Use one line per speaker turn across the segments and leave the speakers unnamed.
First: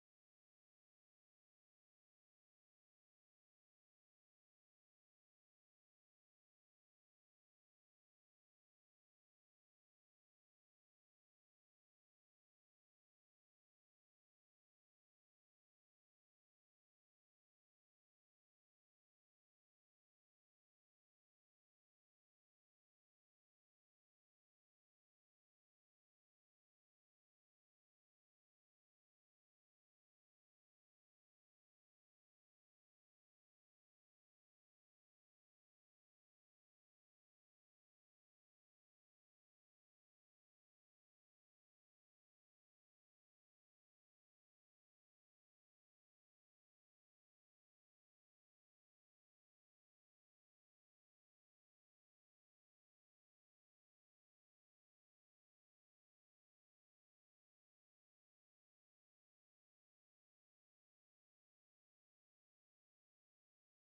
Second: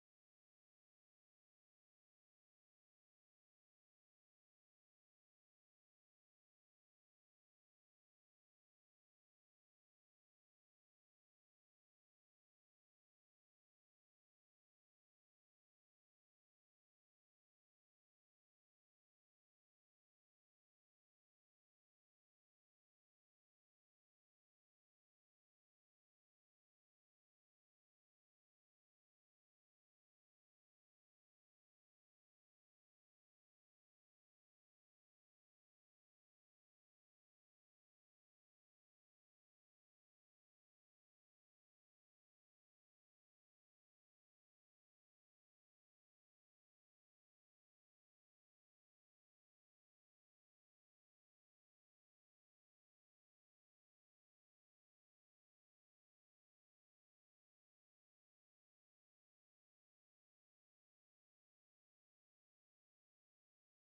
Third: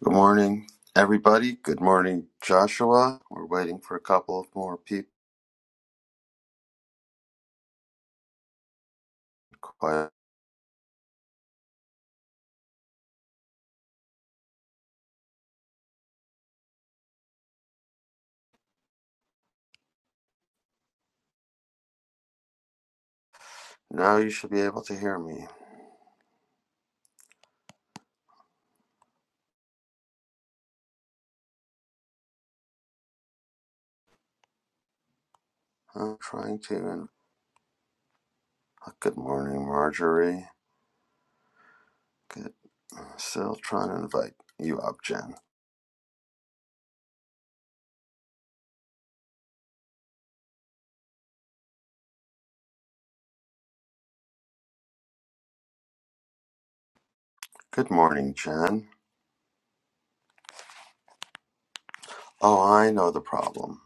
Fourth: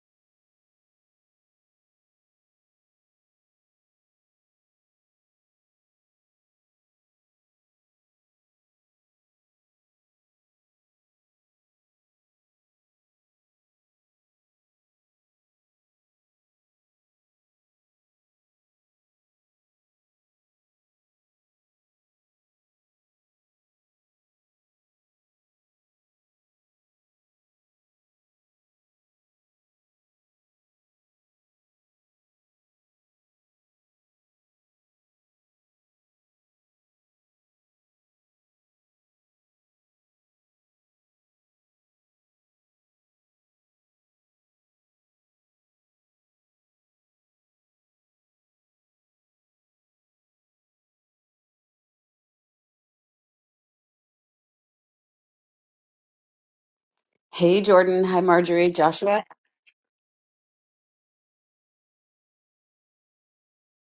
Good morning, everybody. Good morning, Joshua. We're waiting for a couple of more people. Quiet. Now you should be able to hear me. I'm trying to. And good morning, Marjorie. Good. Still trying to invite you up, Jen.
Hey,
Good
Jordan. Hi,
morning,
Marjorie.
Jen.
Joshua.
Oh, I know the problem.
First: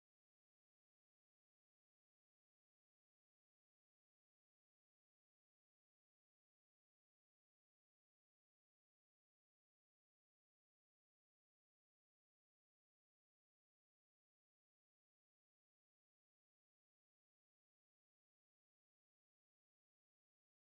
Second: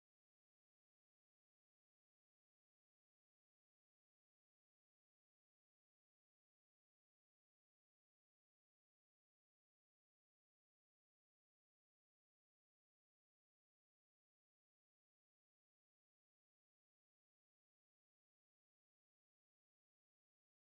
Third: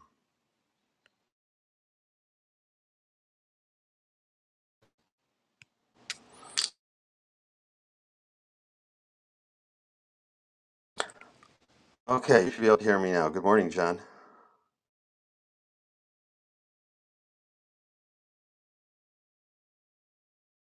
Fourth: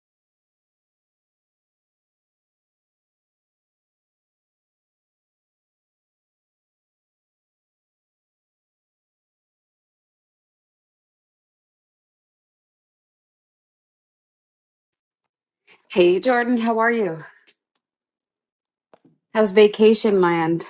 Okay, you should be able to hear me now. Good morning, Jen.
Hey, Jordan. How are you? How's vacation land?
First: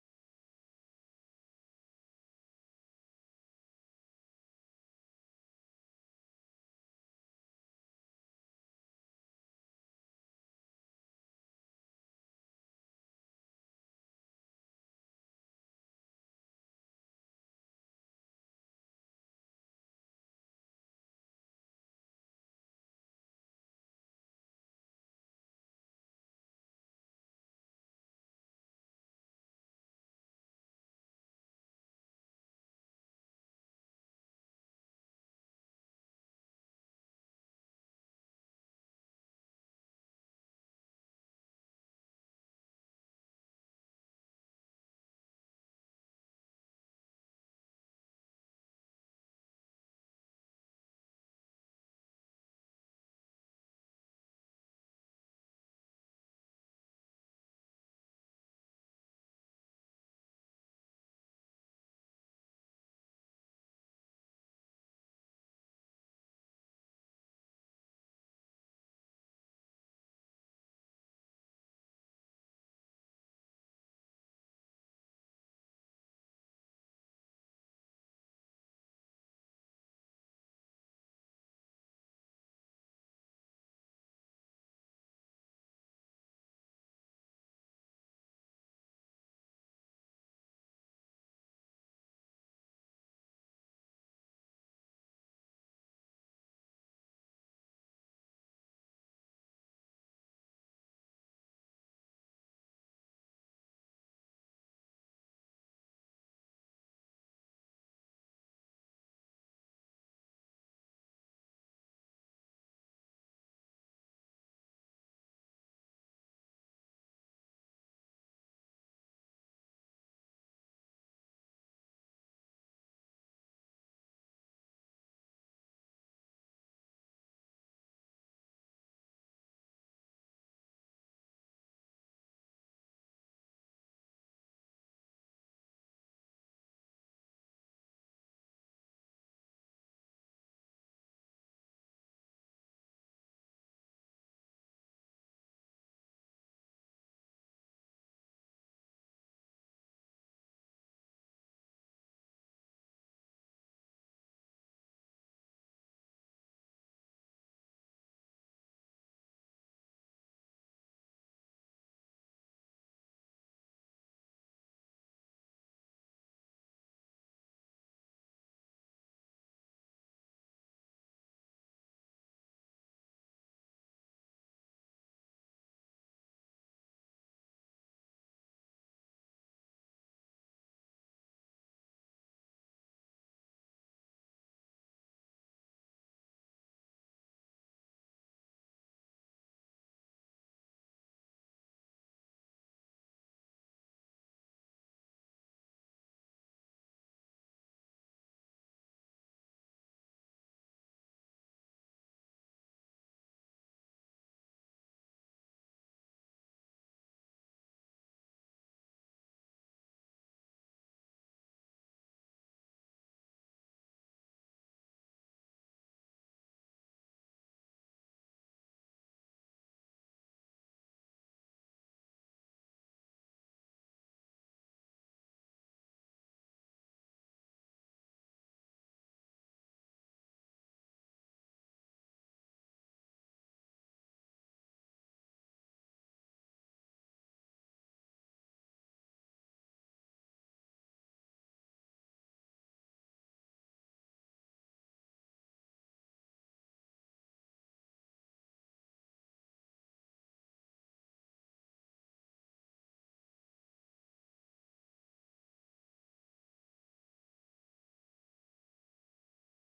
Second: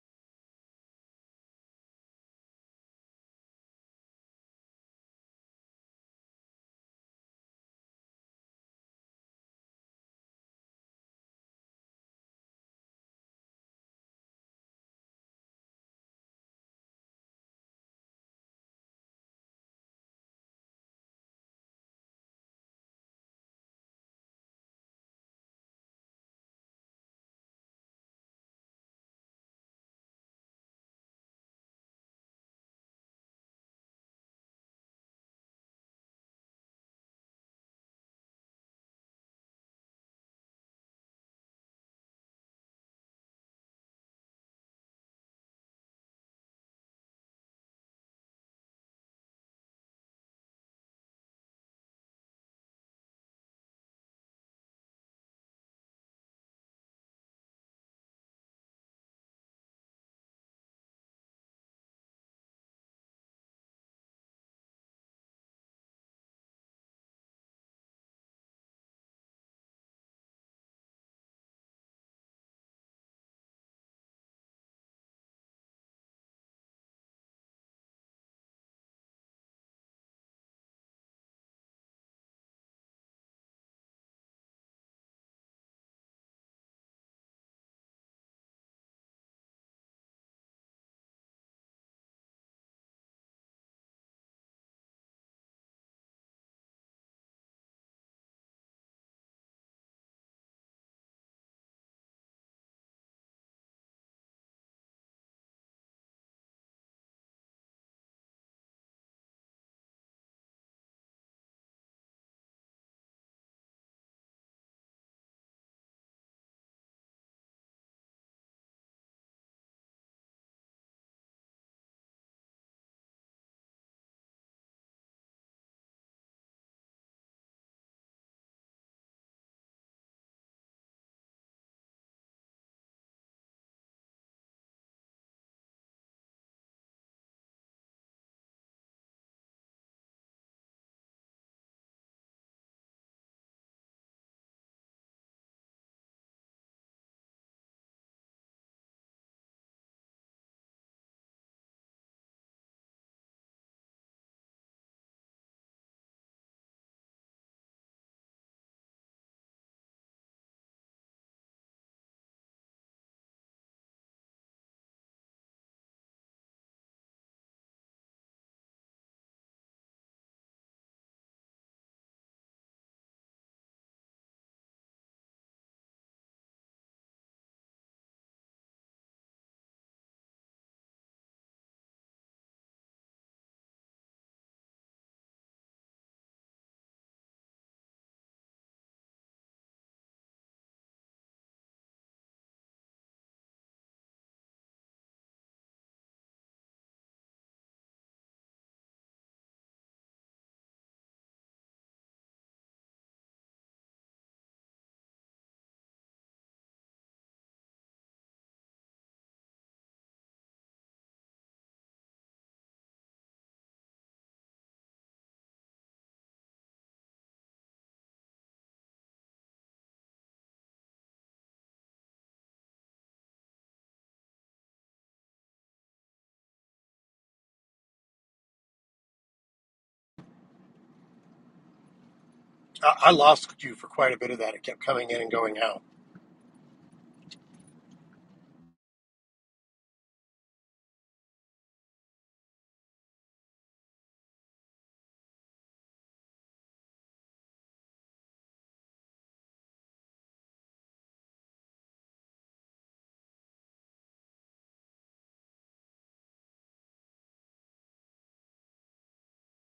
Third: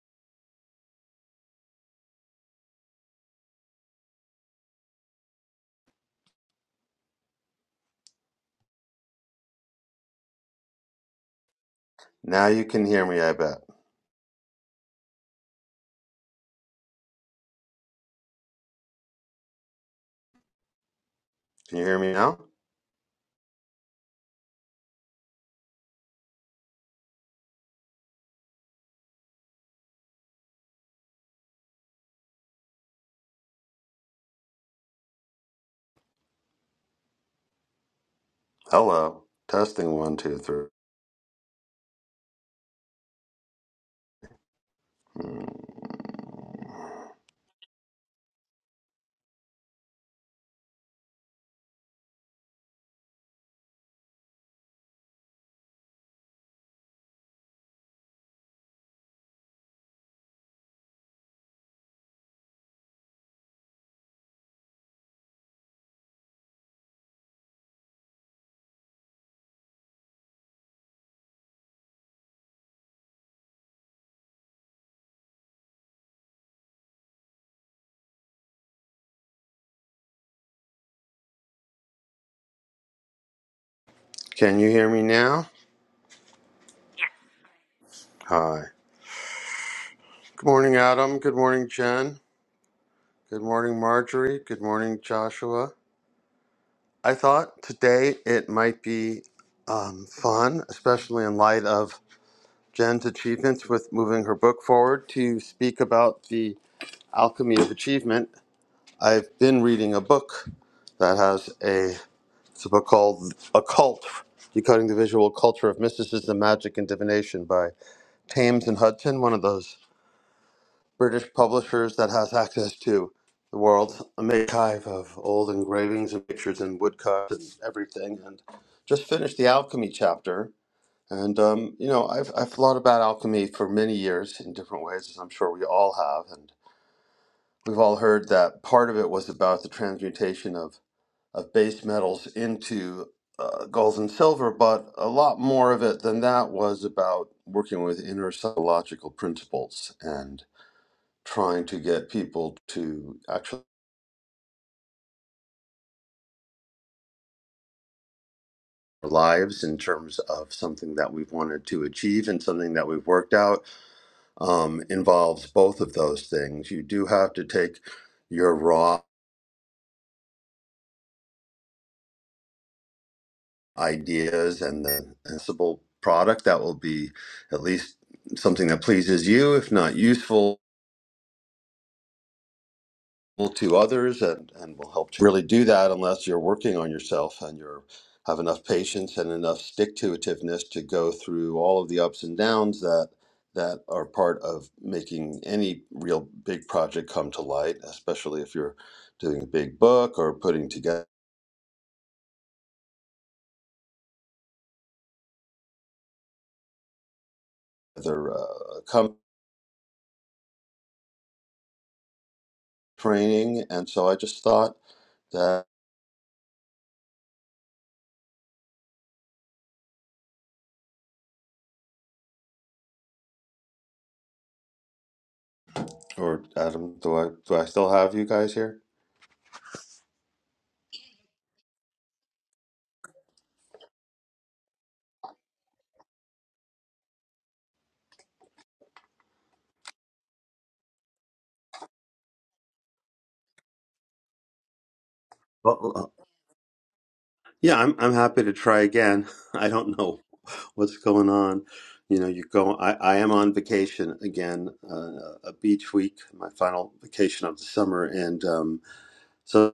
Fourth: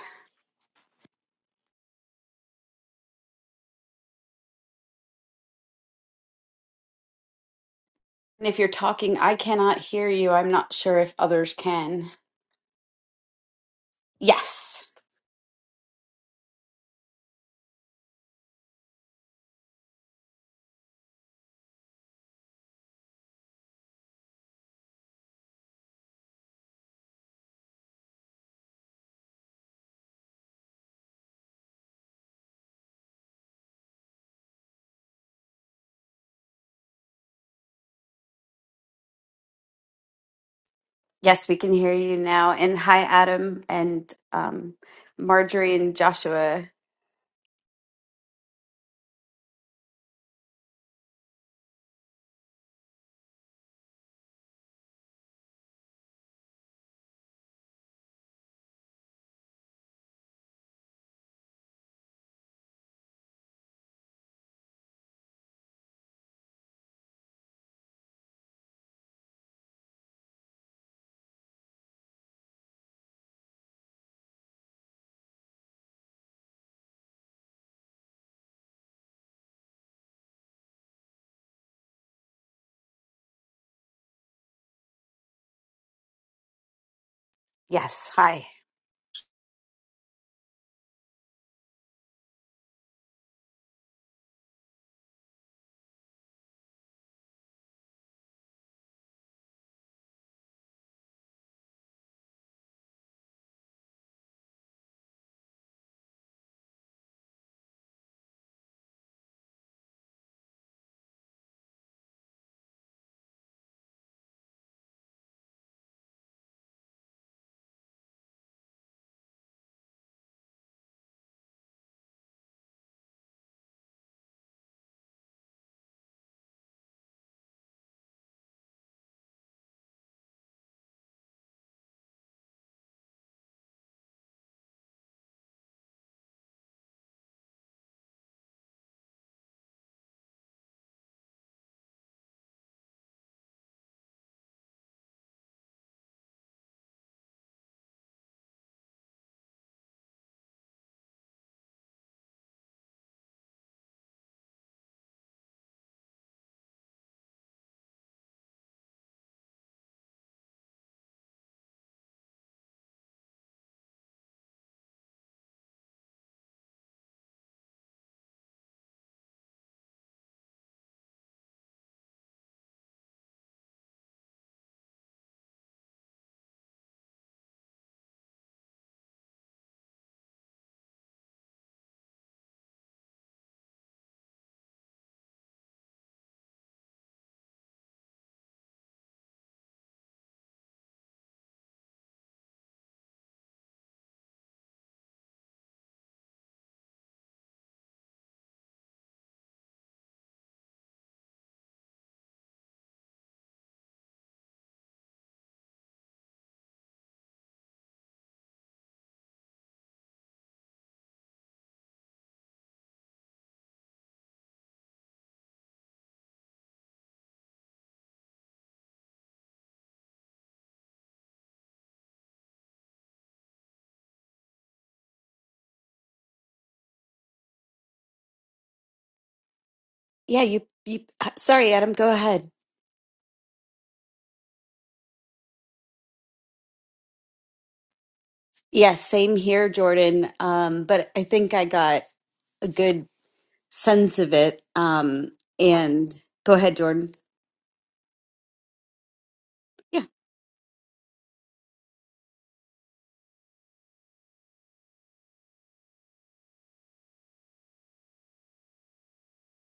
And if you're talking, I cannot hear you. I'm not sure if others can.
Now you can hear me. I bet.
Yes.
Can you hear me now? Hello. Testing one, two, three.
Yes, we can hear you now. And hi, Adam and um,
Hmm.
Marjorie and Joshua.
Can you hear me now?
Yes. Hi.
Hi. Good morning, Adam. Good morning, Jen. Good morning, Marjorie. Good morning, Joshua. I thought today it might be um, fun, especially in light of Jen's achievements with moving her book forward, to speak about the alchemy of achievement. I've been reading a book that has a, it's a book called Occult Decoding the Visual Culture of Mysticism, Magic, and Divination by Thames and Hudson, one of those British publishers that has access to the world's archive of old engravings and pictures and woodcuts and everything. And just finished the alchemy chapter. And um, you know, I've I've thought about alchemy for many years in different ways, as I'm sure we all have. And we've all heard that part of it was about the transmutation of of base metals into uh, gold and silver, but a lot more of it than that was about working with inner psychological principles and trying to get people to actually our lives in terms of something that we've wanted to achieve and something that we've worked out um, involves both of those things. You do have to take your raw ideas and the sensible product that will be at least something that pleases you, if not useful to others and, and will help to really do that unless you're working on yourself and you're have enough patience and enough stick to itiveness to go through all of the ups and downs that that are part of making any real big project come to light, especially if you're doing a big book or putting together uh, company training. And so I just thought that, or Adam, do I do I still have you guys here?
Yeah, you, you. uh, Sorry, Adam. Go ahead.
I, lost you for quite a bit of that. It kept coming in and going out.
Yes, same here, Jordan. Um, but I think I got a good sense of it. Um,
Well,
and go ahead, Jordan.
Yeah, I'm I'm happy to try again. I don't
Yeah.
know what's going on. You know, you go. I, I am on vacation again, uh, a beach week, my final vacation of the summer, and um, so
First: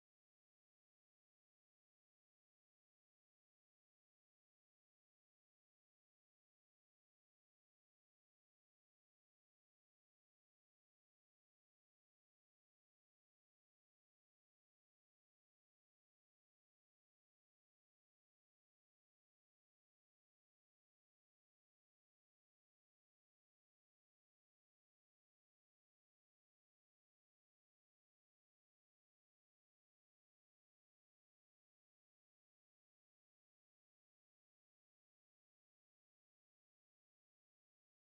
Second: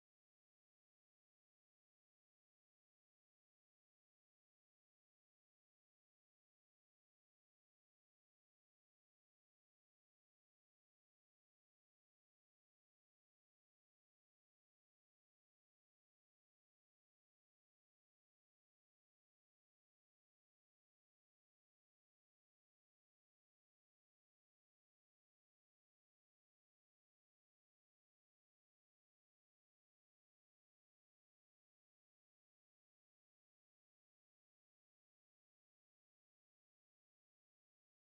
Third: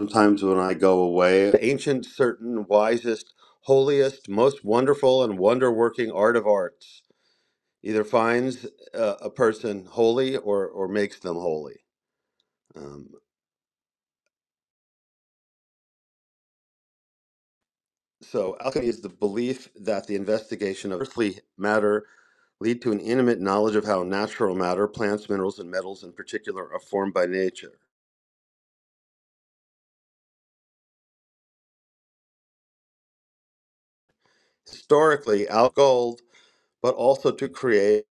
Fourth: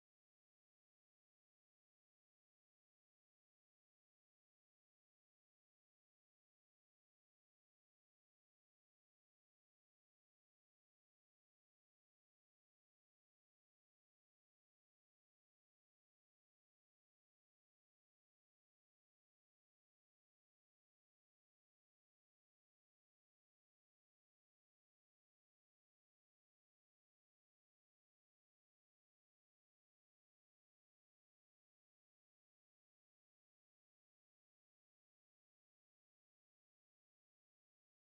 sometimes when I go away, the ancient, certain, wisest, holiest, most wonderful, and wonder-working art of arts either finds uh, a person holy or or makes them holy. Um, So, alchemy is the belief that the investigation of earthly matter lead to an intimate knowledge of how natural matter, plants, minerals, and metals in particular, are formed by nature. Historically, al gold, but also to create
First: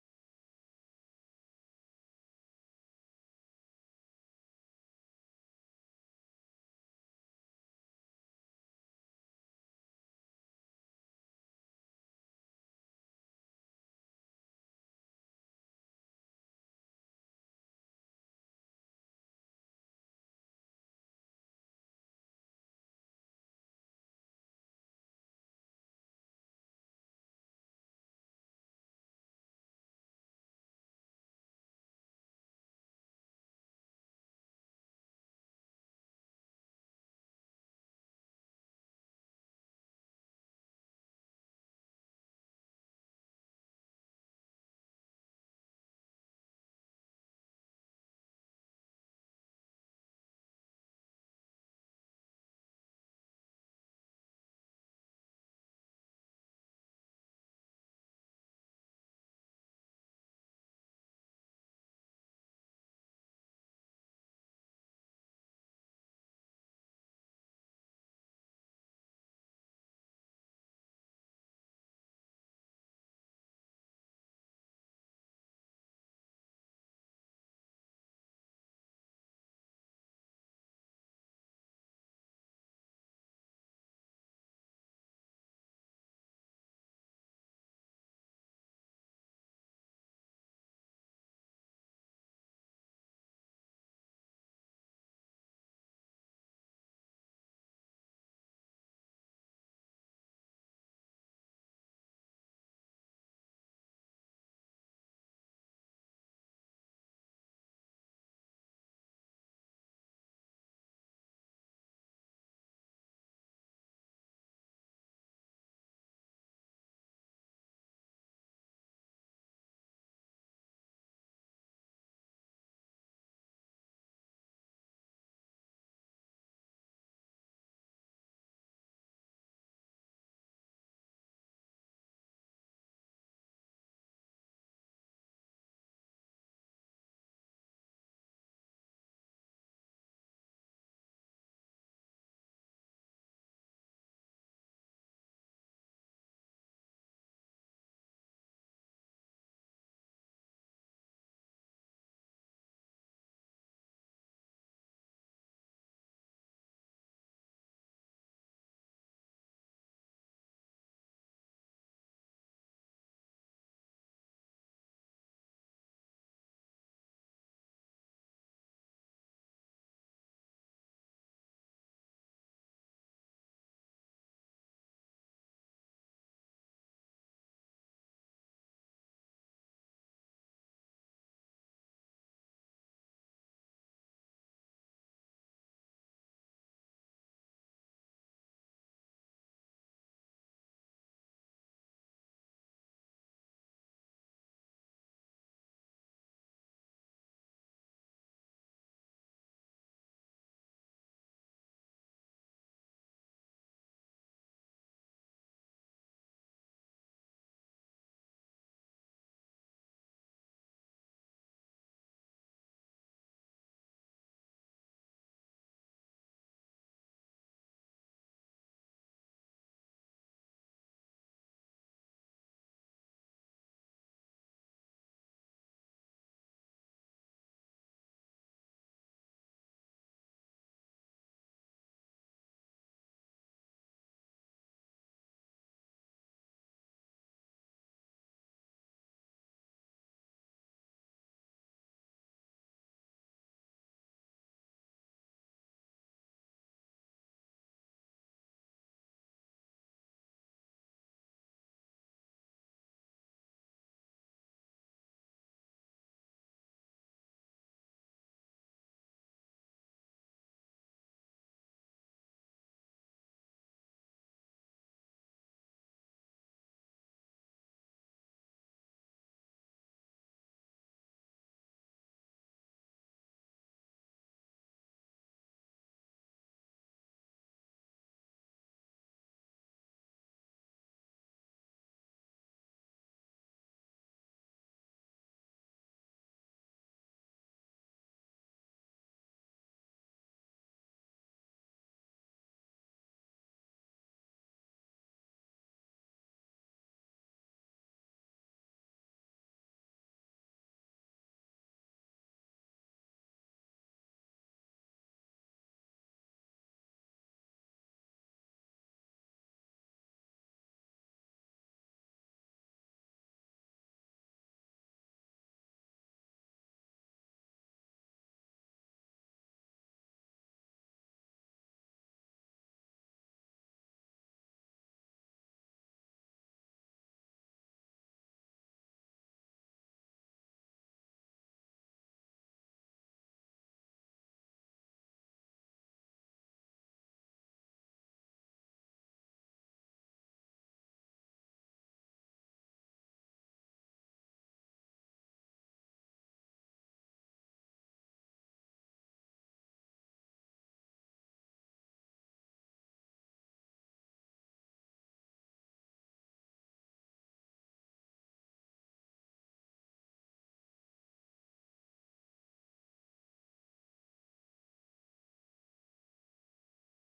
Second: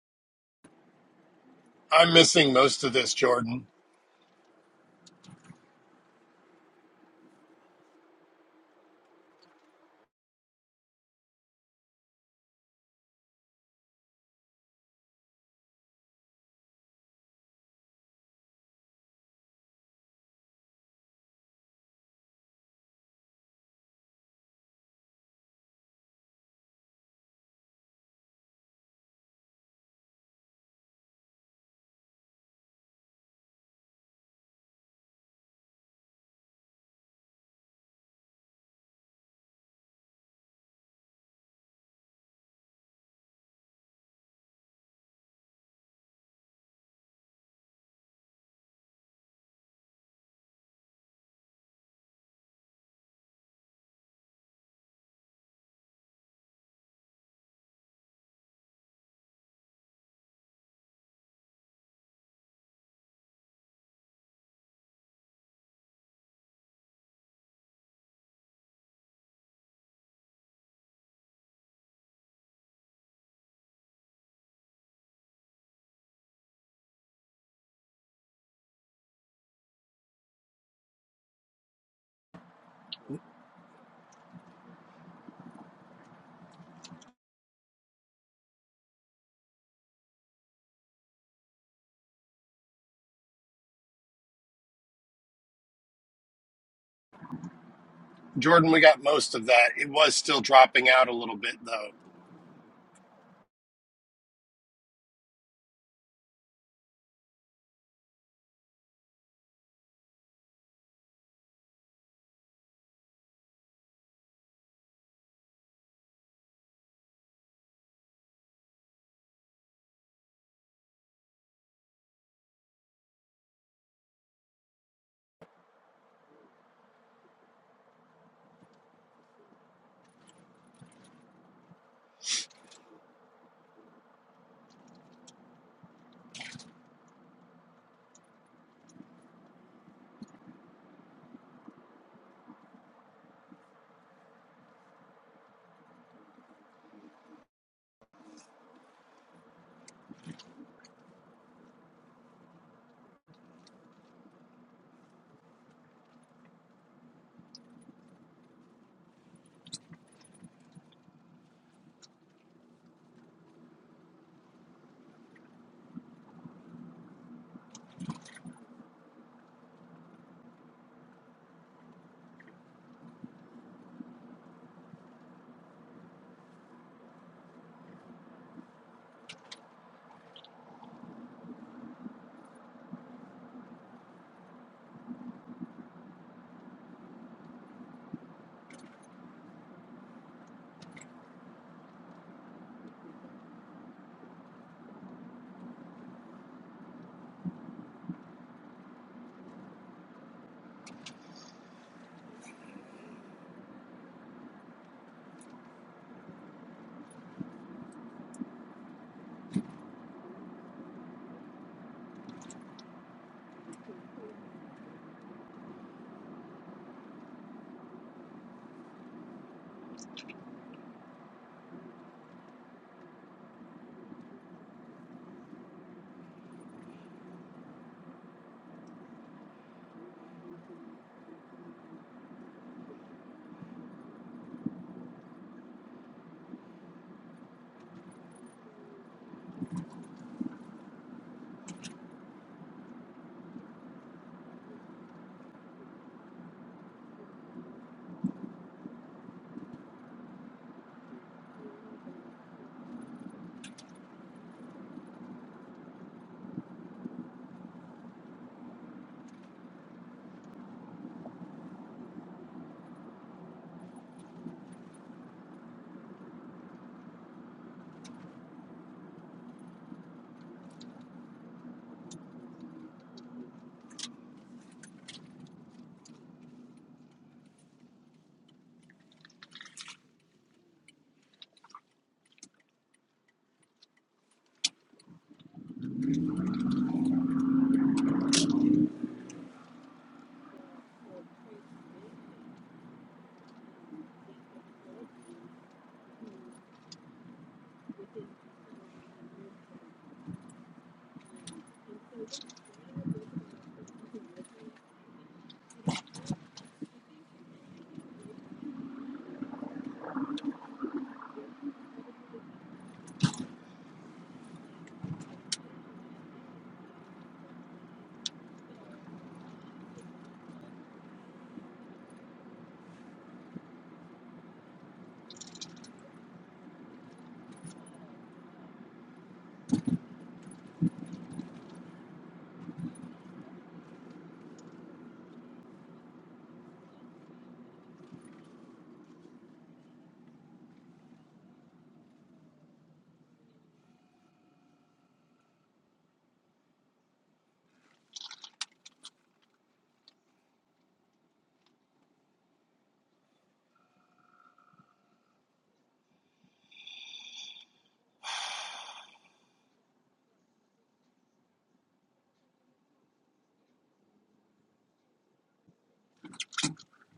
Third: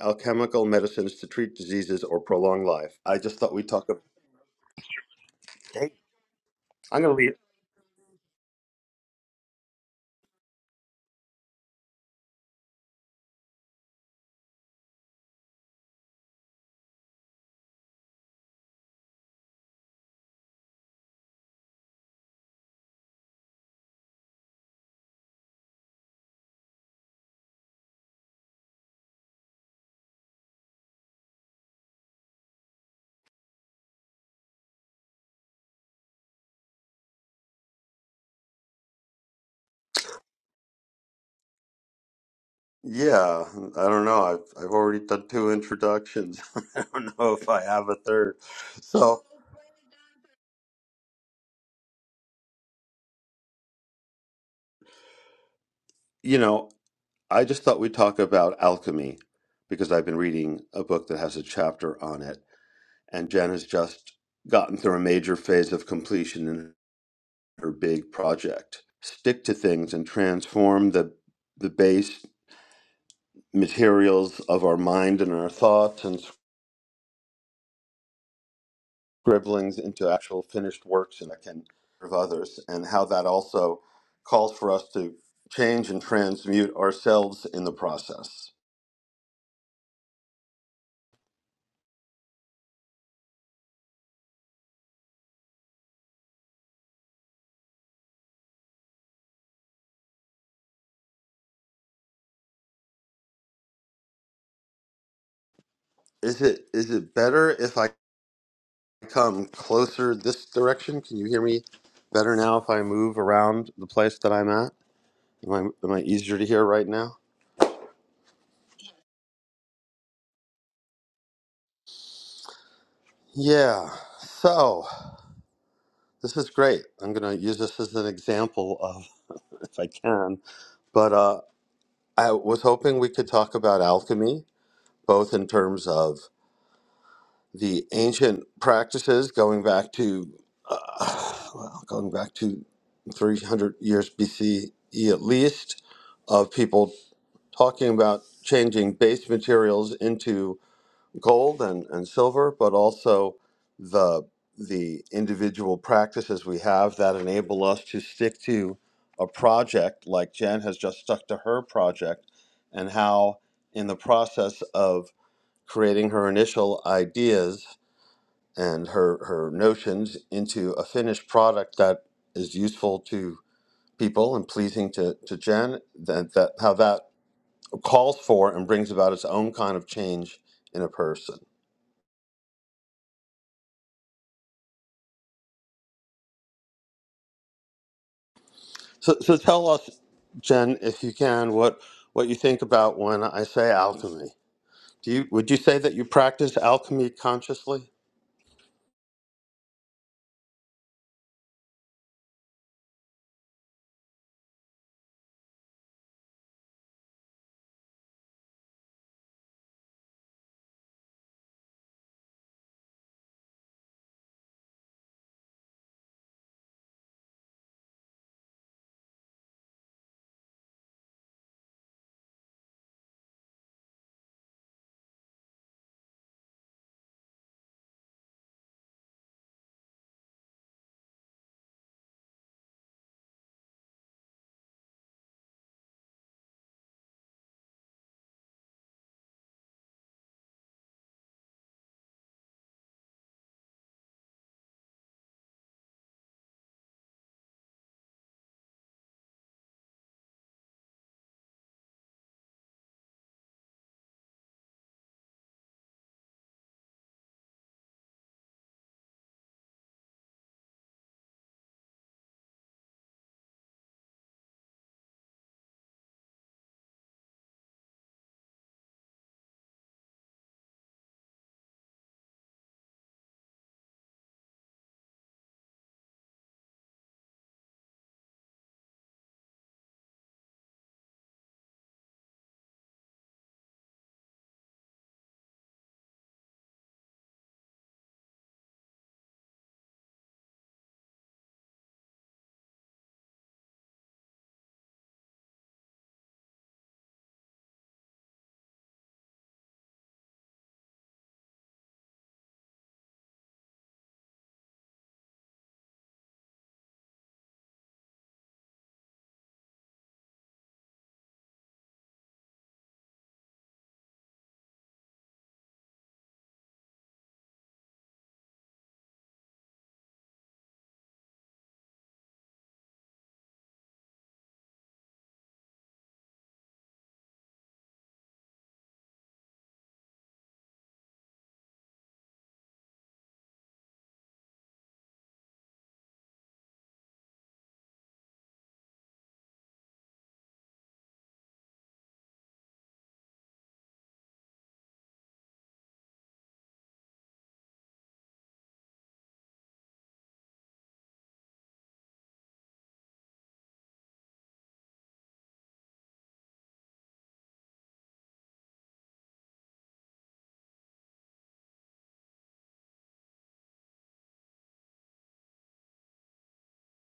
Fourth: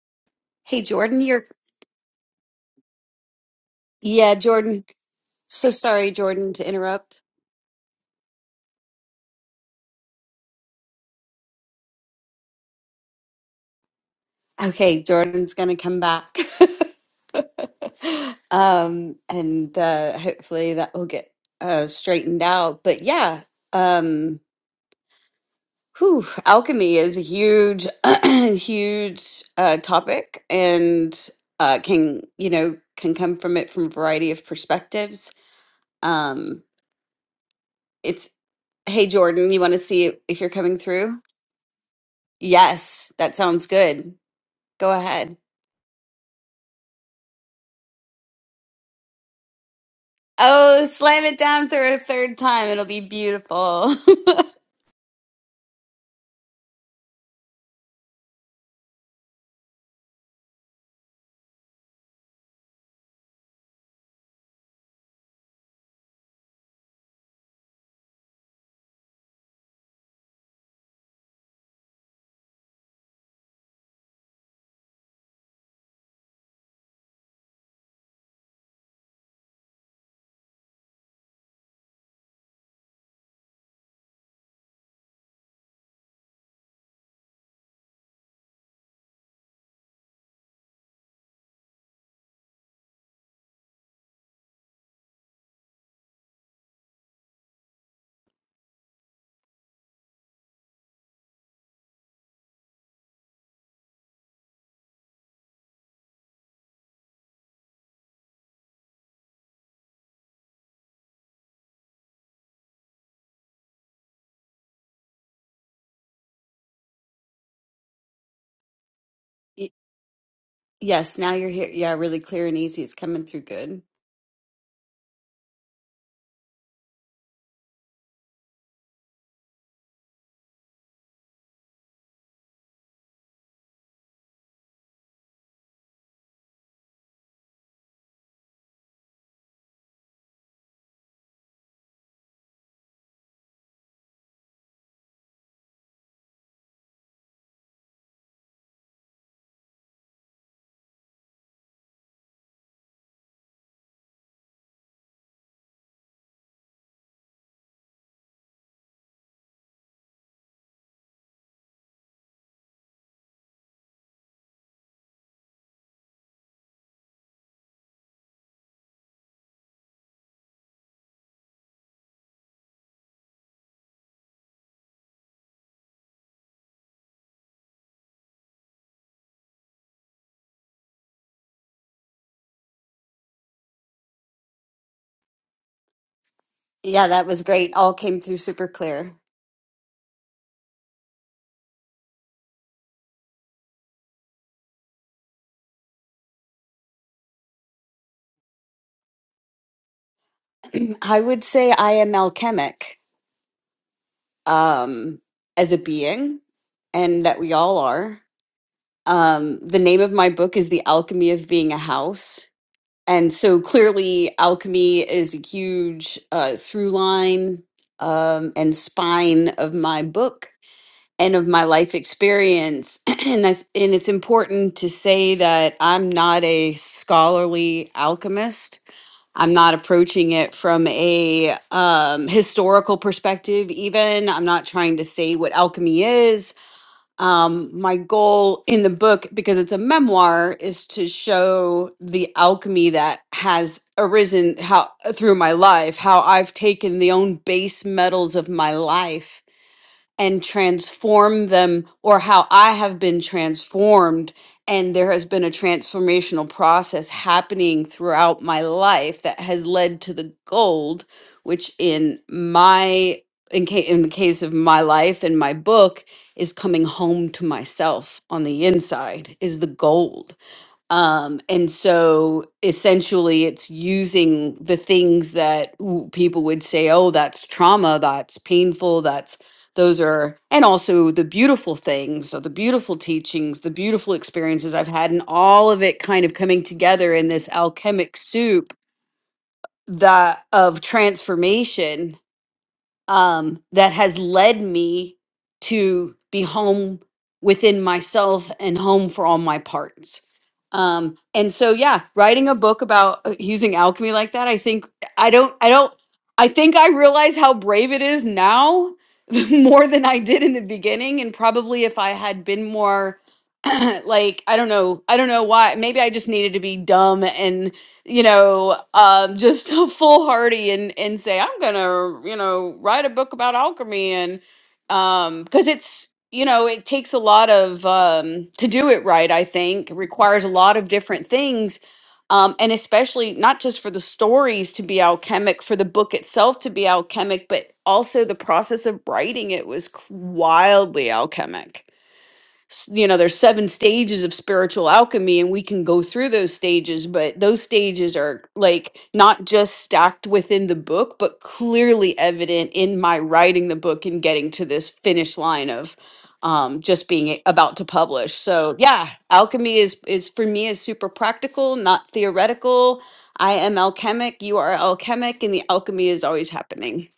alchemical
Hey,
medicines
Jordan,
to
you're
treat diseases
I'm
or
missing
prolong
most of
life.
this,
I just thought
Jordan.
we'd talk about.
Yeah, Jordan. So
Okay.
sorry, Jordan, to
I'm gonna
interrupt.
leave.
Okay, Jordan's going to come back. um, and uh, hopefully that will get uh, straightened out. But yeah, um, whew, alchemy is a huge, huge uh, topic and uh, can, you know, can come from it from a variety of perspectives. Um, it's, hey, Jordan, you want to see if you're coming through? Yes, that
Yeah,
sounds
I don't
good.
know. I've I've
Go
already done
ahead.
two introductions. I don't know if I have a third. So
Oh, slam it down for a third time. It'll be beautiful.
you know, I just thought we'd talk about alchemy because I've been reading a book that has a chapter on it, and Jen has just gotten through a major phase of completion in her big project. Stick to things and transform the the base materials of our mind and our thoughts and scribblings into actual finished works and that can serve others, and how that also calls for us to change and transmute ourselves in the process.
Jordan, we got most of that. It was still dropping out a little bit, though.
Is it is it better if I come closer this direction? Can you hear me better now if I move around the place that I'm at? Am I, am I easier to hear right now?
Y- yes, now you're here. Yeah, really clear and easy. It's coming through good.
Yeah. So this is great. I'm going to use this as an example of, if I can. But uh, I was hoping we could talk about alchemy, both in terms of the ancient practices going back to, uh, well, going back to 300 years BCE at least, of people talking about changing base materials into gold and, and silver, but also the the individual practices we have that enable us to stick to a project like Jen has just stuck to her project and how in the process of creating her initial ideas and her, her notions into a finished product that is useful to people and pleasing to, to Jen, that, that how that calls for and brings about its own kind of change in a person.
Yeah, that was great. All came through super clear.
So, so tell us, Jen, if you can, what what you think about when I say alchemy. Do you would you say that you practice alchemy consciously?
I would say I am alchemic um, as a being, and that we all are. Um, the name of my book is The Alchemy of Being a House. And so clearly, alchemy is a huge uh, through line um, and spine of my book and of my life experience and I, and it's important to say that I'm not a scholarly alchemist. I'm not approaching it from a um, historical perspective even. I'm not trying to say what alchemy is. Um, my goal in the book because it's a memoir is to show the alchemy that has arisen how through my life, how I've taken the own base metals of my life and transform them or how I have been transformed. And there has been a transformational process happening throughout my life that has led to the gold, which in my in, ca- in the case of my life and my book is coming home to myself on the inside is the gold um, and so essentially, it's using the things that w- people would say, oh, that's trauma, that's painful, that's those are, and also the beautiful things, so the beautiful teachings, the beautiful experiences I've had, and all of it kind of coming together in this alchemic soup that of transformation um, that has led me to be home within myself and home for all my parts. Um, and so, yeah, writing a book about uh, using alchemy like that, I think I don't, I don't, I think I realize how brave it is now more than I did in the beginning. And probably if I had been more like i don't know i don't know why maybe i just needed to be dumb and you know um just foolhardy and and say i'm gonna you know write a book about alchemy and um because it's you know it takes a lot of um to do it right i think it requires a lot of different things um and especially not just for the stories to be alchemic for the book itself to be alchemic but also the process of writing it was c- wildly alchemic s- you know there's seven stages of spiritual alchemy and we can go through those stages but those stages are like not just stacked within the book but clearly evident in my writing the book and getting to this finish line of um just being a- about to publish so yeah alchemy is is for me is super practical not theoretical i am alchemic you are alchemic and the alchemy is always happening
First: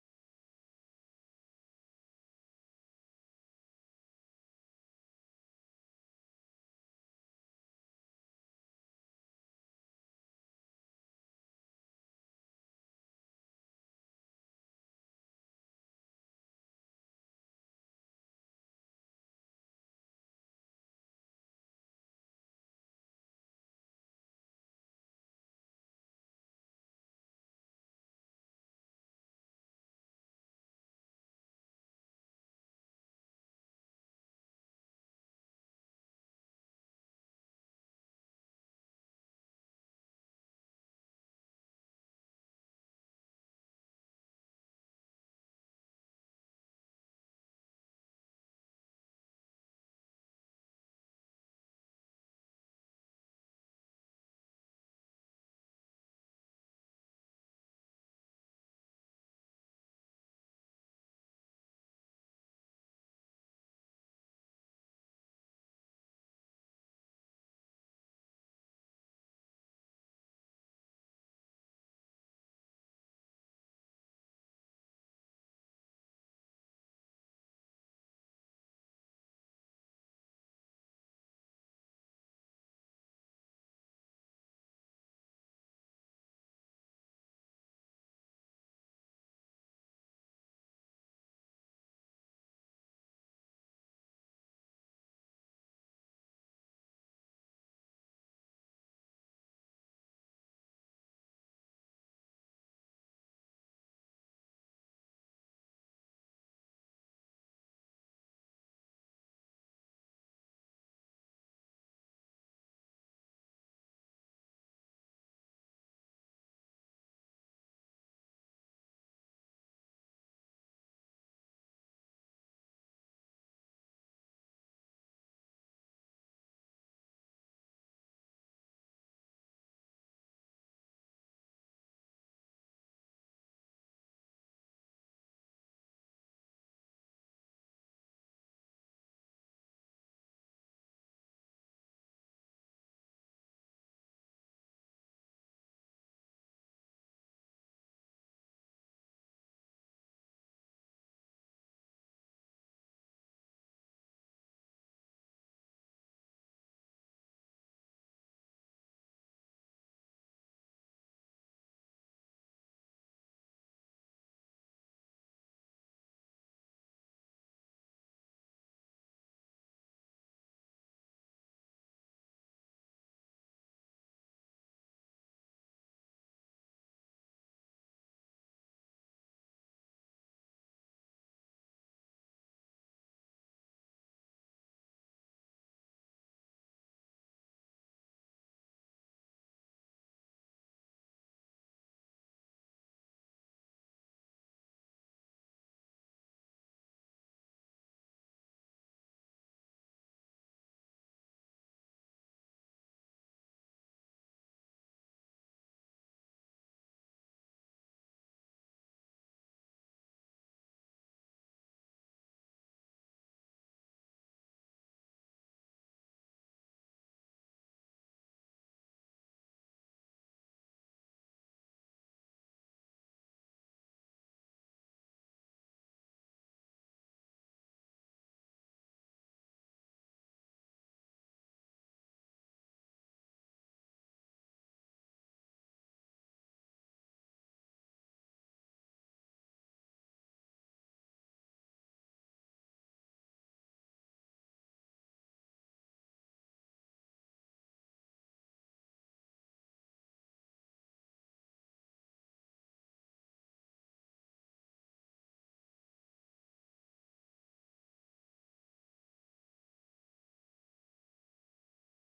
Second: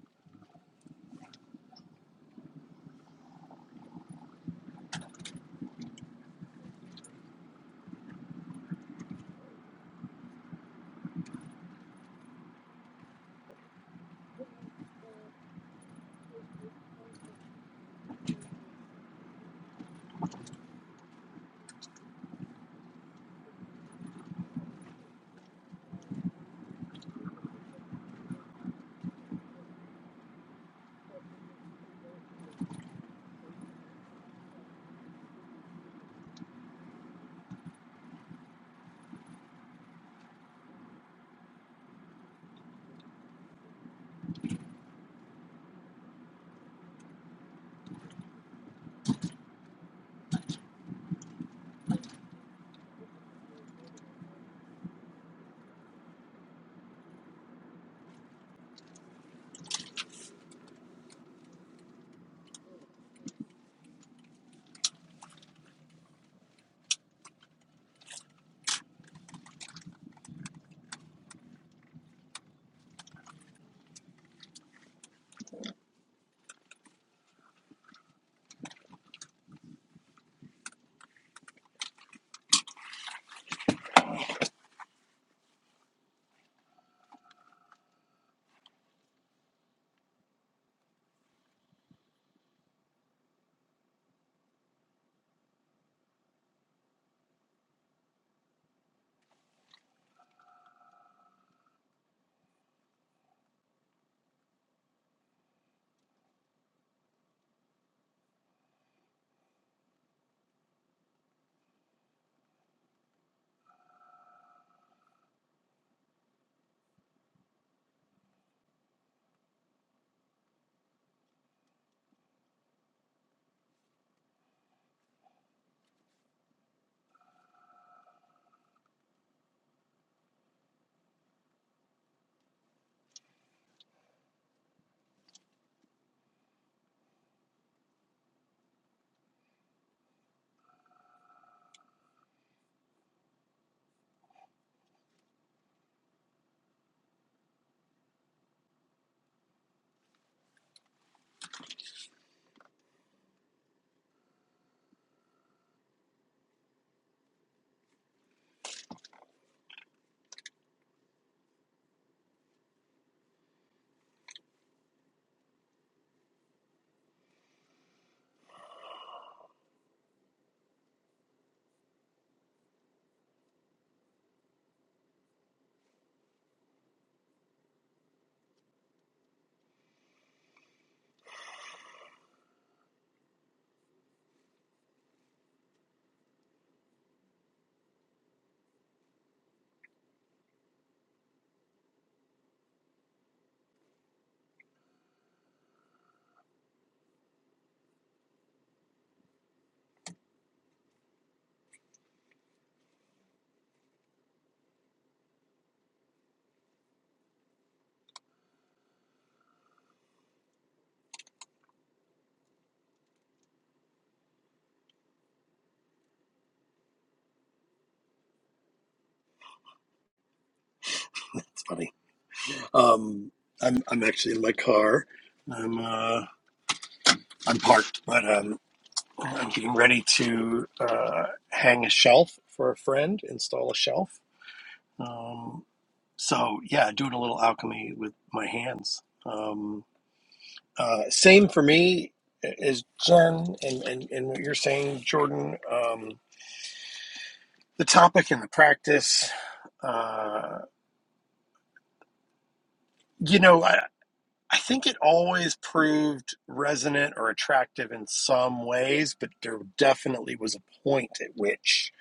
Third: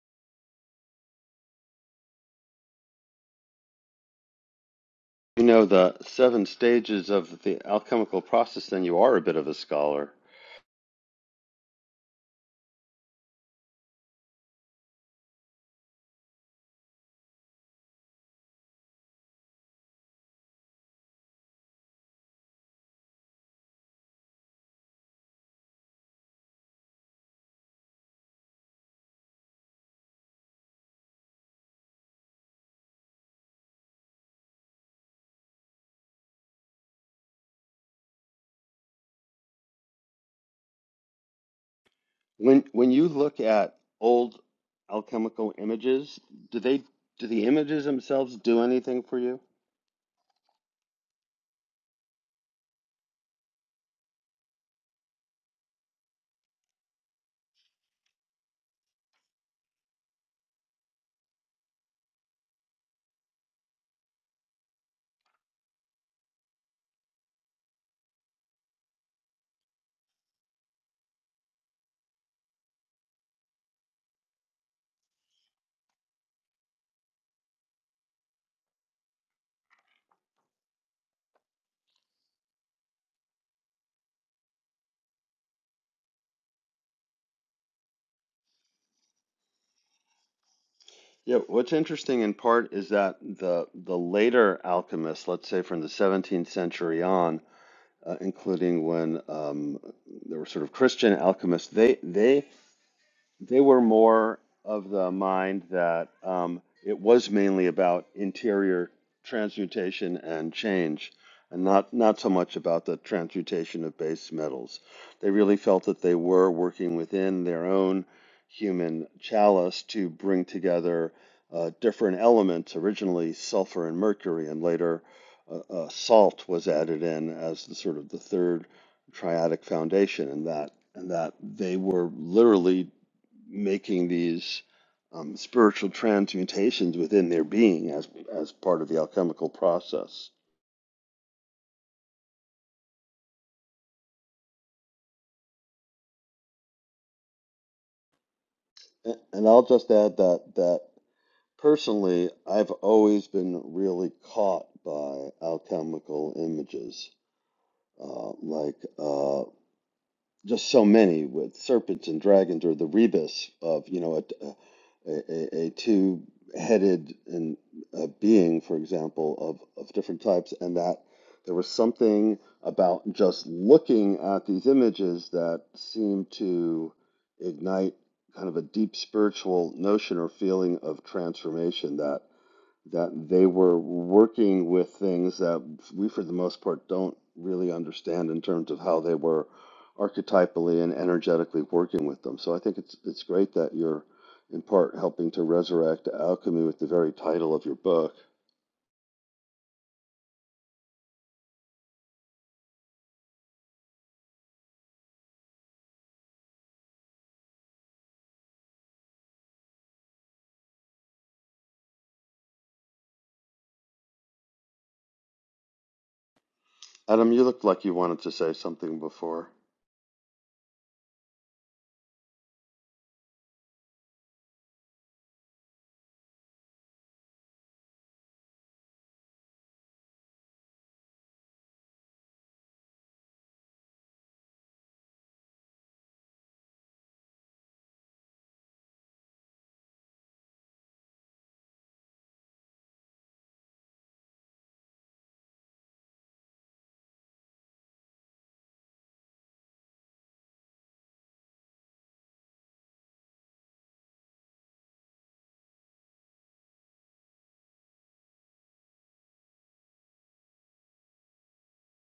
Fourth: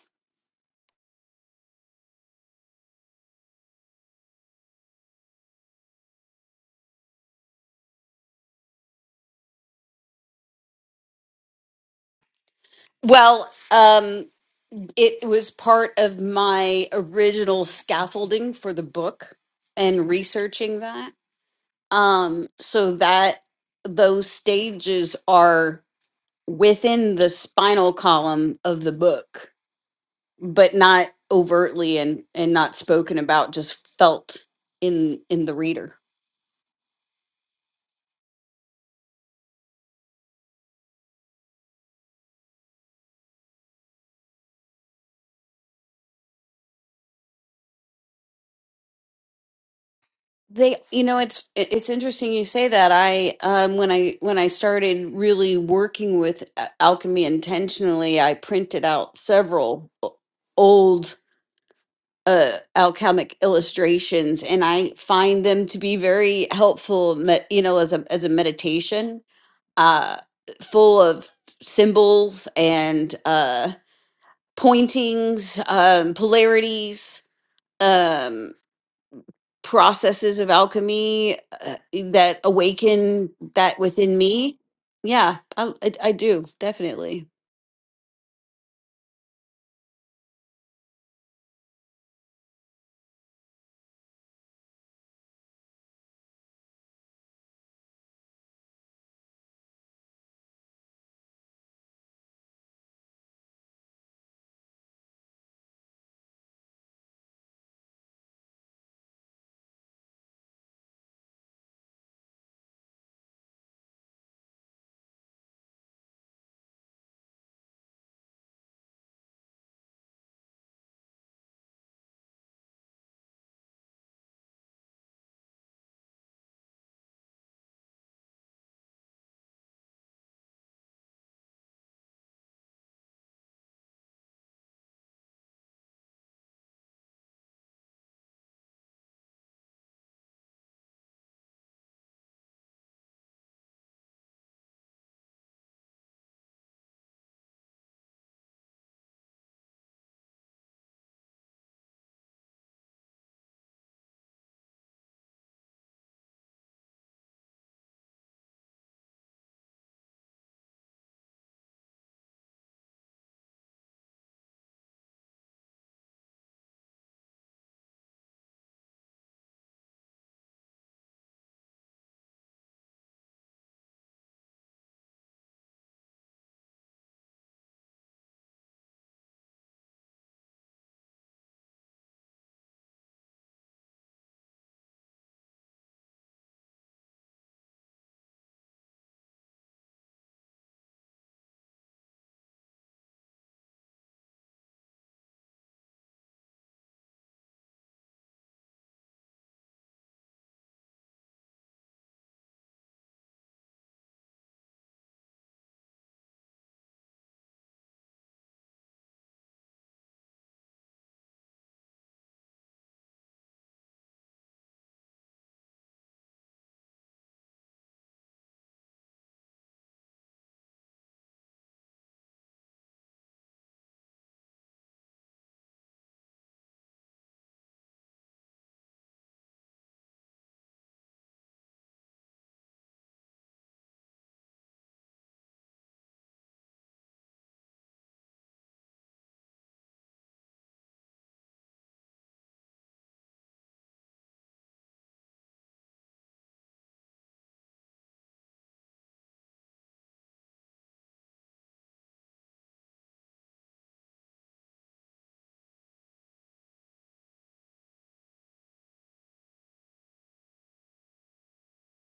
You know the seven stages of the alchemical process, then you are a bit of a scholar.
well um It was part of my original scaffolding for the book and researching that. Um, so that those stages are within the spinal column of the book, but not overtly and and not spoken about, just felt in in the reader.
When when you look at old alchemical images, do they do the images themselves do anything for you?
They, you know, it's it- it's interesting you say that. I um when I when I started really working with a- alchemy intentionally, I printed out several o- old uh alchemic illustrations and I find them to be very helpful, me- you know, as a as a meditation, uh full of symbols and uh pointings, um polarities. Um processes of alchemy uh, that awaken that within me. Yeah, I, I, I do definitely.
Yeah, what's interesting in part is that the the later alchemists, let's say from the 17th century on, uh, including when um, there were sort of Christian alchemists, they they they were more of the mind that um, it was mainly about interior transmutation and change, and not, not so much about the transmutation of base metals. They really felt that they were working within their own human chalice to bring together uh, different elements, originally sulfur and mercury, and later uh, uh, salt was added in as the sort of the third triadic foundation, and that and that they were literally making these um, spiritual transmutations within their being as as part of the alchemical process. A- And I'll just add that that personally, I've always been really caught by alchemical images, uh, like uh, just so many with serpents and dragons or the rebus of you know a, a, a, a two-headed and a being for example of, of different types and that there was something about just looking at these images that seemed to ignite kind of a deep spiritual notion or feeling of transformation that that they were working with things that we for the most part don't really understand in terms of how they were archetypally and energetically working with them. So I think it's it's great that you're in part helping to resurrect alchemy with the very title of your book. Adam, you looked like you wanted to say something before.
It's funny. Um, I'm I'm actually in my car. I'm uh, I'm parked, but um, I'm getting ready to uh, hang a shelf for a friend, install a shelf. Um, so yeah, doing a little alchemy with my hands. Um, Uh, same for me as Jen and, and, and what you're saying, Jordan. Um, the topic and the practice, uh, you know, I, I think it always proved resonant or attractive in some ways, but there definitely was a point at which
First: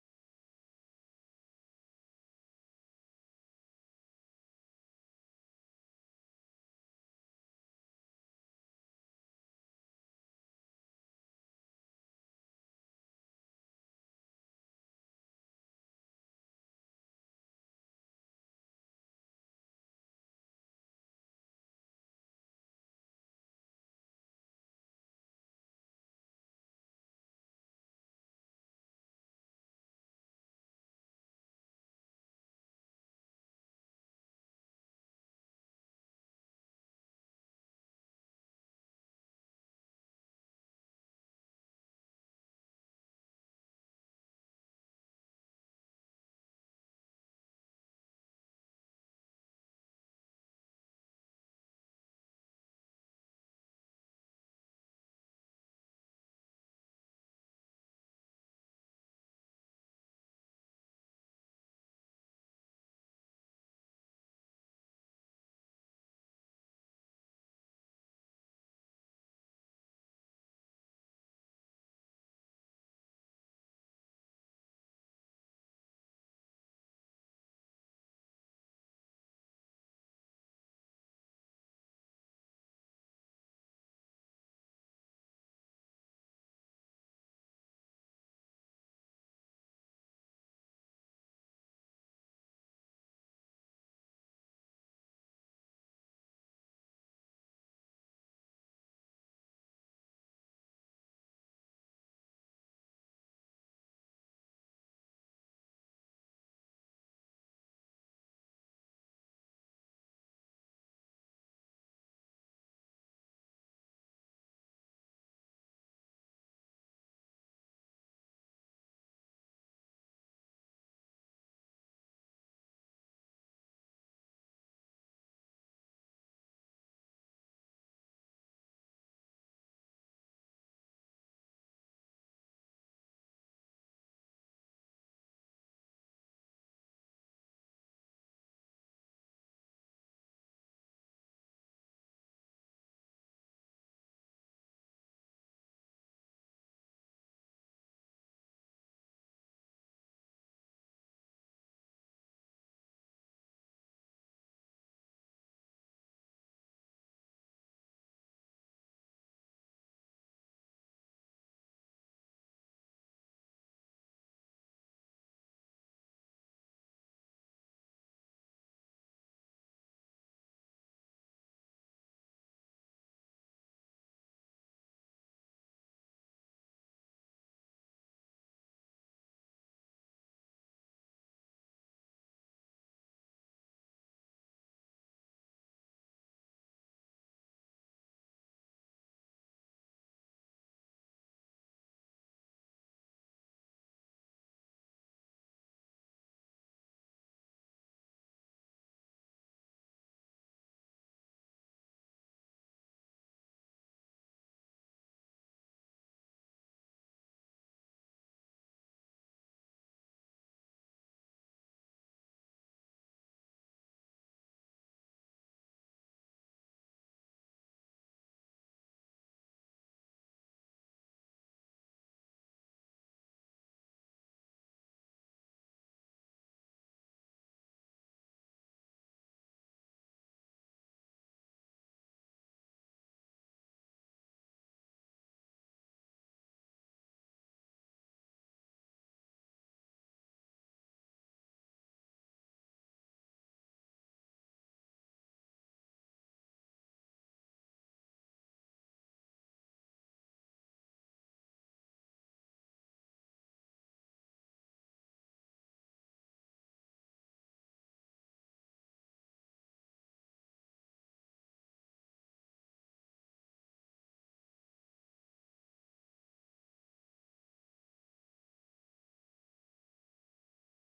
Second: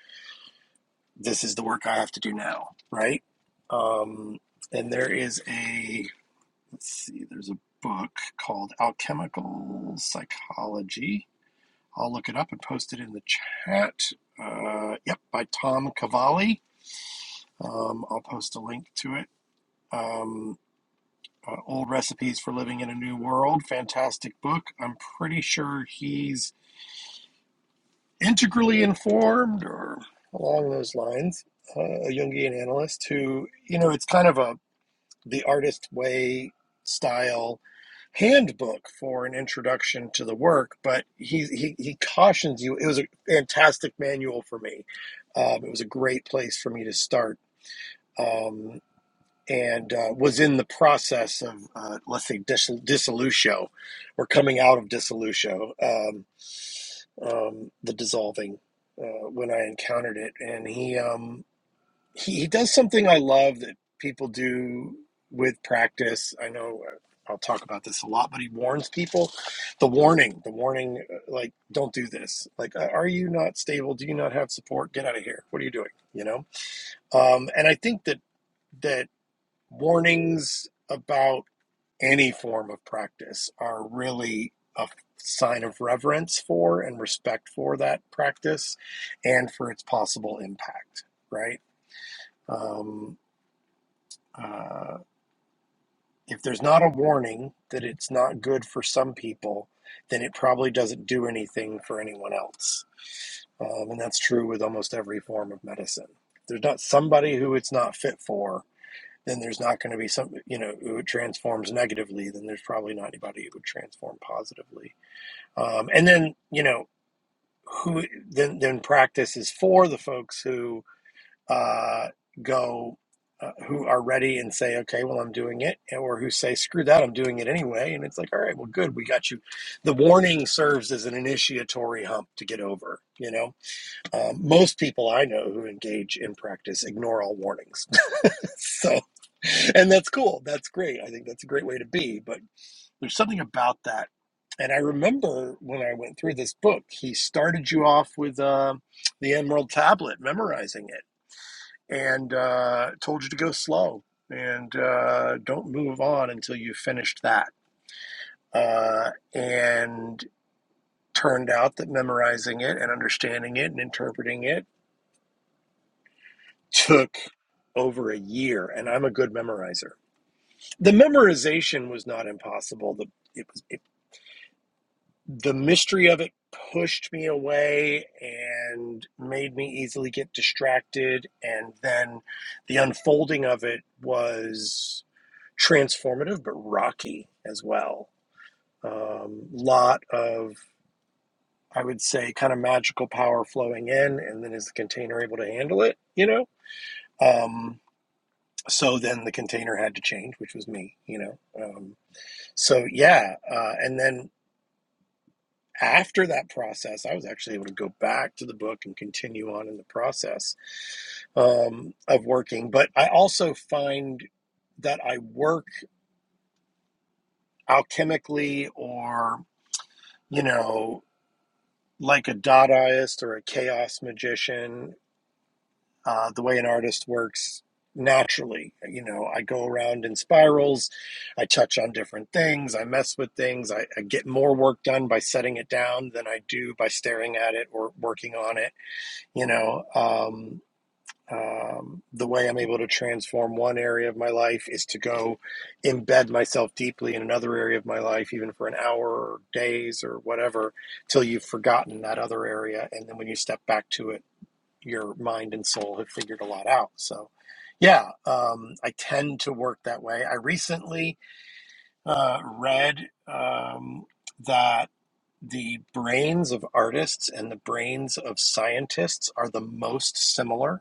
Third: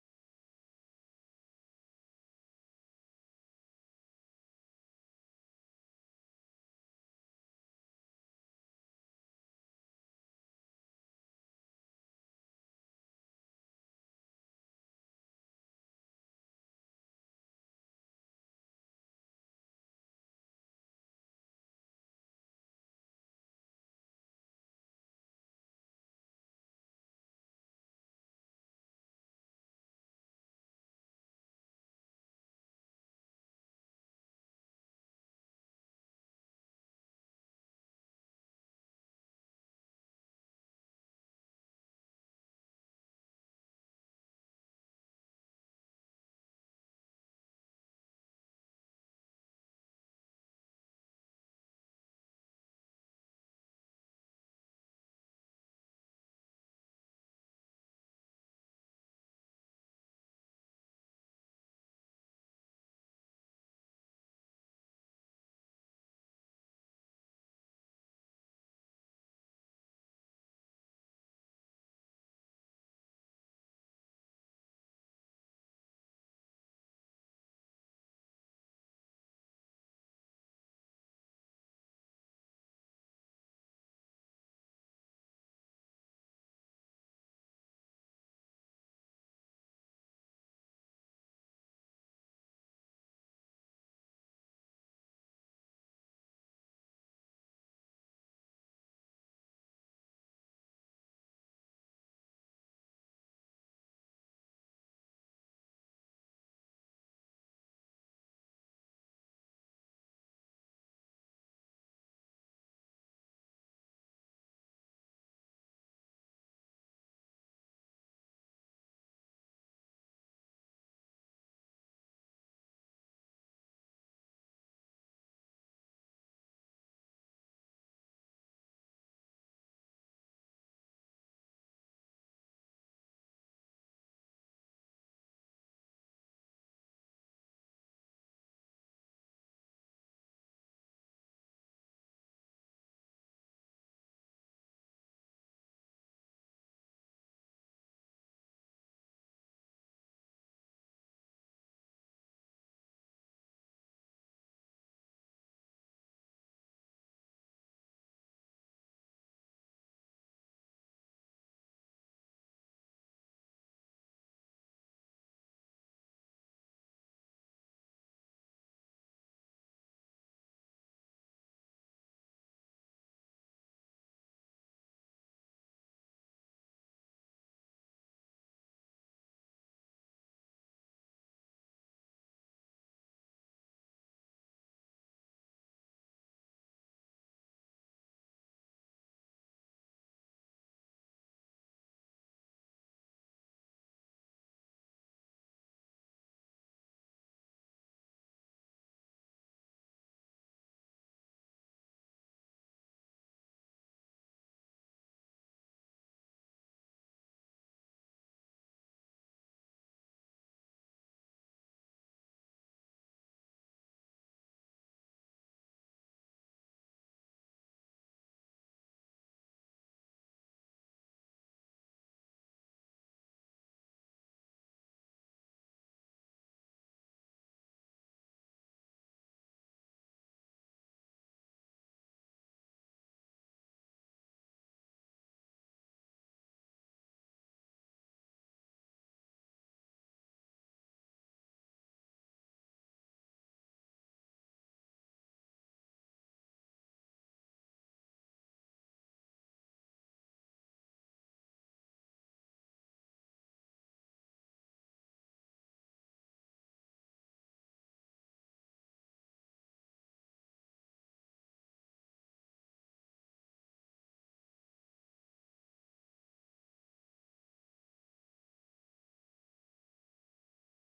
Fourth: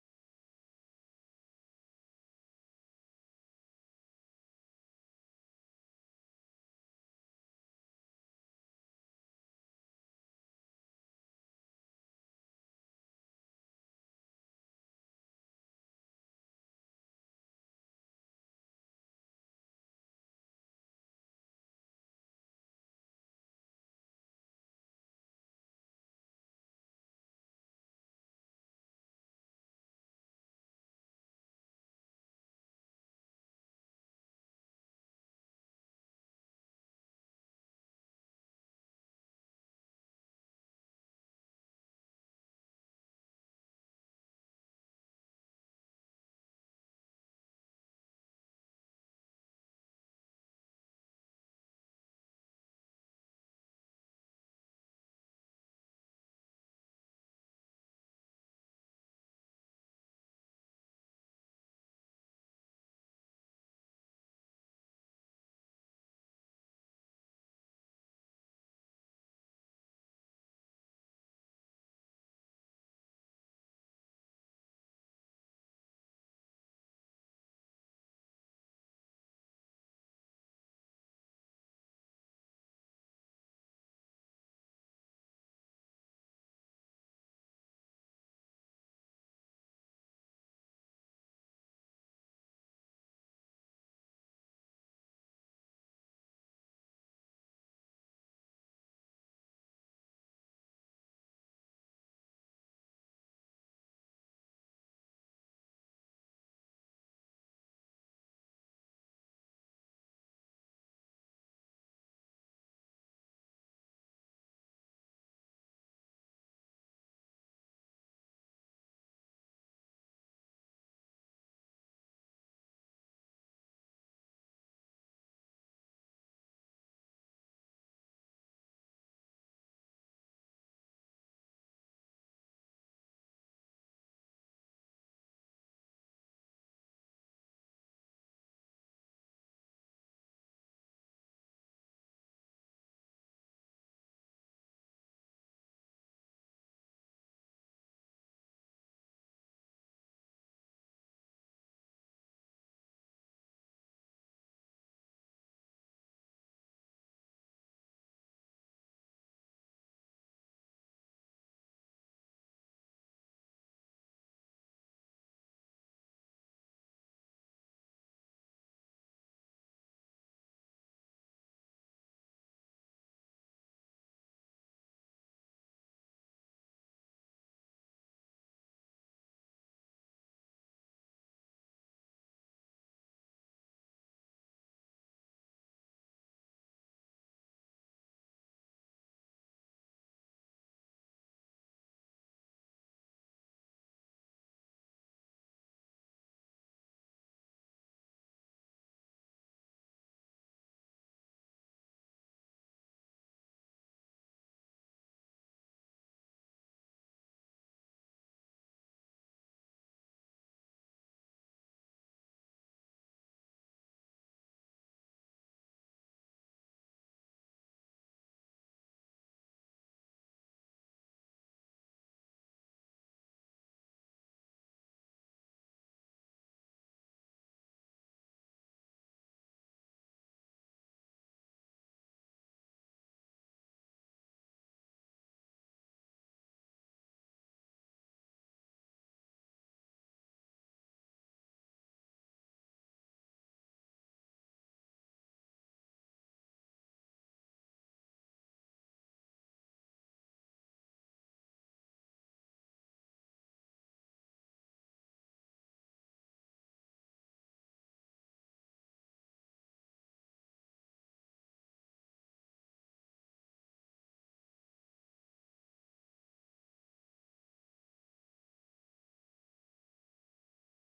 this is the work I have to do now, right? Um, and there is a, let's see, there's a book called Alchemical Psychology I'll look it up and post it in the chat. Uh, yep, by Tom Cavalli. Um, I'll post a link to it. Um, uh, Old Recipes for Living in a New World. Fantastic book. I'm pretty sure he's integrally informed or along those lines, uh, a Jungian analyst who, you know, it's kind of a the artist way style handbook for an introduction to the work but he he, he cautions you it was a fantastic manual for me um, it was a great place for me to start um, and uh, was in the process of uh, let's say dis- dissolution or coming out of dissolution um, um, the dissolving uh, when i encountered it and he um, he, he does something I love that people do with practice. I know uh, I'll talk about this a lot, but he warns people. The warning, the warning, uh, like, don't do this. Like, uh, are you not stable? Do you not have support? Get out of here. What are you doing? You know. Um, and I think that that warnings about any form of practice are really a sign of reverence for and respect for that practice and for its possible impact right Um, uh, if there's not a warning that it's not good for some people, then it probably doesn't do anything for anyone else. Um, and that's true with almost every form of medicine. If there's not somebody who it's not fit for, then there's not going to be some, you know, who it transforms negatively, then there's probably not anybody who would transform positively. Um, and then, you know, who then then practice is for the folks who uh, go uh, who are ready and say, okay, well, I'm doing it, or who say, screw that, I'm doing it anyway. And it's like, all right, well, good, we got you. The warning serves as an initiatory hump to get over. You know, um, most people I know who engage in practice ignore all warnings. so, and that's cool. That's great. I think that's a great way to be. But there's something about that. And I remember when I went through this book, he started you off with uh, the Emerald Tablet, memorizing it and uh, told you to go slow and uh, don't move on until you finished that. Uh, and turned out that memorizing it and understanding it and interpreting it took over a year. And I'm a good memorizer. The memorization was not impossible. The it was it, the mystery of it pushed me away and made me easily get distracted. And then the unfolding of it was transformative but rocky as well. Um, lot of I would say kind of magical power flowing in, and then is the container able to handle it? You know. Um, so then the container had to change, which was me. You know. Um, so yeah, uh, and then after that process, I was actually able to go back to the book and continue on in the process um, of working. But I also find that I work alchemically or you know like a Dadaist or a chaos magician, uh, the way an artist works naturally. You know, I go around in spirals, I touch on different things, I mess with things, I, I get more work done by setting it down than I do by staring at it or working on it. You know, um, um, the way I'm able to transform one area of my life is to go embed myself deeply in another area of my life, even for an hour or days or whatever, till you've forgotten that other area. And then when you step back to it, your mind and soul have figured a lot out. So, yeah, um, I tend to work that way. I recently uh, read um, that the brains of artists and the brains of scientists are the most similar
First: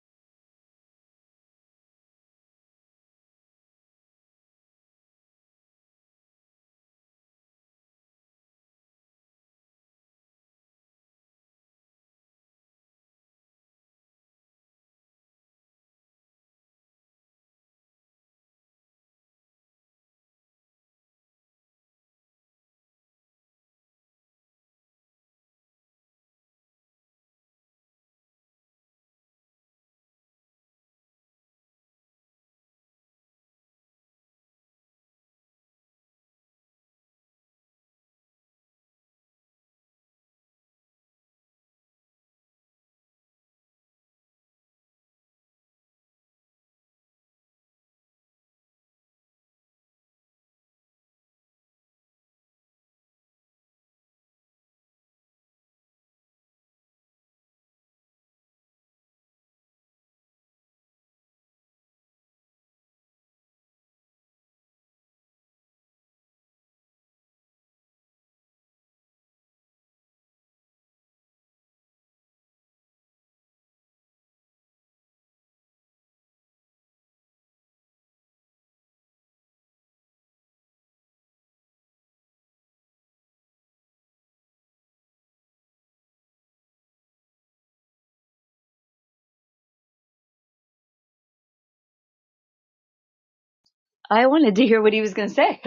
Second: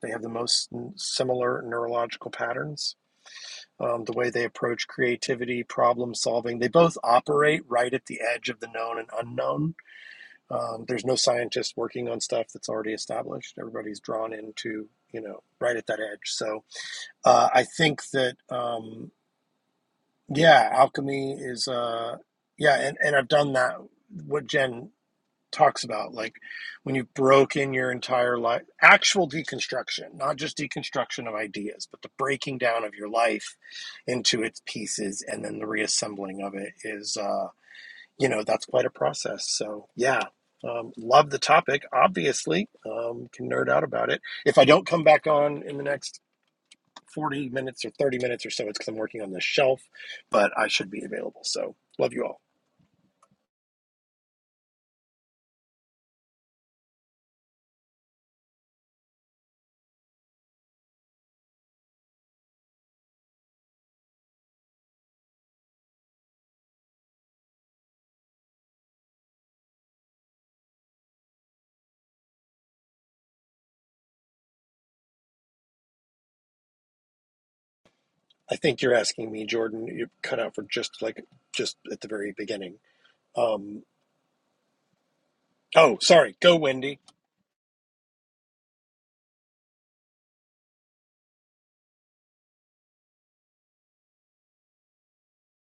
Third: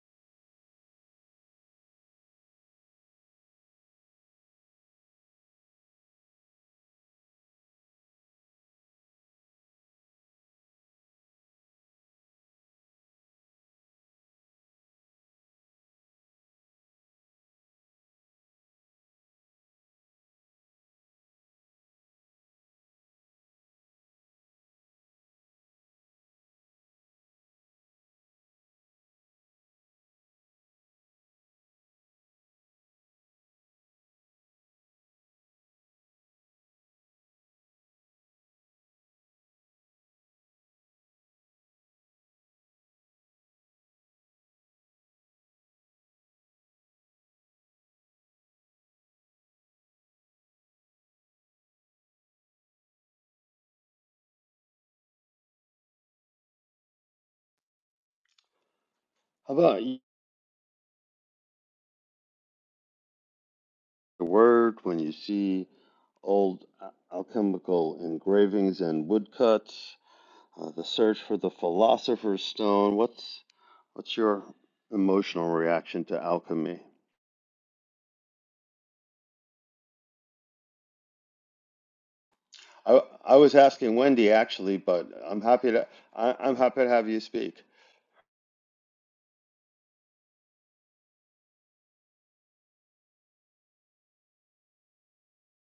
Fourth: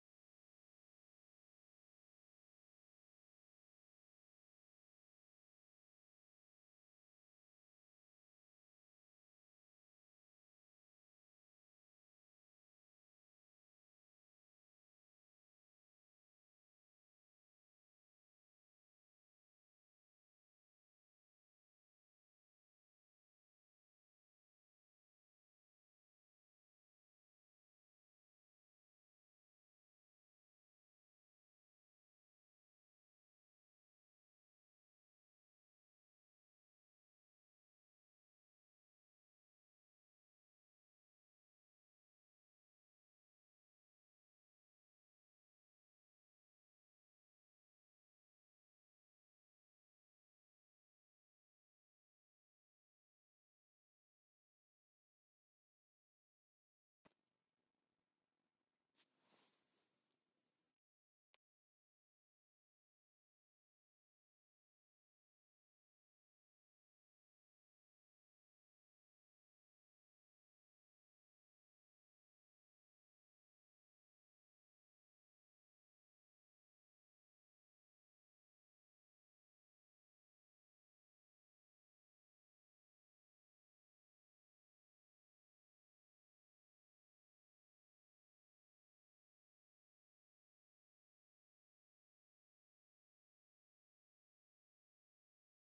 they have the most similar neurological patterns. Um, the way they approach creativity, problem solving, they both operate right at the edge of the known and unknown. Um, there's no scientist working on stuff that's already established. Everybody's drawn into, you know, right at that edge. So uh, I think that, um, yeah, alchemy is, uh, yeah, and, and I've done that. What Jen talks about like when you broke in your entire life actual deconstruction not just deconstruction of ideas but the breaking down of your life into its pieces and then the reassembling of it is uh you know that's quite a process so yeah um, love the topic obviously um, can nerd out about it if i don't come back on in the next 40 minutes or 30 minutes or so it's because i'm working on this shelf but i should be available so love you all
How about you? The word when you see old alchemical engravings and woodcuts, uh, the search for the philosopher's stone. What's what's your emotional reaction to alchemy?
I think you're asking me, Jordan. You cut out for just like just at the very beginning.
I, I was
Um,
asking Wendy actually, but I'm happy to
oh,
I,
sorry. Go,
I'm happy to
Wendy.
have you speak.
I wanted to hear what he was going to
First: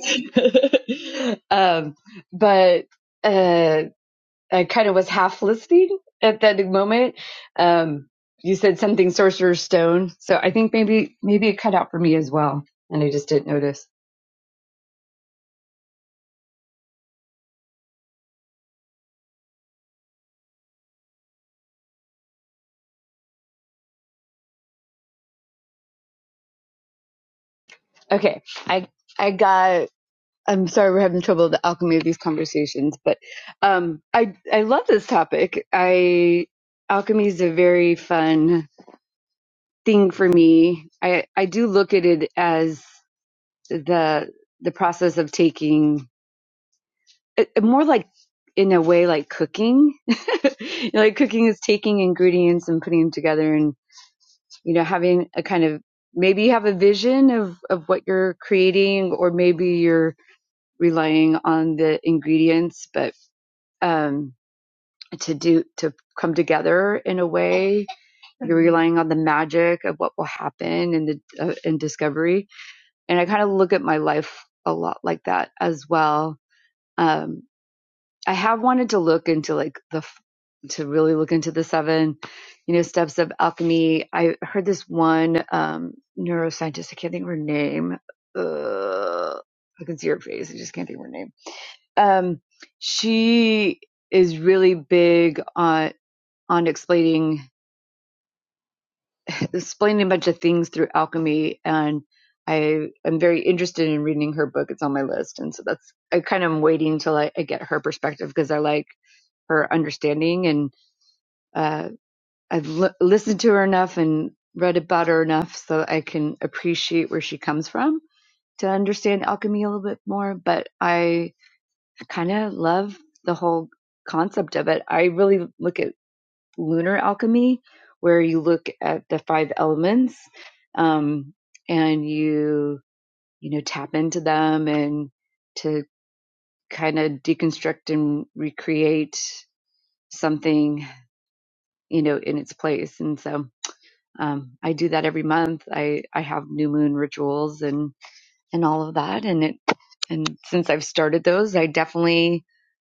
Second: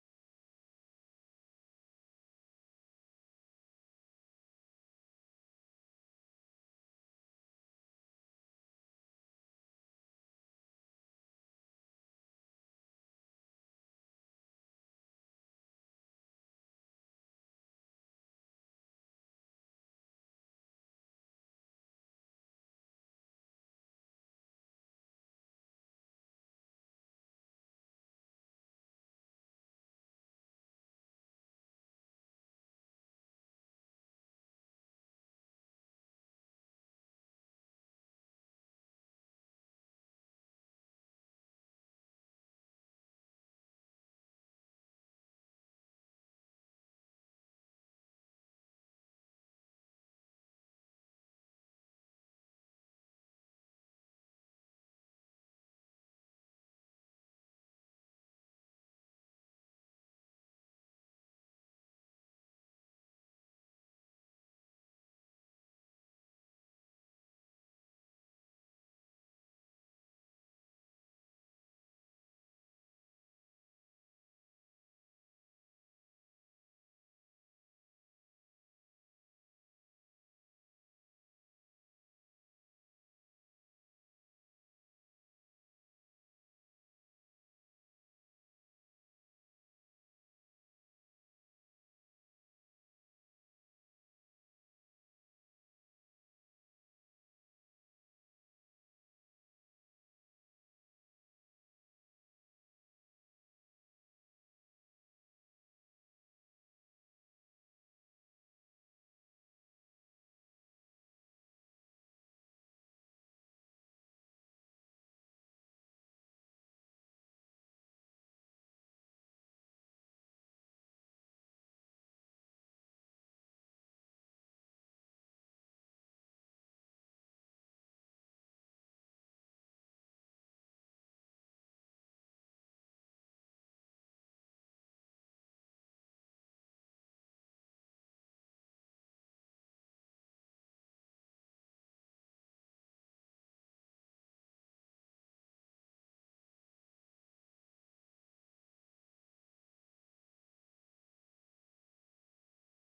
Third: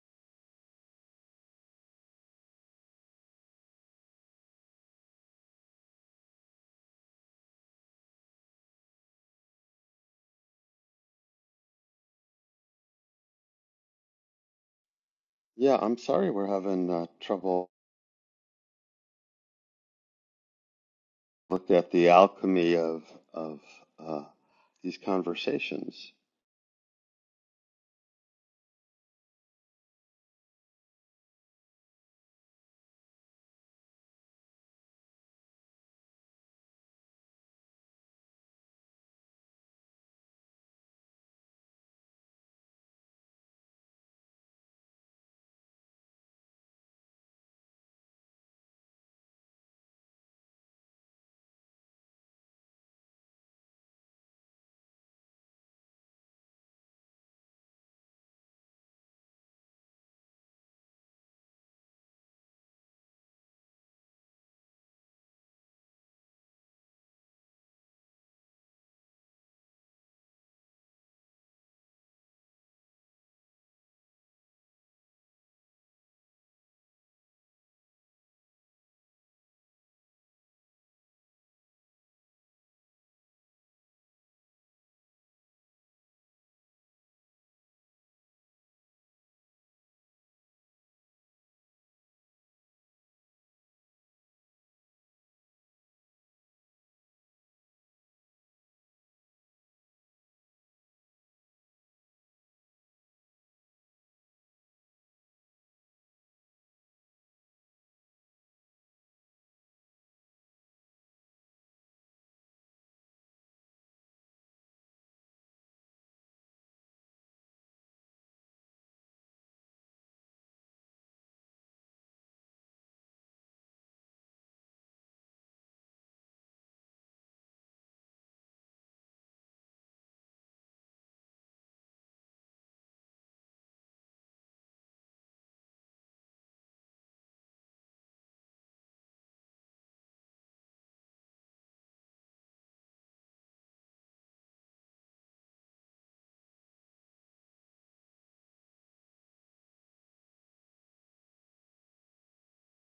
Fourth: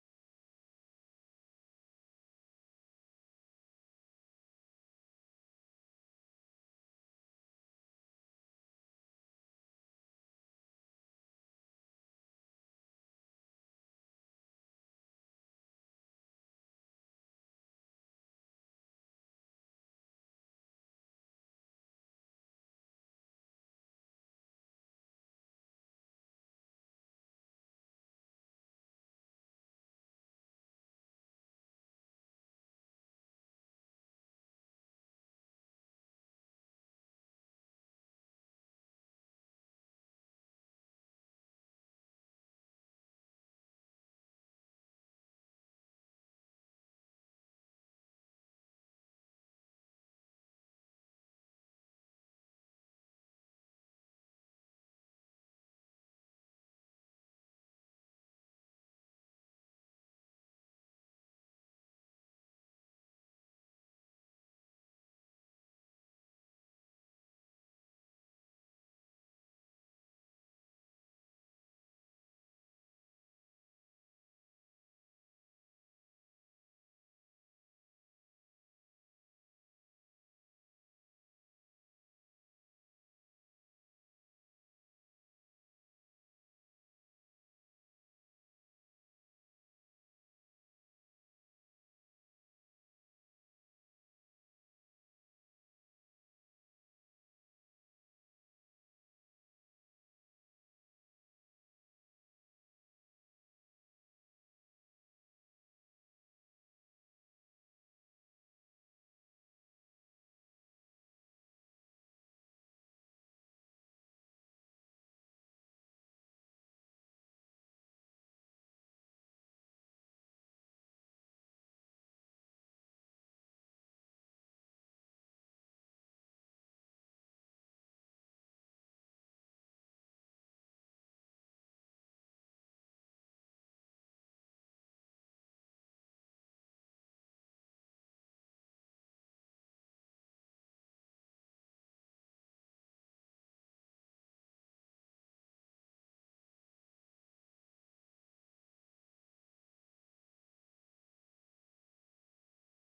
say. um, but uh, I kind of was half listening at that moment. Um, you said something Sorcerer's Stone, so I think maybe maybe it cut out for me as well, and I just didn't notice.
Yeah, I'm sorry we're having uh, trouble look at the alchemy of of uh, these conversations.
Okay, I I got. I'm sorry we're having trouble with the alchemy of these conversations, but um, I I love this topic. I alchemy is a very fun thing for me. I I do look at it as the the process of taking it, more like in a way like cooking You know, like cooking is taking ingredients and putting them together and you know having a kind of maybe you have a vision of of what you're creating or maybe you're relying on the ingredients but um to do to come together in a way you're relying on the magic of what will happen in the uh, in discovery and i kind of look at my life a lot like that as well Um I have wanted to look into like the to really look into the seven, you know, steps of alchemy. I heard this one um neuroscientist, I can't think of her name. Uh, I can see her face, I just can't think of her name. Um she is really big on on explaining explaining a bunch of things through alchemy and I am very interested in reading her book. It's on my list. And so that's, I kind of am waiting till I, I get her perspective because I like her understanding. and. uh, I've l- listened to her enough and read about her enough so I can appreciate where she comes from to understand alchemy a little bit more. But I kind of love the whole concept of it. I really look at lunar alchemy, where you look at the five elements um, and you you know tap into them and to kind of deconstruct and recreate something you know in its place. And so um, I do that every month. I, I have new moon rituals and, and all of that. And it, and since I've started those, I definitely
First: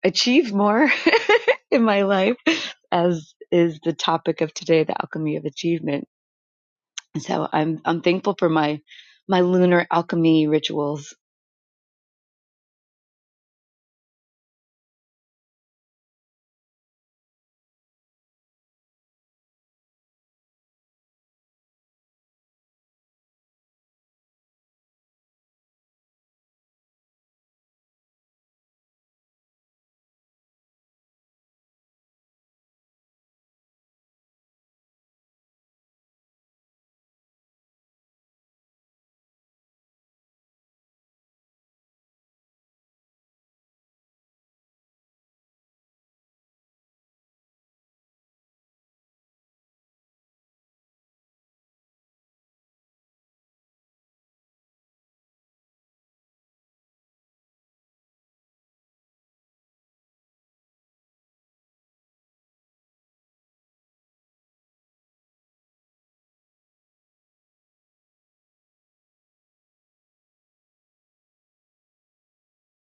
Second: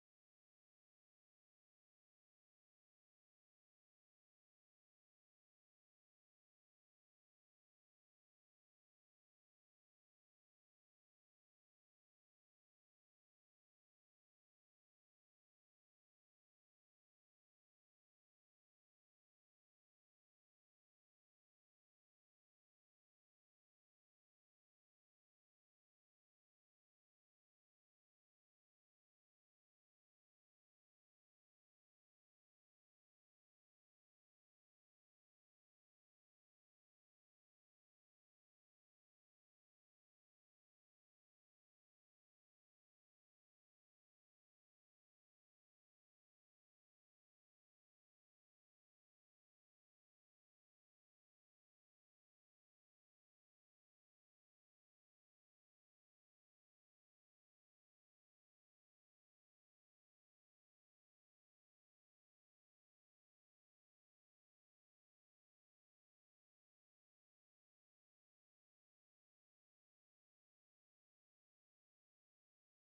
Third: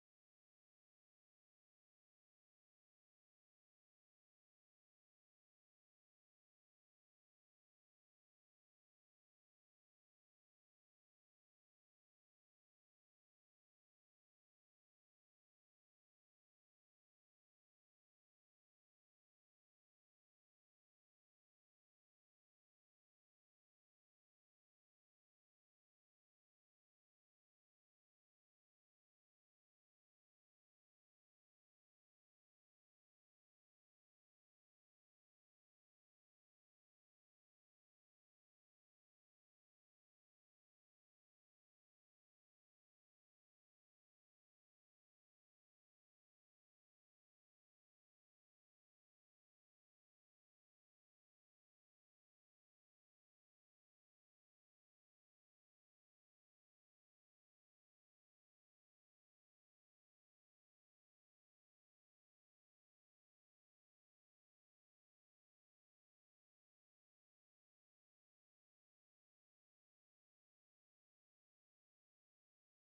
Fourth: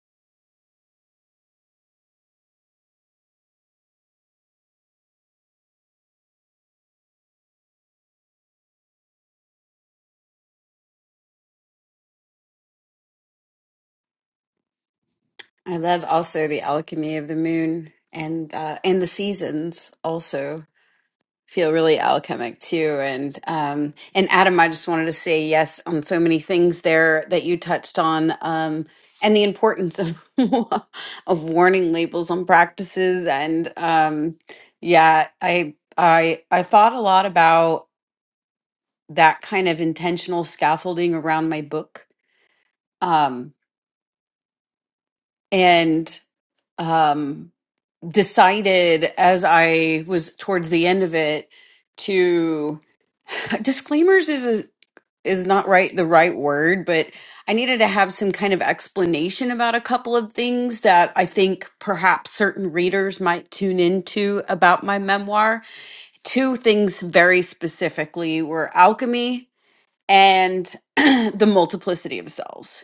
achieve more in my life as is the topic of today, the alchemy of achievement. And So I'm, I'm thankful for my, my lunar alchemy rituals.
I love also the alchemy of the moon and uh, and the seasons also feel really alchemic too. And um, and Adam, I just wanted to say yes on so many things there that you touched on, um, and the importance of of warning labels on practices. And um, yeah, I I I thought a lot about. that kind of intentional scaffolding around my book um, and um, decided as i was towards the end of it to disclaimers is a, is not right the right word but i needed to have some kind of explanation about a couple of things that i think perhaps certain readers might tune into about my memoir two things very specifically were alchemy and the multiplicity of selves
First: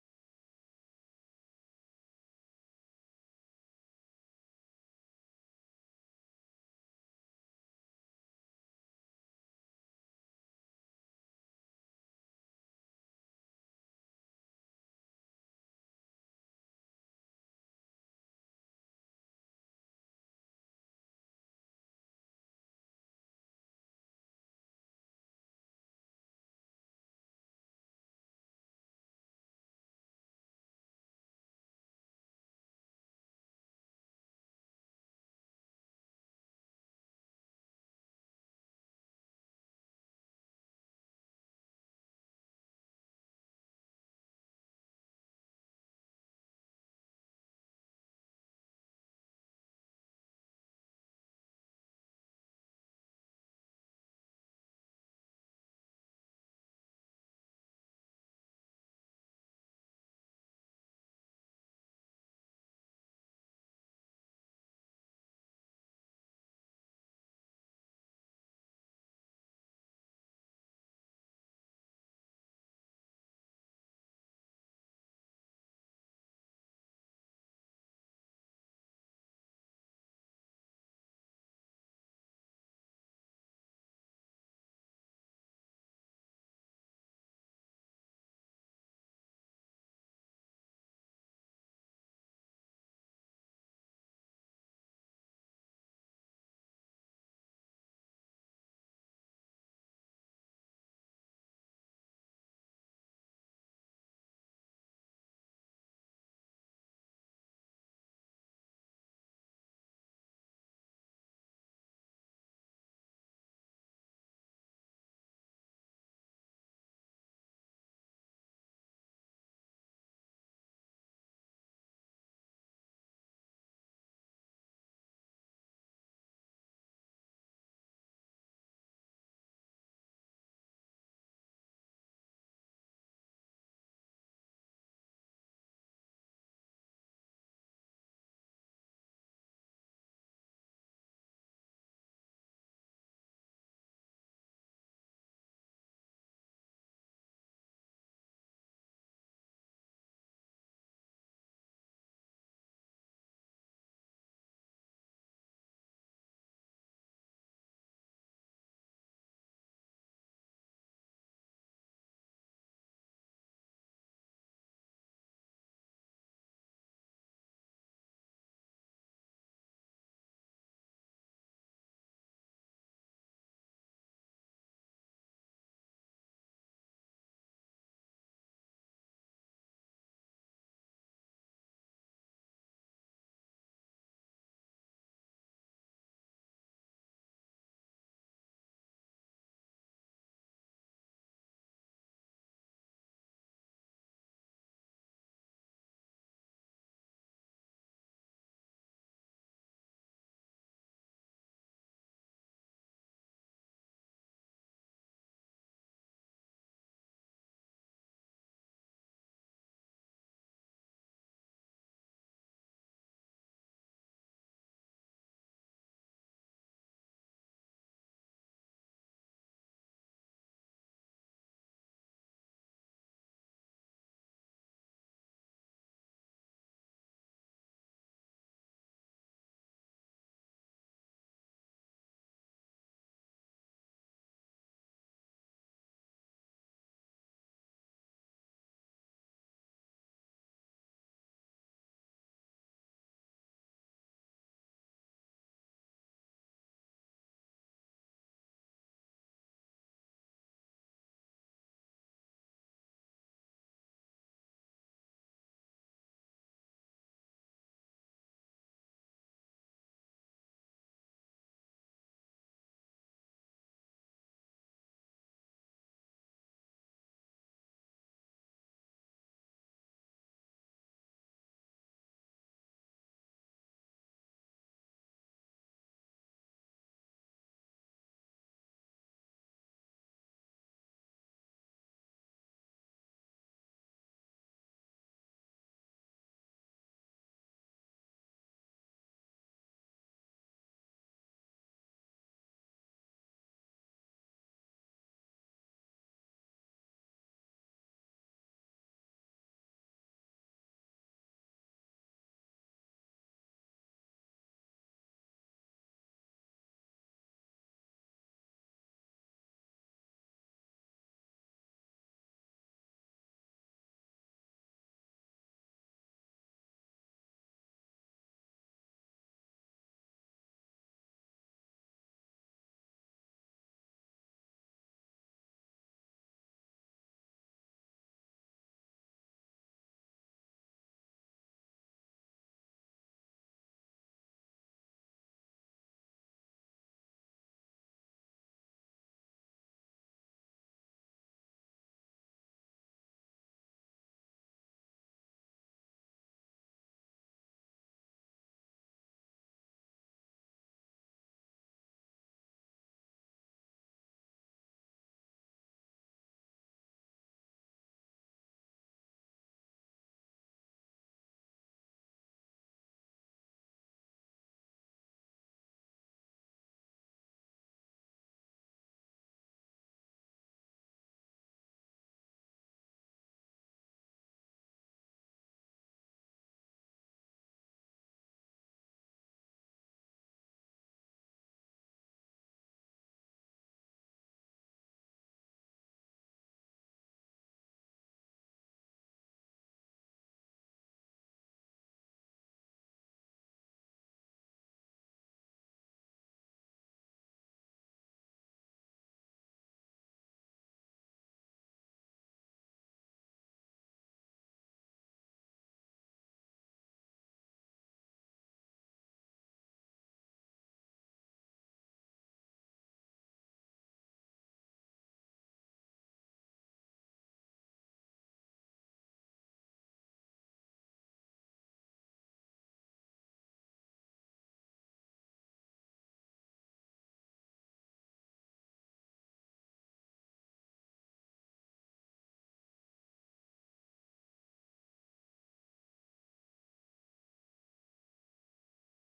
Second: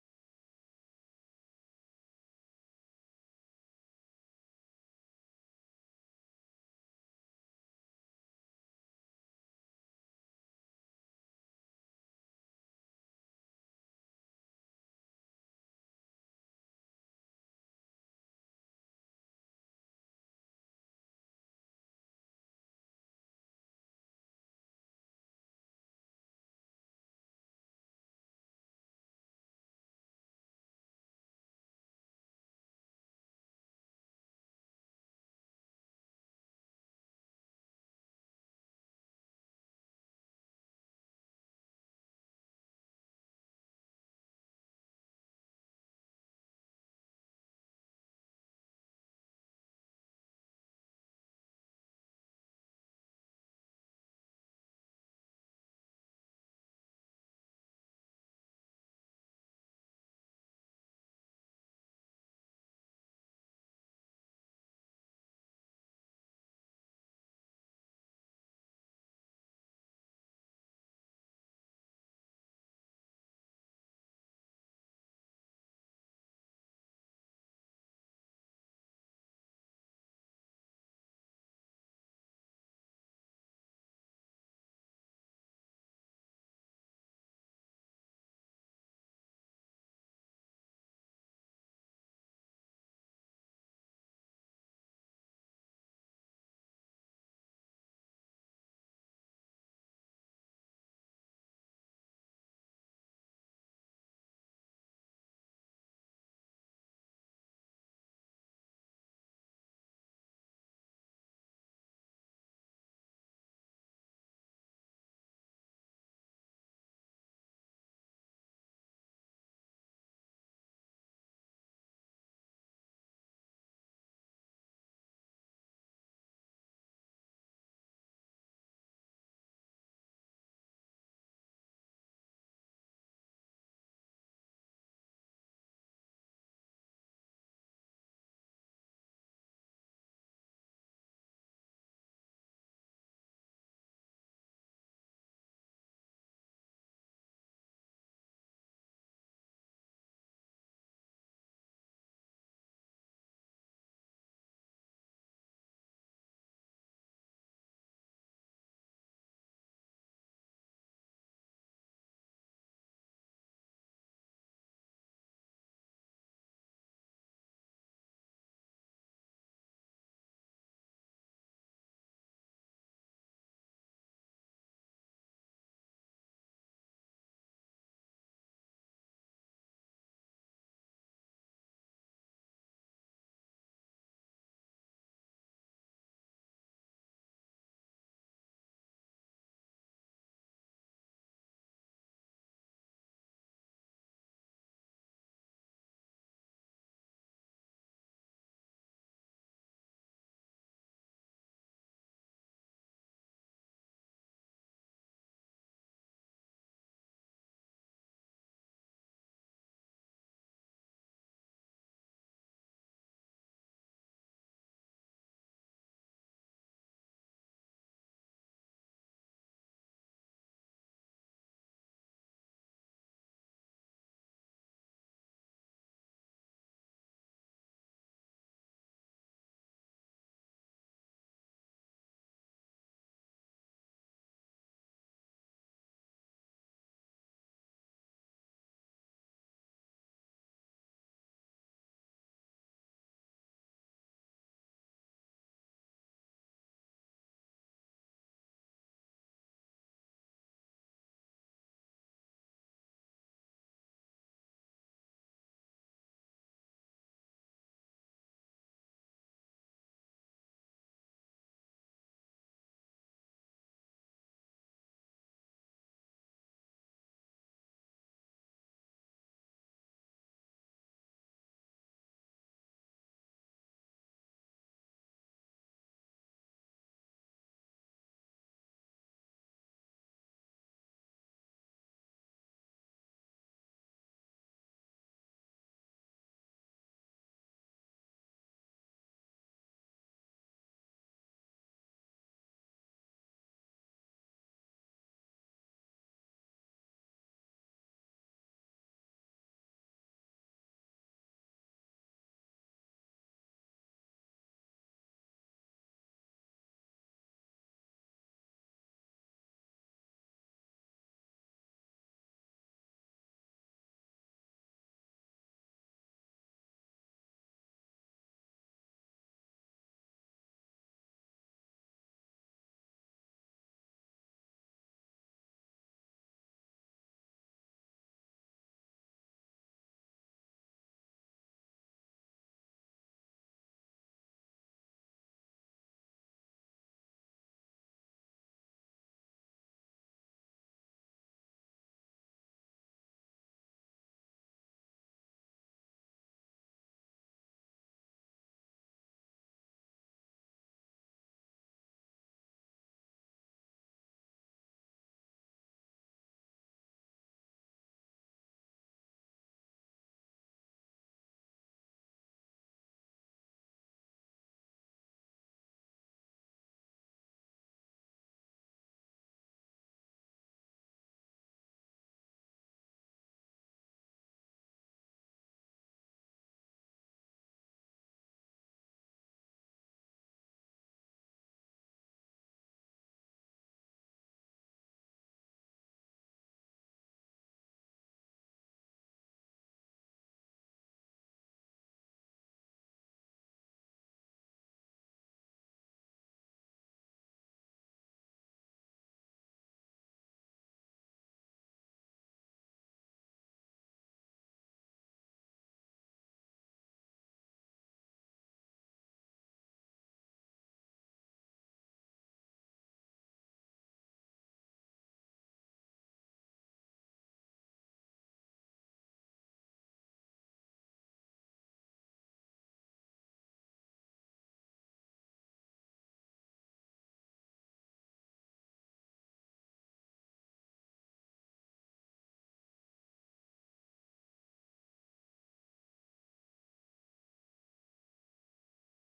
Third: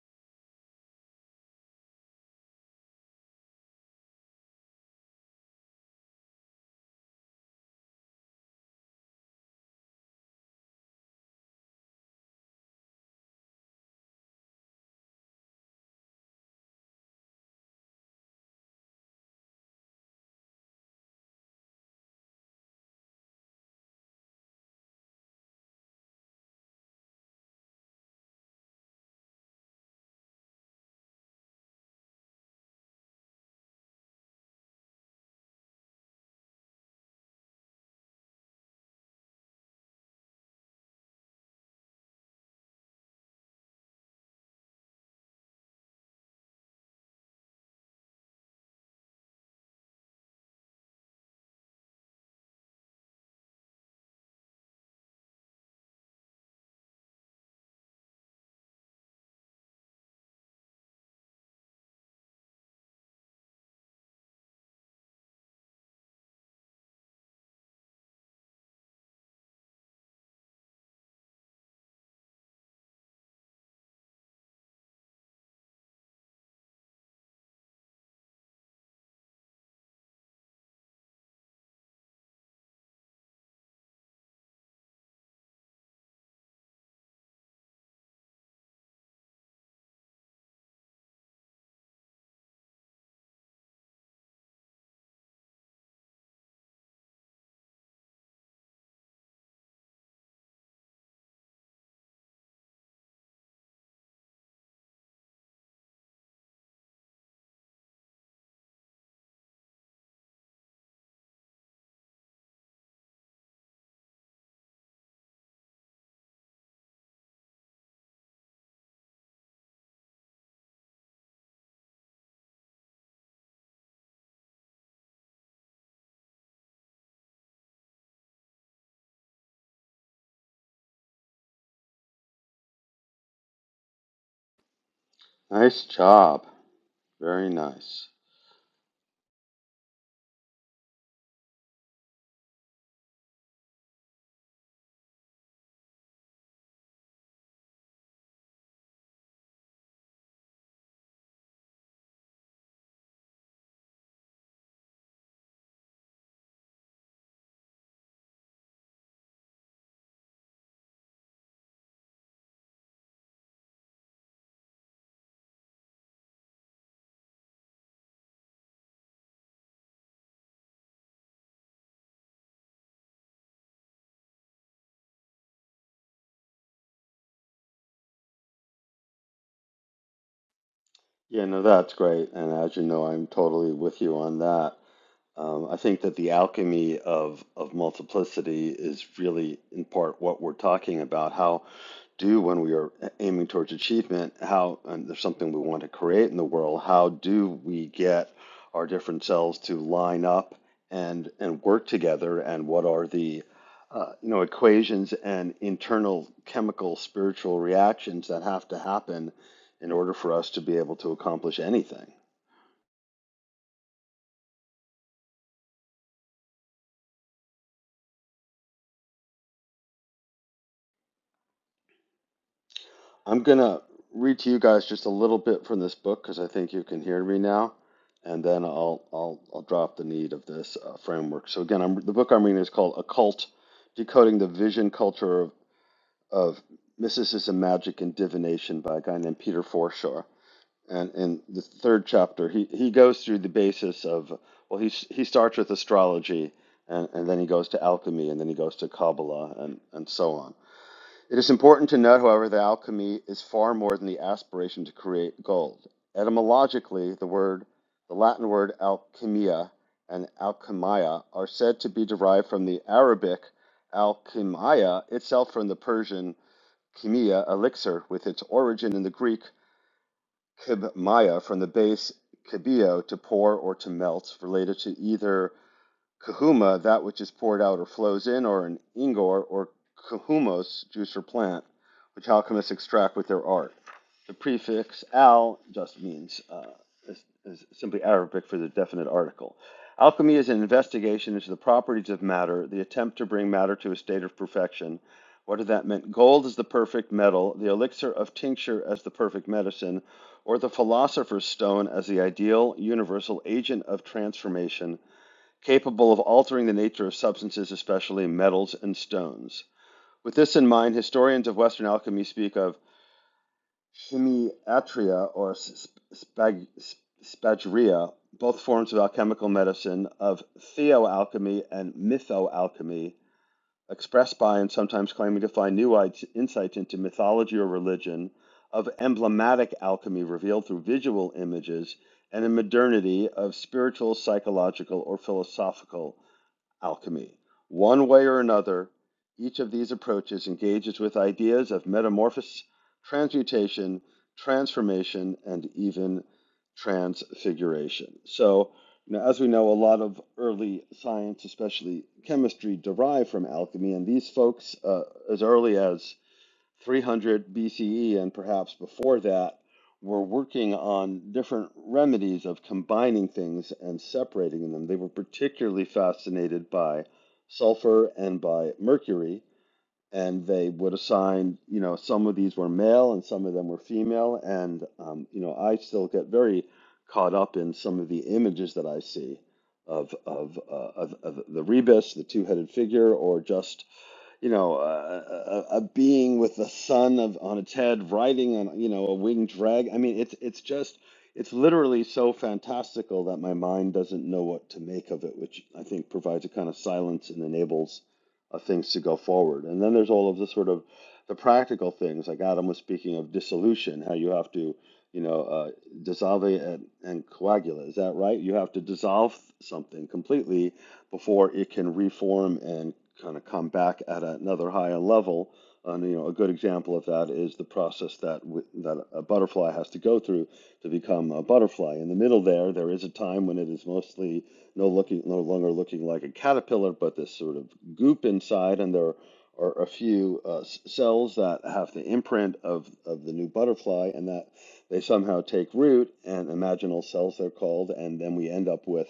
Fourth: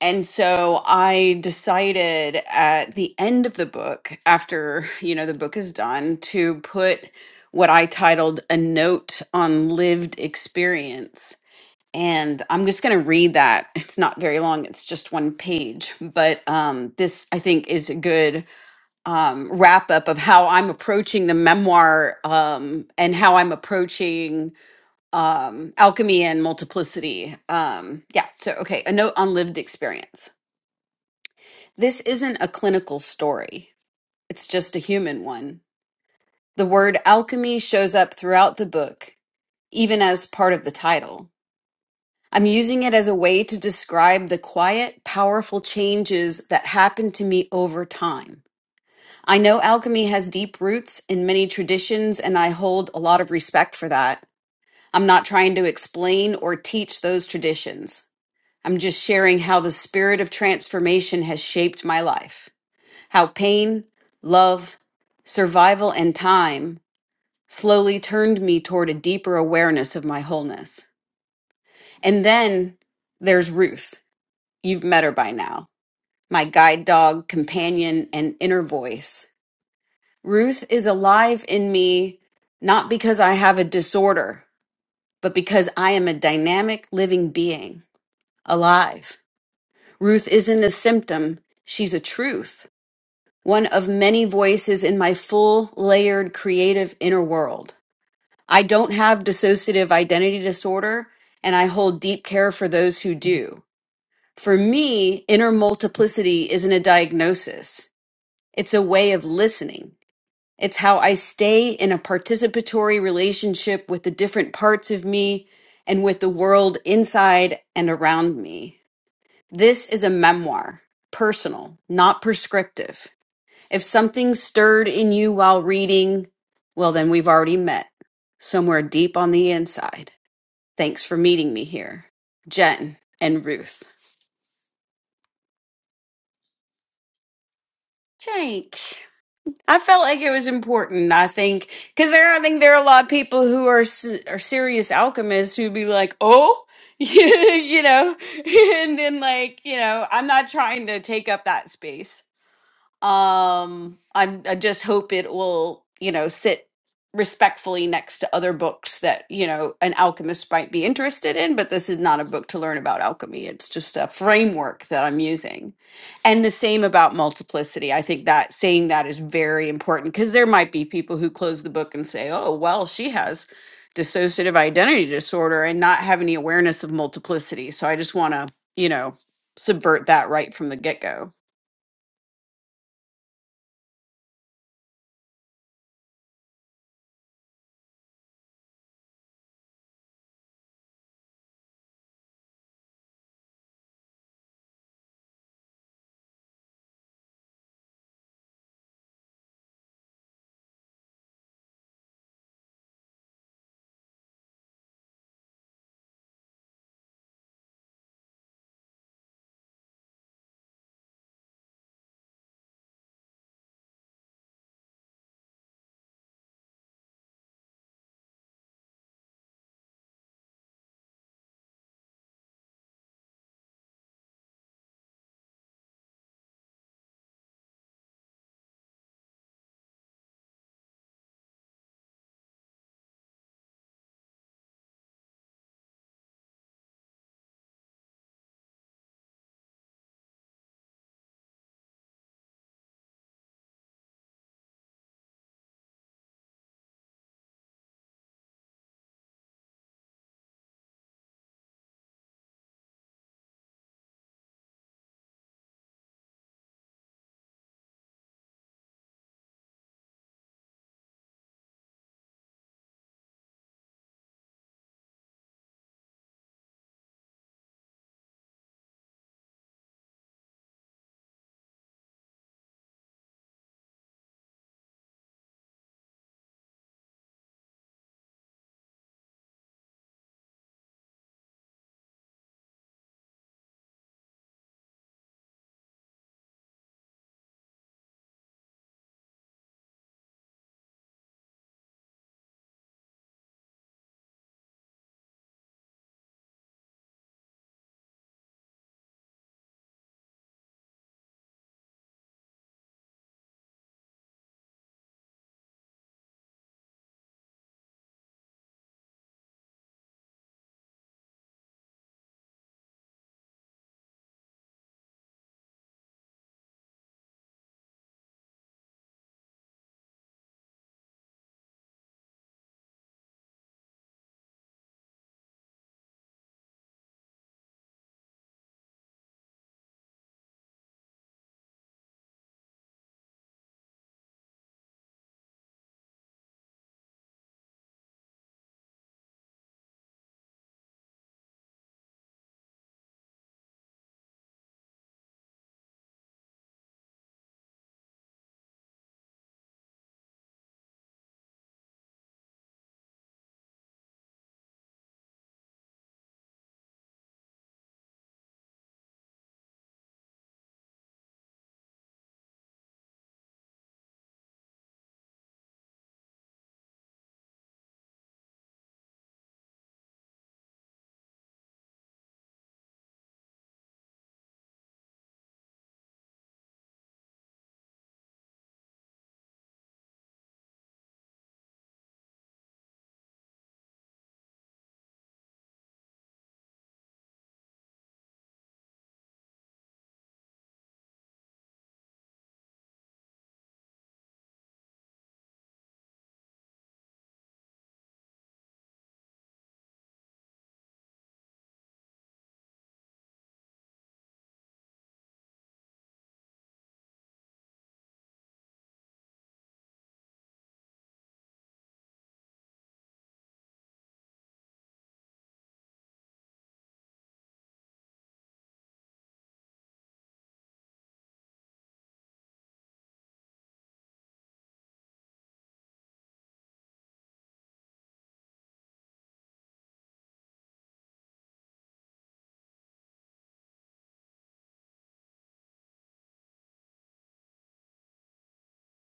And so I decided at the end of the book, after, you know, the book is done, to put what I titled a note on lived experience. And I'm just going to read that. It's not very long, it's just one page. But um, this, I think, is a good um, wrap up of how I'm approaching the memoir um, and how I'm approaching um, alchemy and multiplicity. Um, yeah. So, okay, a note on lived experience. This isn't a clinical story, it's just a human one. The word alchemy shows up throughout the book, even as part of the title. I'm using it as a way to describe the quiet, powerful changes that happen to me over time. I know alchemy has deep roots in many traditions, and I hold a lot of respect for that. I'm not trying to explain or teach those traditions. I'm just sharing how the spirit of transformation has shaped my life. how pain, love, survival, and time slowly turned me toward a deeper awareness of my wholeness. And then there's Ruth. You've met her by now, my guide dog, companion, and inner voice. Ruth is alive in me not because I have a disorder, but because I am a dynamic living being, alive. Ruth isn't a symptom, she's a truth. one of many voices in my full, layered, creative inner world. I don't have dissociative identity disorder, and I hold deep care for those who do. For me, inner multiplicity isn't a diagnosis, it's a way of listening. It's how I stay in a participatory relationship with the different parts of me and with the world inside and around me. This is a memoir, personal, not prescriptive. If something stirred in you while reading, well, then we've already met somewhere deep on the inside. Thanks for meeting me here, Jen and Ruth.
Nice job. Very nice.
Jake. I felt like it was important. I think because there, I think there are a lot of people who are s- are serious alchemists who be like, "Oh, you know," and then like, you know, I'm not trying to take up that space. Um, I, I just hope it will, you know, sit respectfully next to other books that, you know, an alchemist might be interested in, but this is not a book to learn about alchemy. It's just a framework that I'm using. And the same about multiplicity. I think that saying that is very important because there might be people who close the book and say, oh, well, she has dissociative identity disorder and not have any awareness of multiplicity. So I just want to, you know, subvert that right from the get go.
Yeah, no, that's great. And as you know, I'm totally with you on that. Um, I think that the alchemy of, of multiplicity is really in part what we're talking about. How do, when we are aiming towards achievement, how, and there's something we want to create in the world, how do we get our different selves to line up and, and work together? And what are the, uh, you know, equations and internal chemical spiritual reactions that have to happen in order for us to be able to accomplish anything? I'm gonna read to you guys just a little bit from this book because I think you can hear me now, and then I'll I'll I'll drop the need of this uh, framework. So again, I'm, the book I'm reading is called "Occult: Decoding the Vision Culture of, of Mysticism, Magic, and Divination" by a guy named Peter Forshaw. And in the third chapter, he he goes through the basis of well, he he starts with astrology, and, and then he goes to alchemy, and then he goes to Kabbalah, and and so on it is important to note, however, that alchemy is far more than the aspiration to create gold. Etymologically, the word, the Latin word alchemia and alchemia are said to be derived from the Arabic alchemia itself from the Persian chemia, elixir, with its origin in the Greek kibmaya, from the base kibio, to pour or to melt, related to either kahuma, that which is poured out or flows in, or an ingor or kahumos, juice or plant, which alchemists extract with their art. The prefix al just means uh, is, is simply Arabic for the definite article. Alchemy is an investigation into the properties of matter, the attempt to bring matter to a state of perfection. What did that mean? Gold is the perfect metal, the elixir of tincture as the perfect medicine, or the philosopher's stone as the ideal universal agent of transformation capable of altering the nature of substances, especially metals and stones. With this in mind, historians of Western alchemy speak of chemiatria or spag- spagyria, both forms of alchemical medicine, of theoalchemy and mythoalchemy, expressed by and sometimes claiming to find new i- insights into mythology or religion, of emblematic alchemy revealed through visual images, and in modernity of spiritual, psychological, or philosophical alchemy. One way or another, each of these approaches engages with ideas of metamorphosis, transmutation, transformation, and even transfiguration. So, you know, as we know, a lot of early science, especially chemistry, derived from alchemy, and these folks, uh, as early as 300 BCE and perhaps before that were working on different remedies of combining things and separating them. They were particularly fascinated by sulfur and by mercury, and they would assign, you know, some of these were male and some of them were female. And, um, you know, I still get very caught up in some of the images that I see of, of, uh, of, of the rebus, the two headed figure, or just you know, a, a, a being with the sun of on its head riding on, you know, a winged dragon. I mean, it's it's just it's literally so fantastical that my mind doesn't know what to make of it, which I think provides a kind of silence and enables uh, things to go forward. And then there's all of the sort of the practical things, like Adam was speaking of dissolution, how you have to, you know, uh, dissolve and, and coagula. Is that right? You have to dissolve something completely before it can reform and kind of come back at another higher level. And you know, a good example of that is the process that w- that a butterfly has to go through to become a butterfly. In the middle there, there is a time when it is mostly no looking no longer looking like a caterpillar, but this sort of goop inside, and there are a few uh, cells that have the imprint of of the new butterfly, and that they somehow take root and imaginal cells they're called, and then we end up with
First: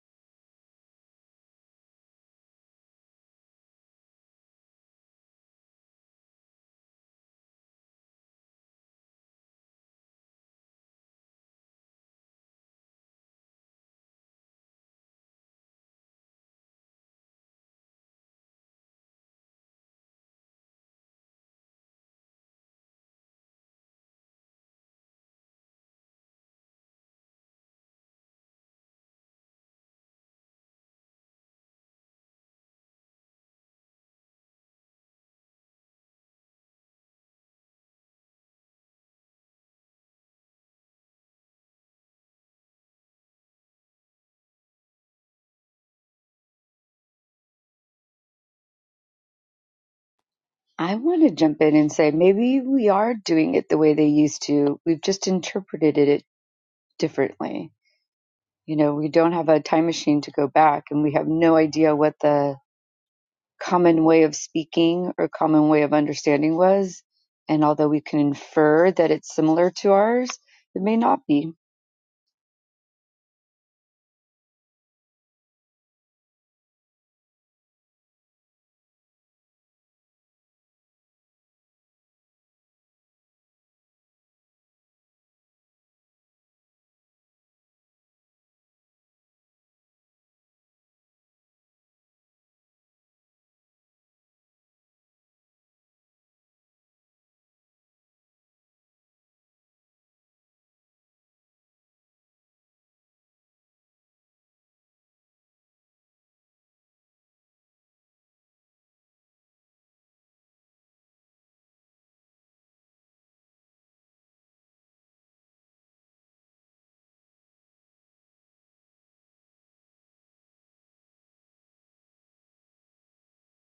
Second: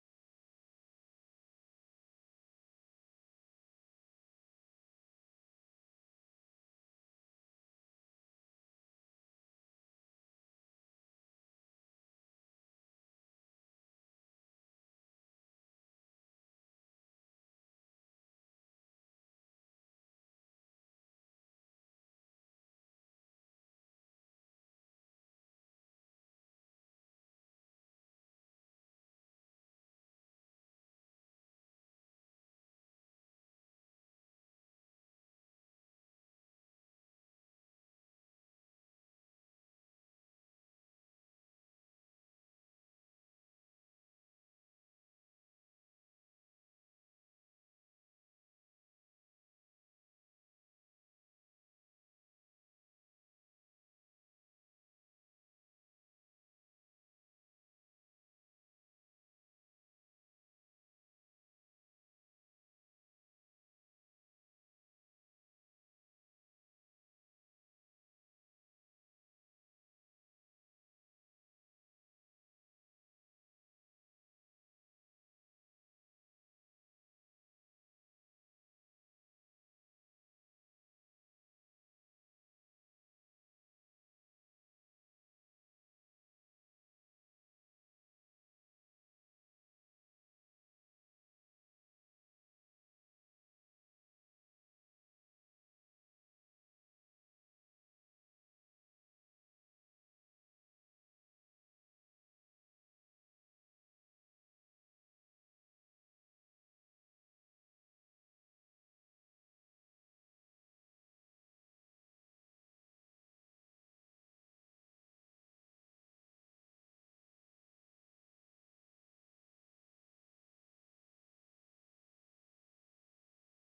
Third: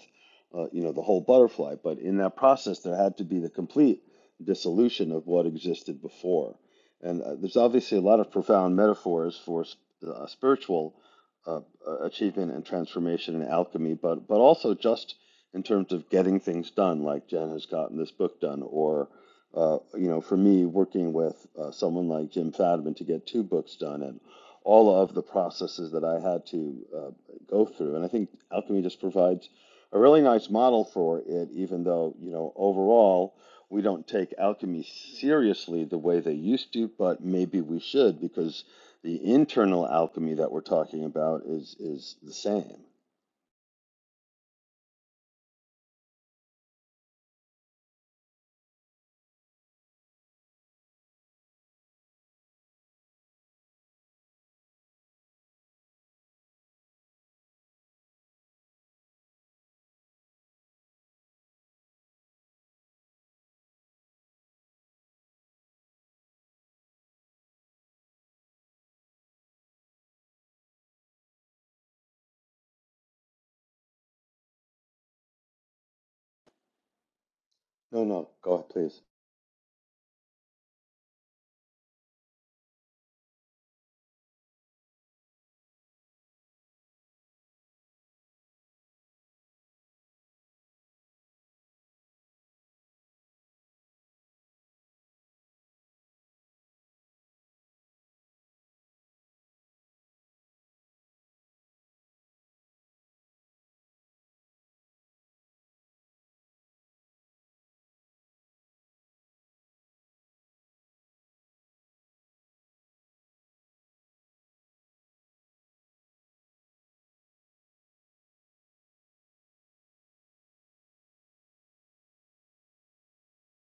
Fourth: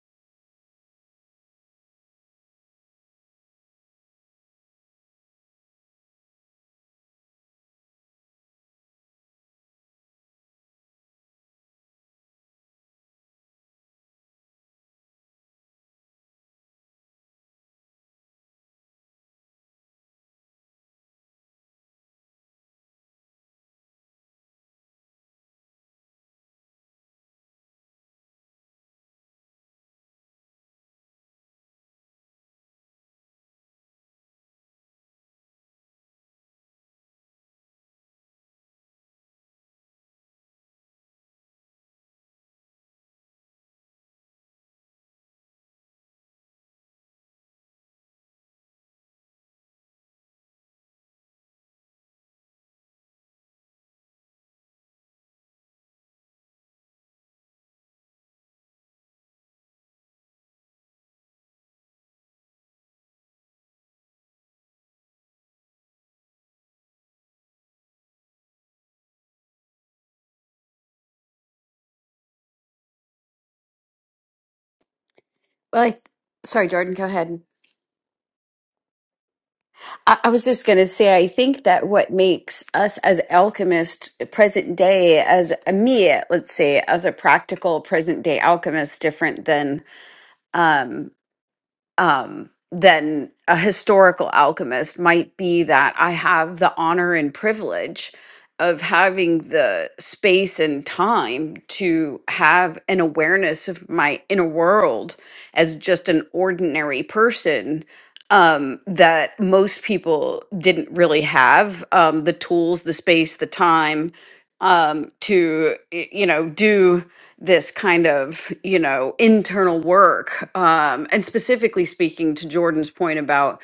uh, you know, the whole butterfly. But in that process, there had to be the complete dissolution of what existed before. And uh, there's obviously a lot of profound metaphors for uh, spiritual uh, uh, achievement and transformation and alchemy, but but also just in terms of getting things done, like Jen has gotten this book done, or uh, you know, for me, working with uh, someone like Jim Fadiman to get two books done, and all of the processes that I had to uh, go through. And I think alchemy just provides a really nice model for it, even though, you know, overall we don't take alchemy seriously the way they used to, but maybe we should because the internal alchemy that we're talking about is is the same.
I want to jump in and say maybe we are doing it the way they used to. We've just interpreted it differently. You know, we don't have a time machine to go back and we have no idea what the common way of speaking or common way of understanding was. And although we can infer that it's similar to ours, it may not be.
Well, I th- sorry, Jordan, go ahead.
No, no, go ahead, please.
I, I was just going to say, I think that what makes us as alchemists present day, as a me, let's say, as a practical present day alchemist, different than um, um, than a historical alchemist might be that I have the honor and privilege of having the space and time to have an awareness of my inner world as just an ordinary person um, that most people didn't really have um, the tools, the space, the time um, to y- you know do this kind of you know internal work um, and specifically speaking to jordan's point about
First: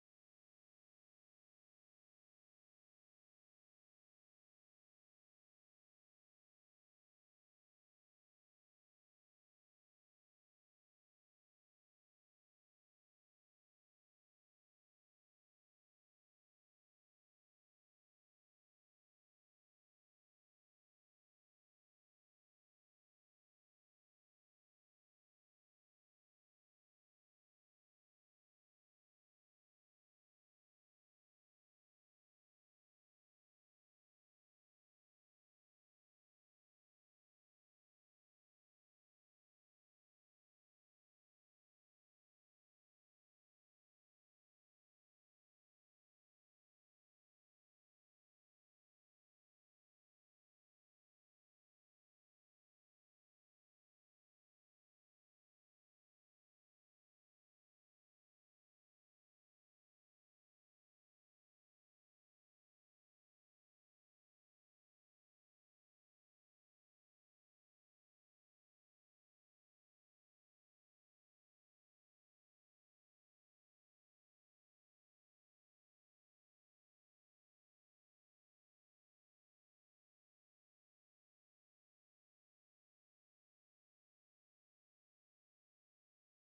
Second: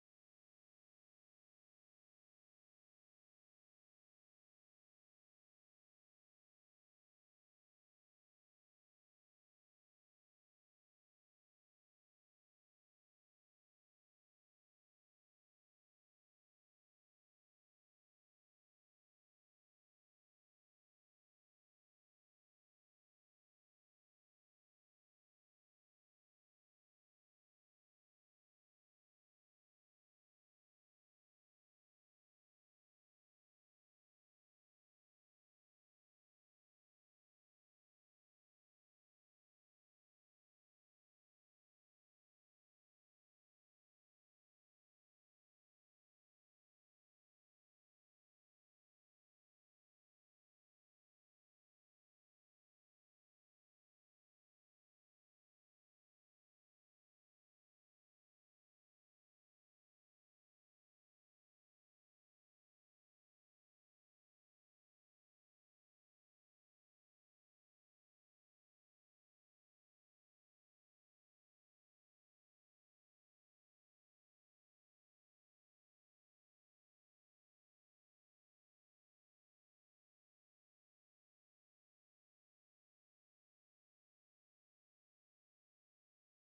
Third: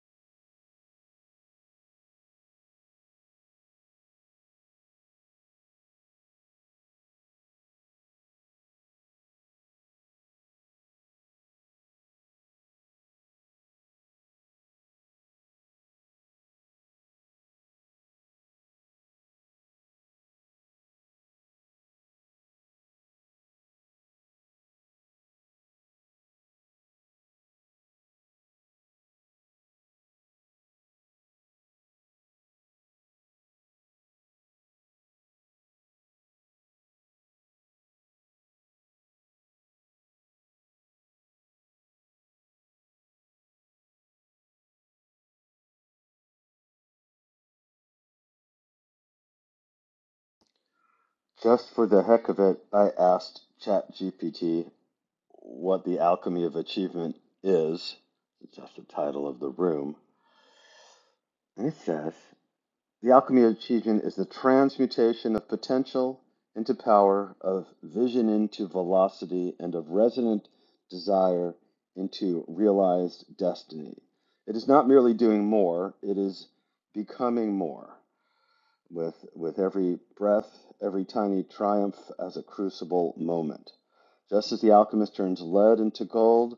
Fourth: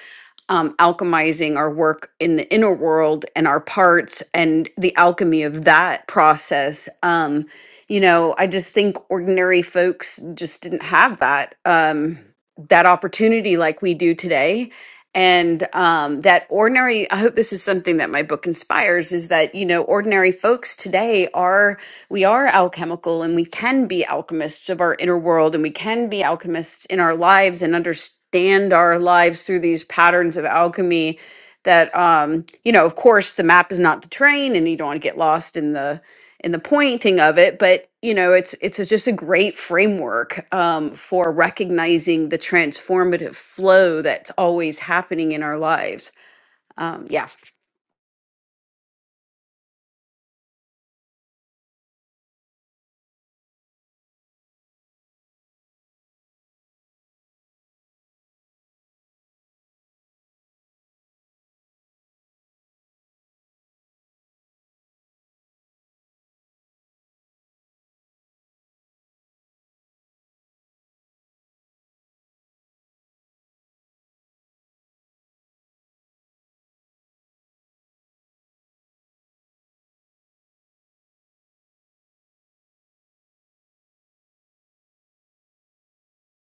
um, alchemizing our work in the inner world and our parts and the alchemy of that process um, you know i just think ordinary folks just didn't have that um, that opportunity like we do today and um, that ordinary i hope this is something that my book inspires is that you know ordinary folks today are we are alchemical and we can be alchemists of our inner world and we can be alchemists in our lives and understand our lives through these patterns of alchemy that um you know of course the map is not the train and you don't want to get lost in the and the pointing of it but you know it's it's just a great framework um, for recognizing the transformative flow that's always happening in our lives um, yeah
Just for the heck of it, I asked ChatGPT what the alchemy of achievement is. It's just the title of the room. And it says The alchemy of achievement is the transmutation of potential into power, of vision into velocity, and of resonant desire into realized destiny. It is not merely doing more, it is becoming more with, with every breath, every tiny triumph as a crucible moment. Just as the alchemist turns lead into gold,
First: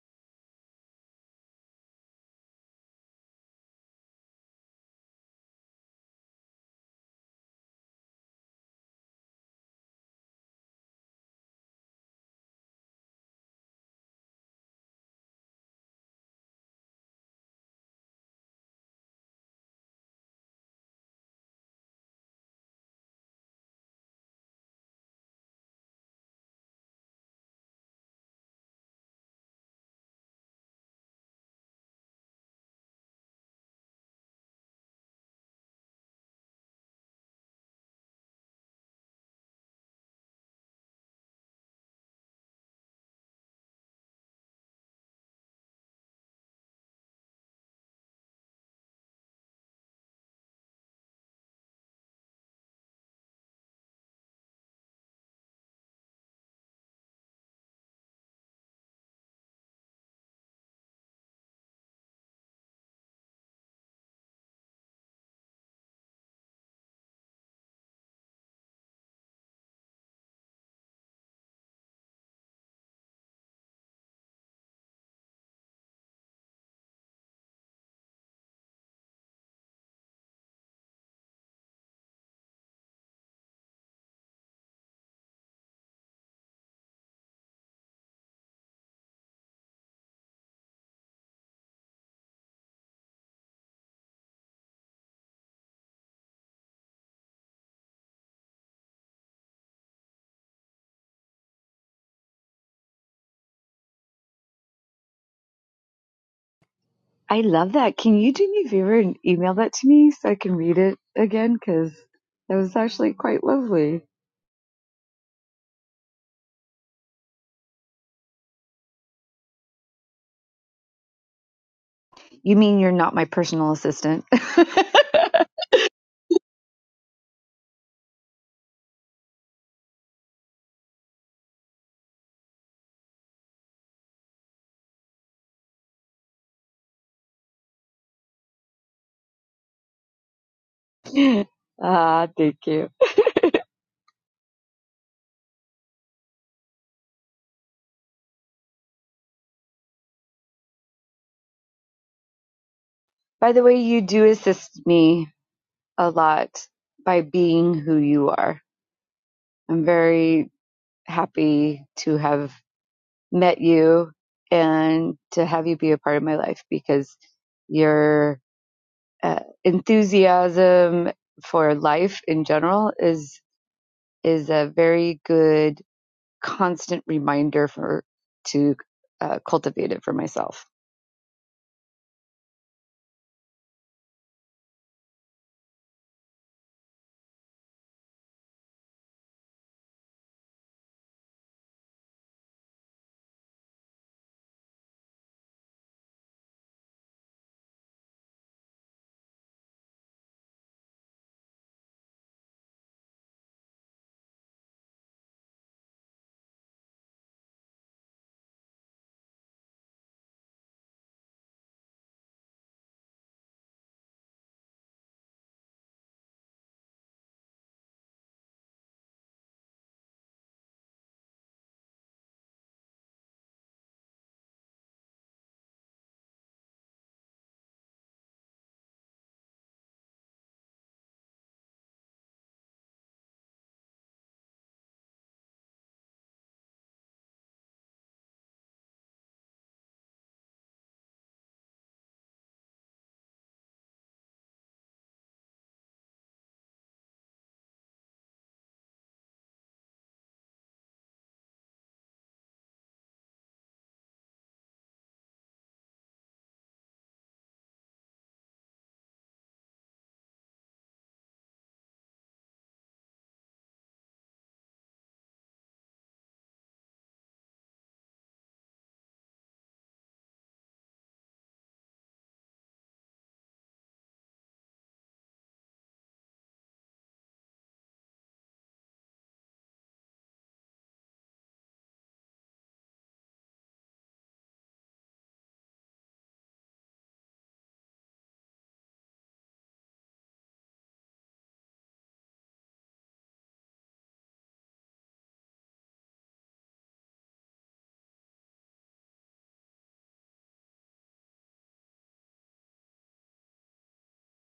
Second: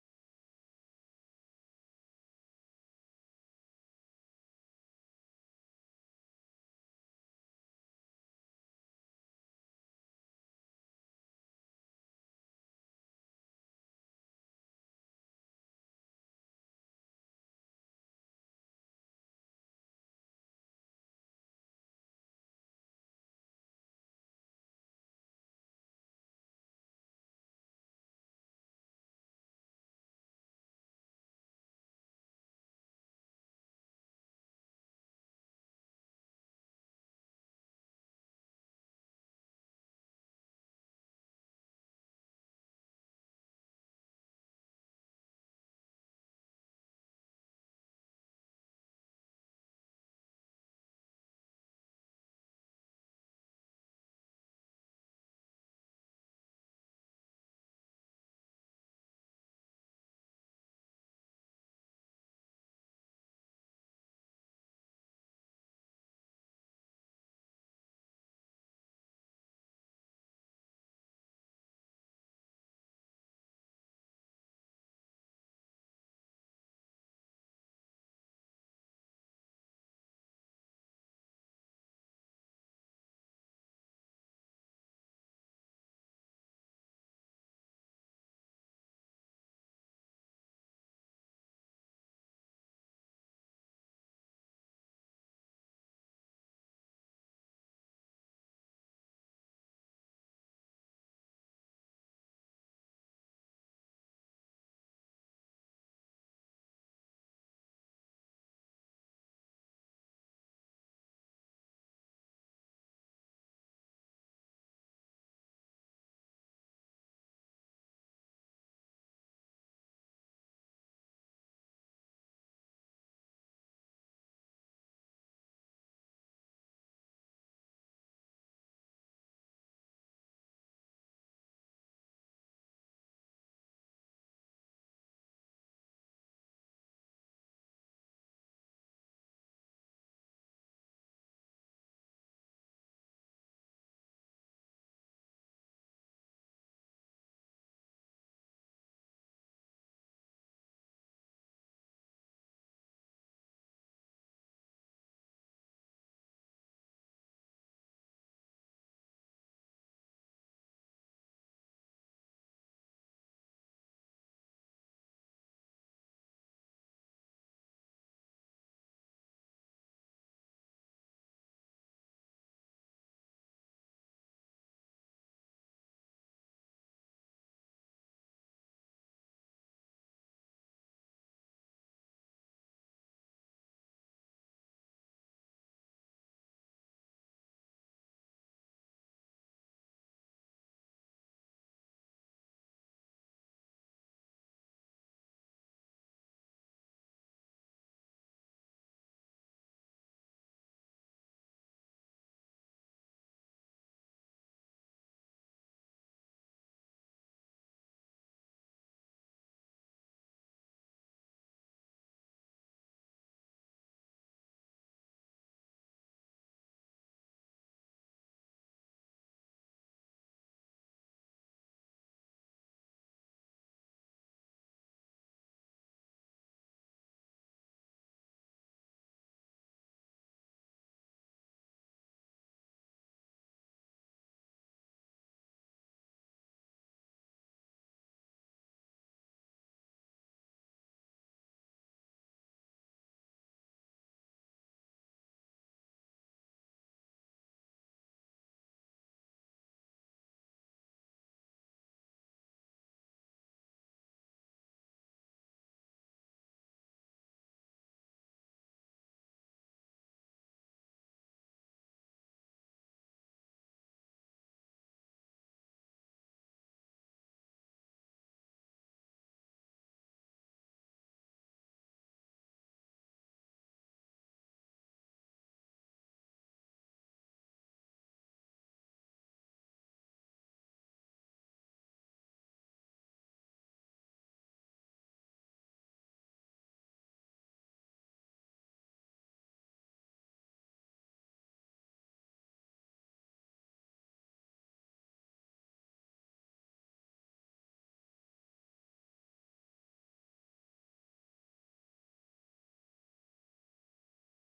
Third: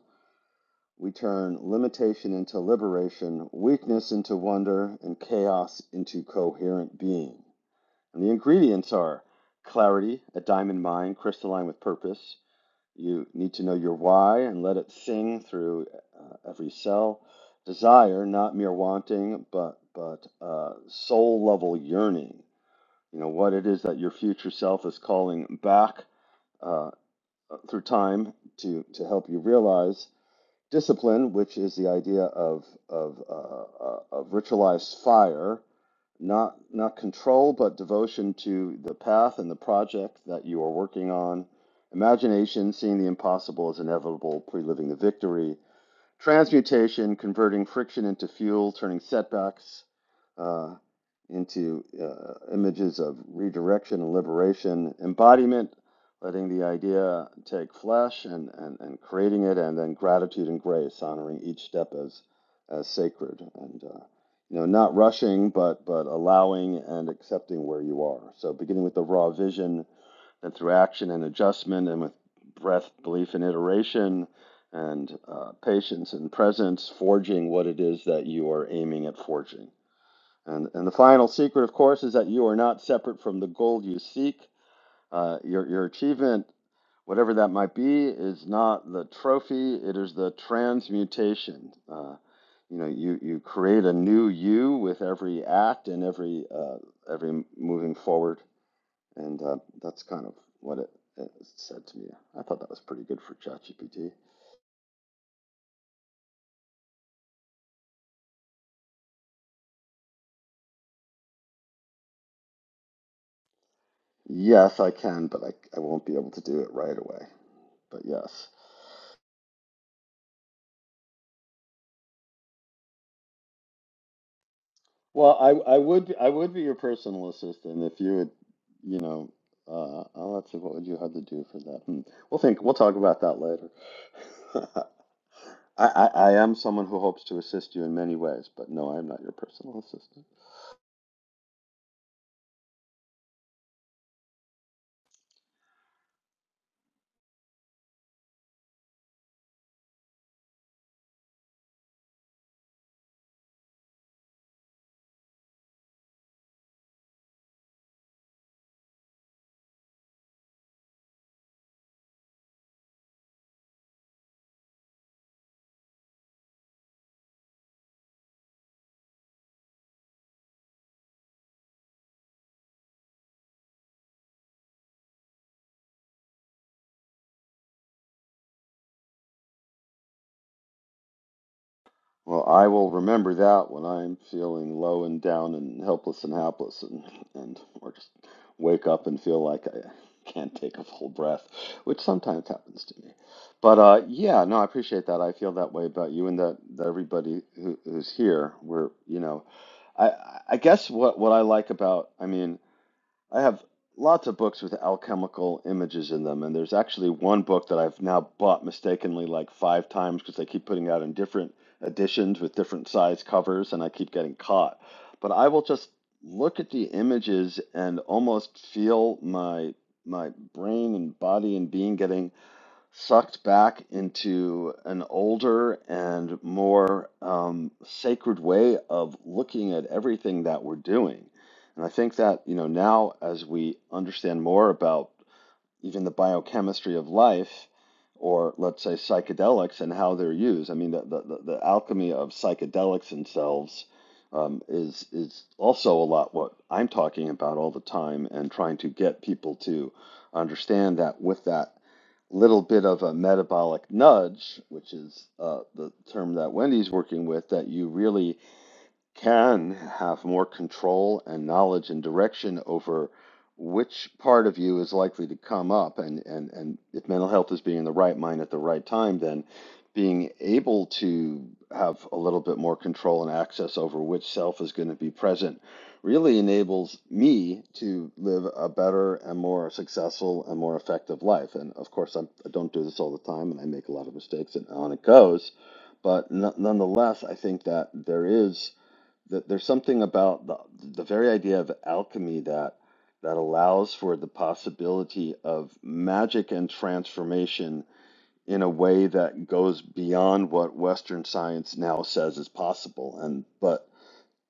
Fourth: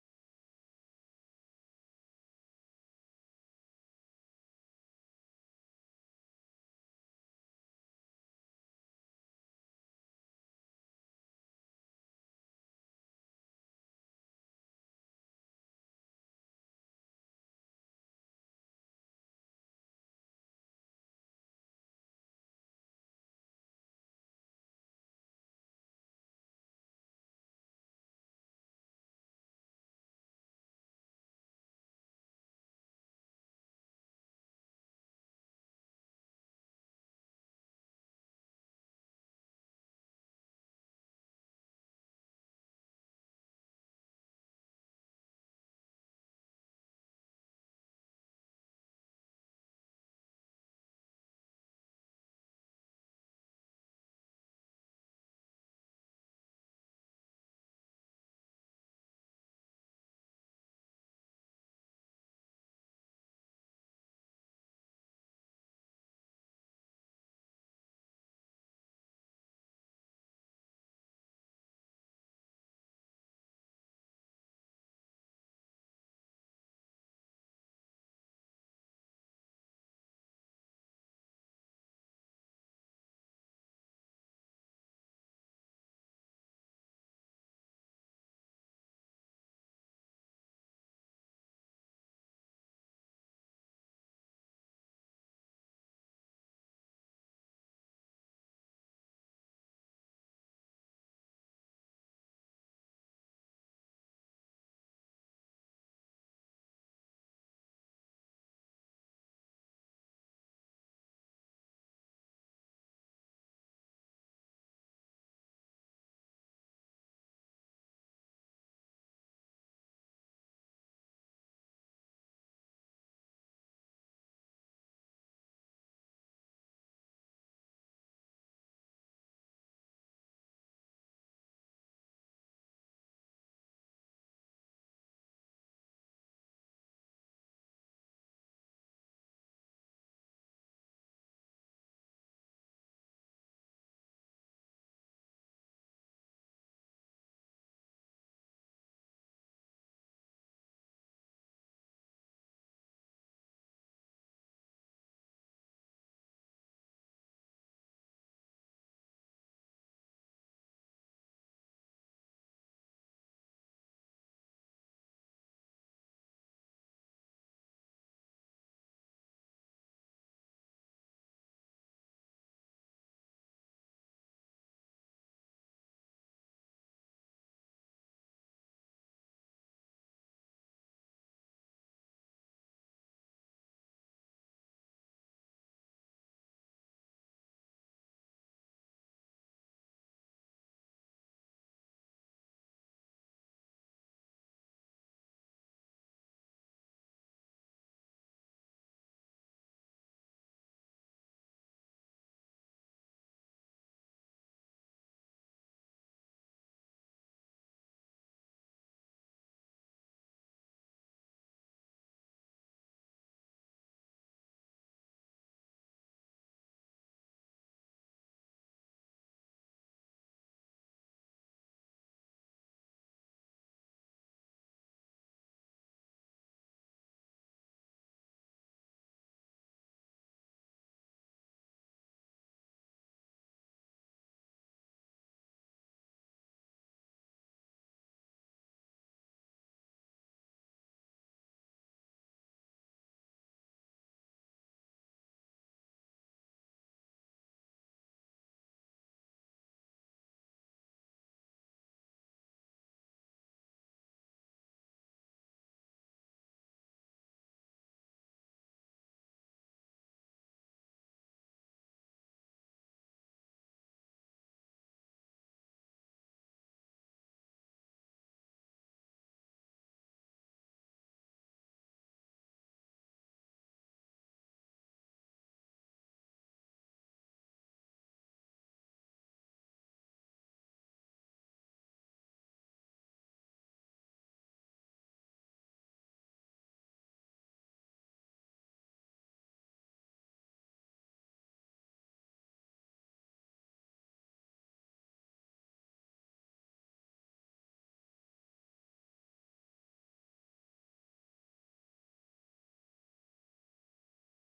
we turn limitation into liberation, weakness into wonder, and chaos into coherent being. And the ingredients are clarity, a diamond mind, crystalline with purpose. You need to know your why and let it sing through uh, every cell. Desire, not mere wanting, but but uh, soul level yearning. You know what it is that your future self is calling back uh, through time to to help you realize discipline, which is the idea of of uh, uh, of ritualized fire, not not control, but devotion to the path and the project that you are working on. Imagination, seeing the impossible as inevitable, pre-living the victory. Transmutation, converting friction into fuel, turning setbacks uh, into uh, images of redirection and liberation. Embodiment, letting the idea take flesh and, and, and creating it, and then gratitude and grace, honoring each step as, as sacred. And, uh, you know, not rushing, but, but allowing and accepting where you are. So beginning with the raw vision and through action and adjustment, and with breath, belief, and iteration, and uh, patience and presence, forging what it is that you are aiming at forging. And, and the final secret, of course, is that you are not separate from the goal you seek. Uh, your, your achievement, whatever that might be, is not the trophy, it is the transmutation. Uh, you know, you, you create a new you with every act and every, uh, every moving forward and uh, that's kind of what it, it said to me. I thought that was pretty good for ChatGPT.
I love that. Can you do me a favor and email that to me so I can read it again? Because that was actually quite lovely.
Yes, I can, but I, I won't be able to do it right away. But yes.
You mean you're not my personal assistant?
Well, I, I would I would be your personal assistant if you would, you know, uh, oh, let's see, what would you have to do for that? Hmm. We'll think, we'll talk about that later. I, I, I am someone who hopes to assist you in many ways, but no, I am not your personal assistant.
ah, thank you. By the way, you do assist me a lot by being who you are. I'm very happy to have met you and to have you be a part of my life because your uh, enthusiasm for life in general is is a very good constant reminder for to uh, cultivate it for myself.
Well, I will remember that when I'm feeling low and down and helpless and hapless, and, and or just wake up and feel like I can't take a full breath, which sometimes happens to me. But uh, yeah, no, I appreciate that. I feel that way about you and that, that everybody who, who's here. We're, you know, I I guess what what I like about, I mean. I have lots of books with alchemical images in them, and there's actually one book that I've now bought mistakenly like five times because they keep putting out in different editions with different size covers, and I keep getting caught. But I will just look at the images and almost feel my my brain and body and being getting sucked back into an older and more um, sacred way of looking at everything that we're doing. And I think that, you know, now as we understand more about even the biochemistry of life, or let's say psychedelics and how they're used. I mean, the, the, the- alchemy of psychedelics themselves um, is is also a lot what I'm talking about all the time and trying to get people to understand that with that little bit of a metabolic nudge, which is uh, the term that Wendy's working with, that you really can have more control and knowledge and direction over which part of you is likely to come up and and and if mental health is being in the right mind at the right time then being able to have a little bit more control and access over which self is going to be present really enables me to live a better and more successful and more effective life and of course I'm, i don't do this all the time and i make a lot of mistakes and on it goes but n- nonetheless i think that there is that there's something about the, the very idea of alchemy that that allows for the possibility of magic and transformation in a way that goes beyond what western science now says is possible and but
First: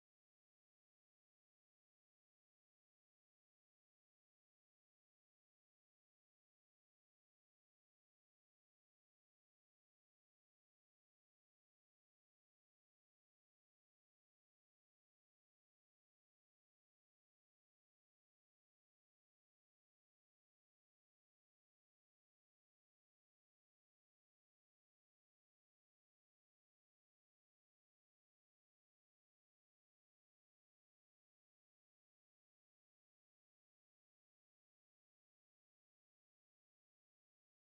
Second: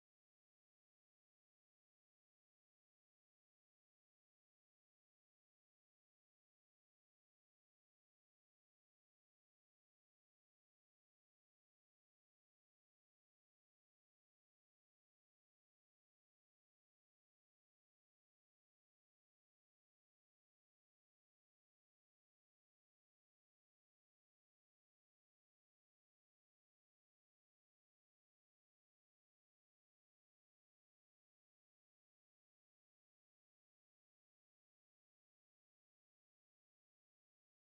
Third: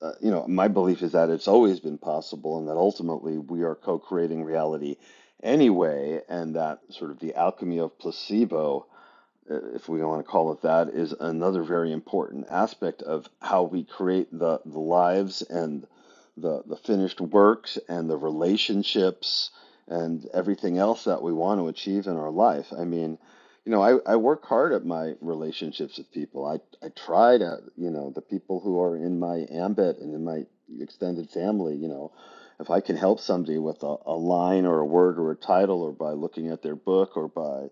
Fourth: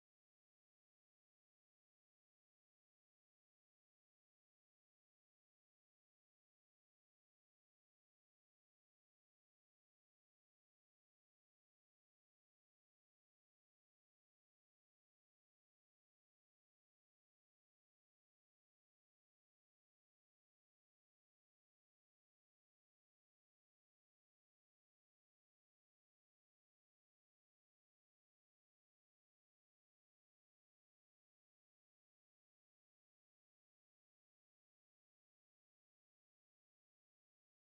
uh, you know my belief is that it's always been possible and that ultimately we are co-creating reality anyway and that sort of the alchemy of placebo uh, if we want to call it that, is another very important aspect of how we create the, the lives and the, the finished works and the relationships and everything else that we want to achieve in our life. I mean, you know, I, I work hard at my relationships with people. I, I try to, you know, the people who are in my ambit and in my extended family, you know, if I can help somebody with a, a line or a word or a title or by looking at their book or by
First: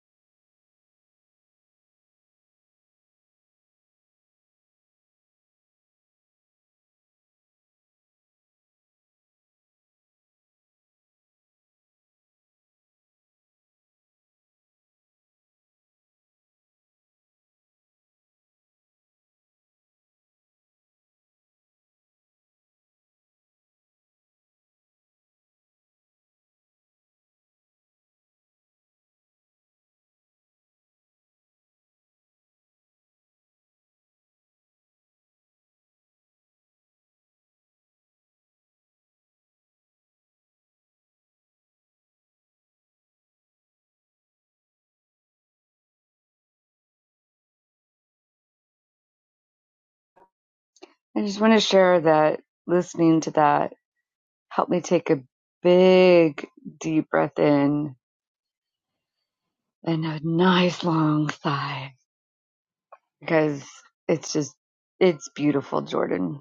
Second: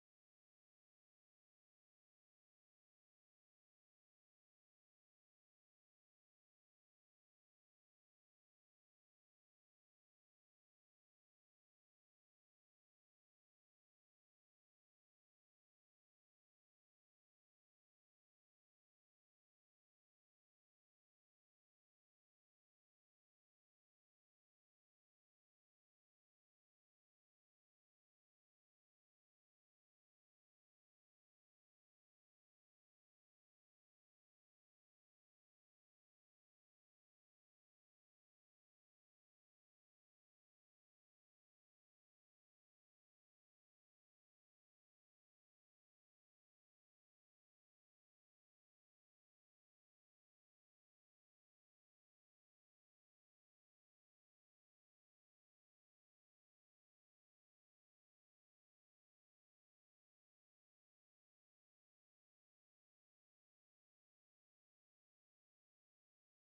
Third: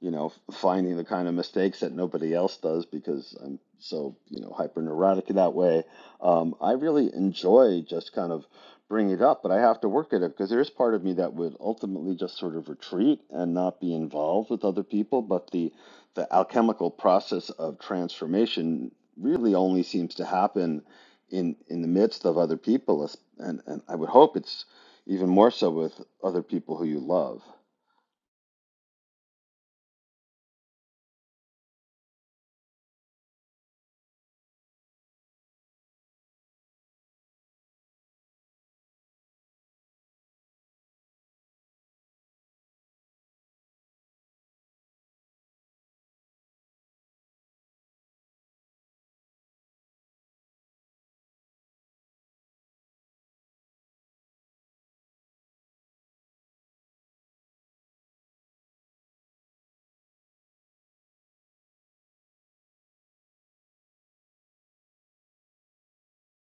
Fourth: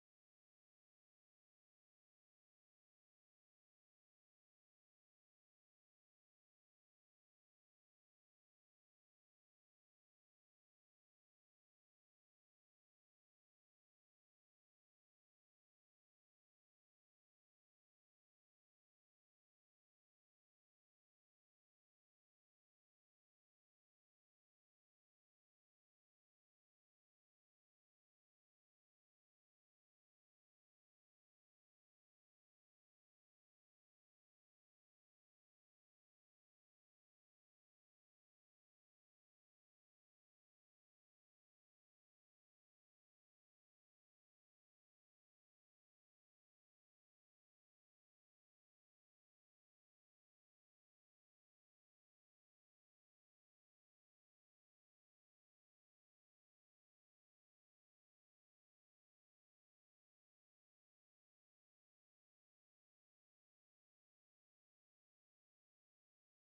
you know, finding the kind of mistakes that nobody else does because I'm so, you know, hyper neurotic that way. Um, I really enjoy just kind of bringing it up, but I have to work at it because there is part of me that would ultimately just sort of retreat and not be involved with other people. But the the alchemical process of transformation really only seems to happen in in the midst of other people, es- and and I would hope it's even more so with other people who you love.
I just want to share that listening to that helped me take a big deep breath in and a nice long sigh because it's just it's beautiful, Jordan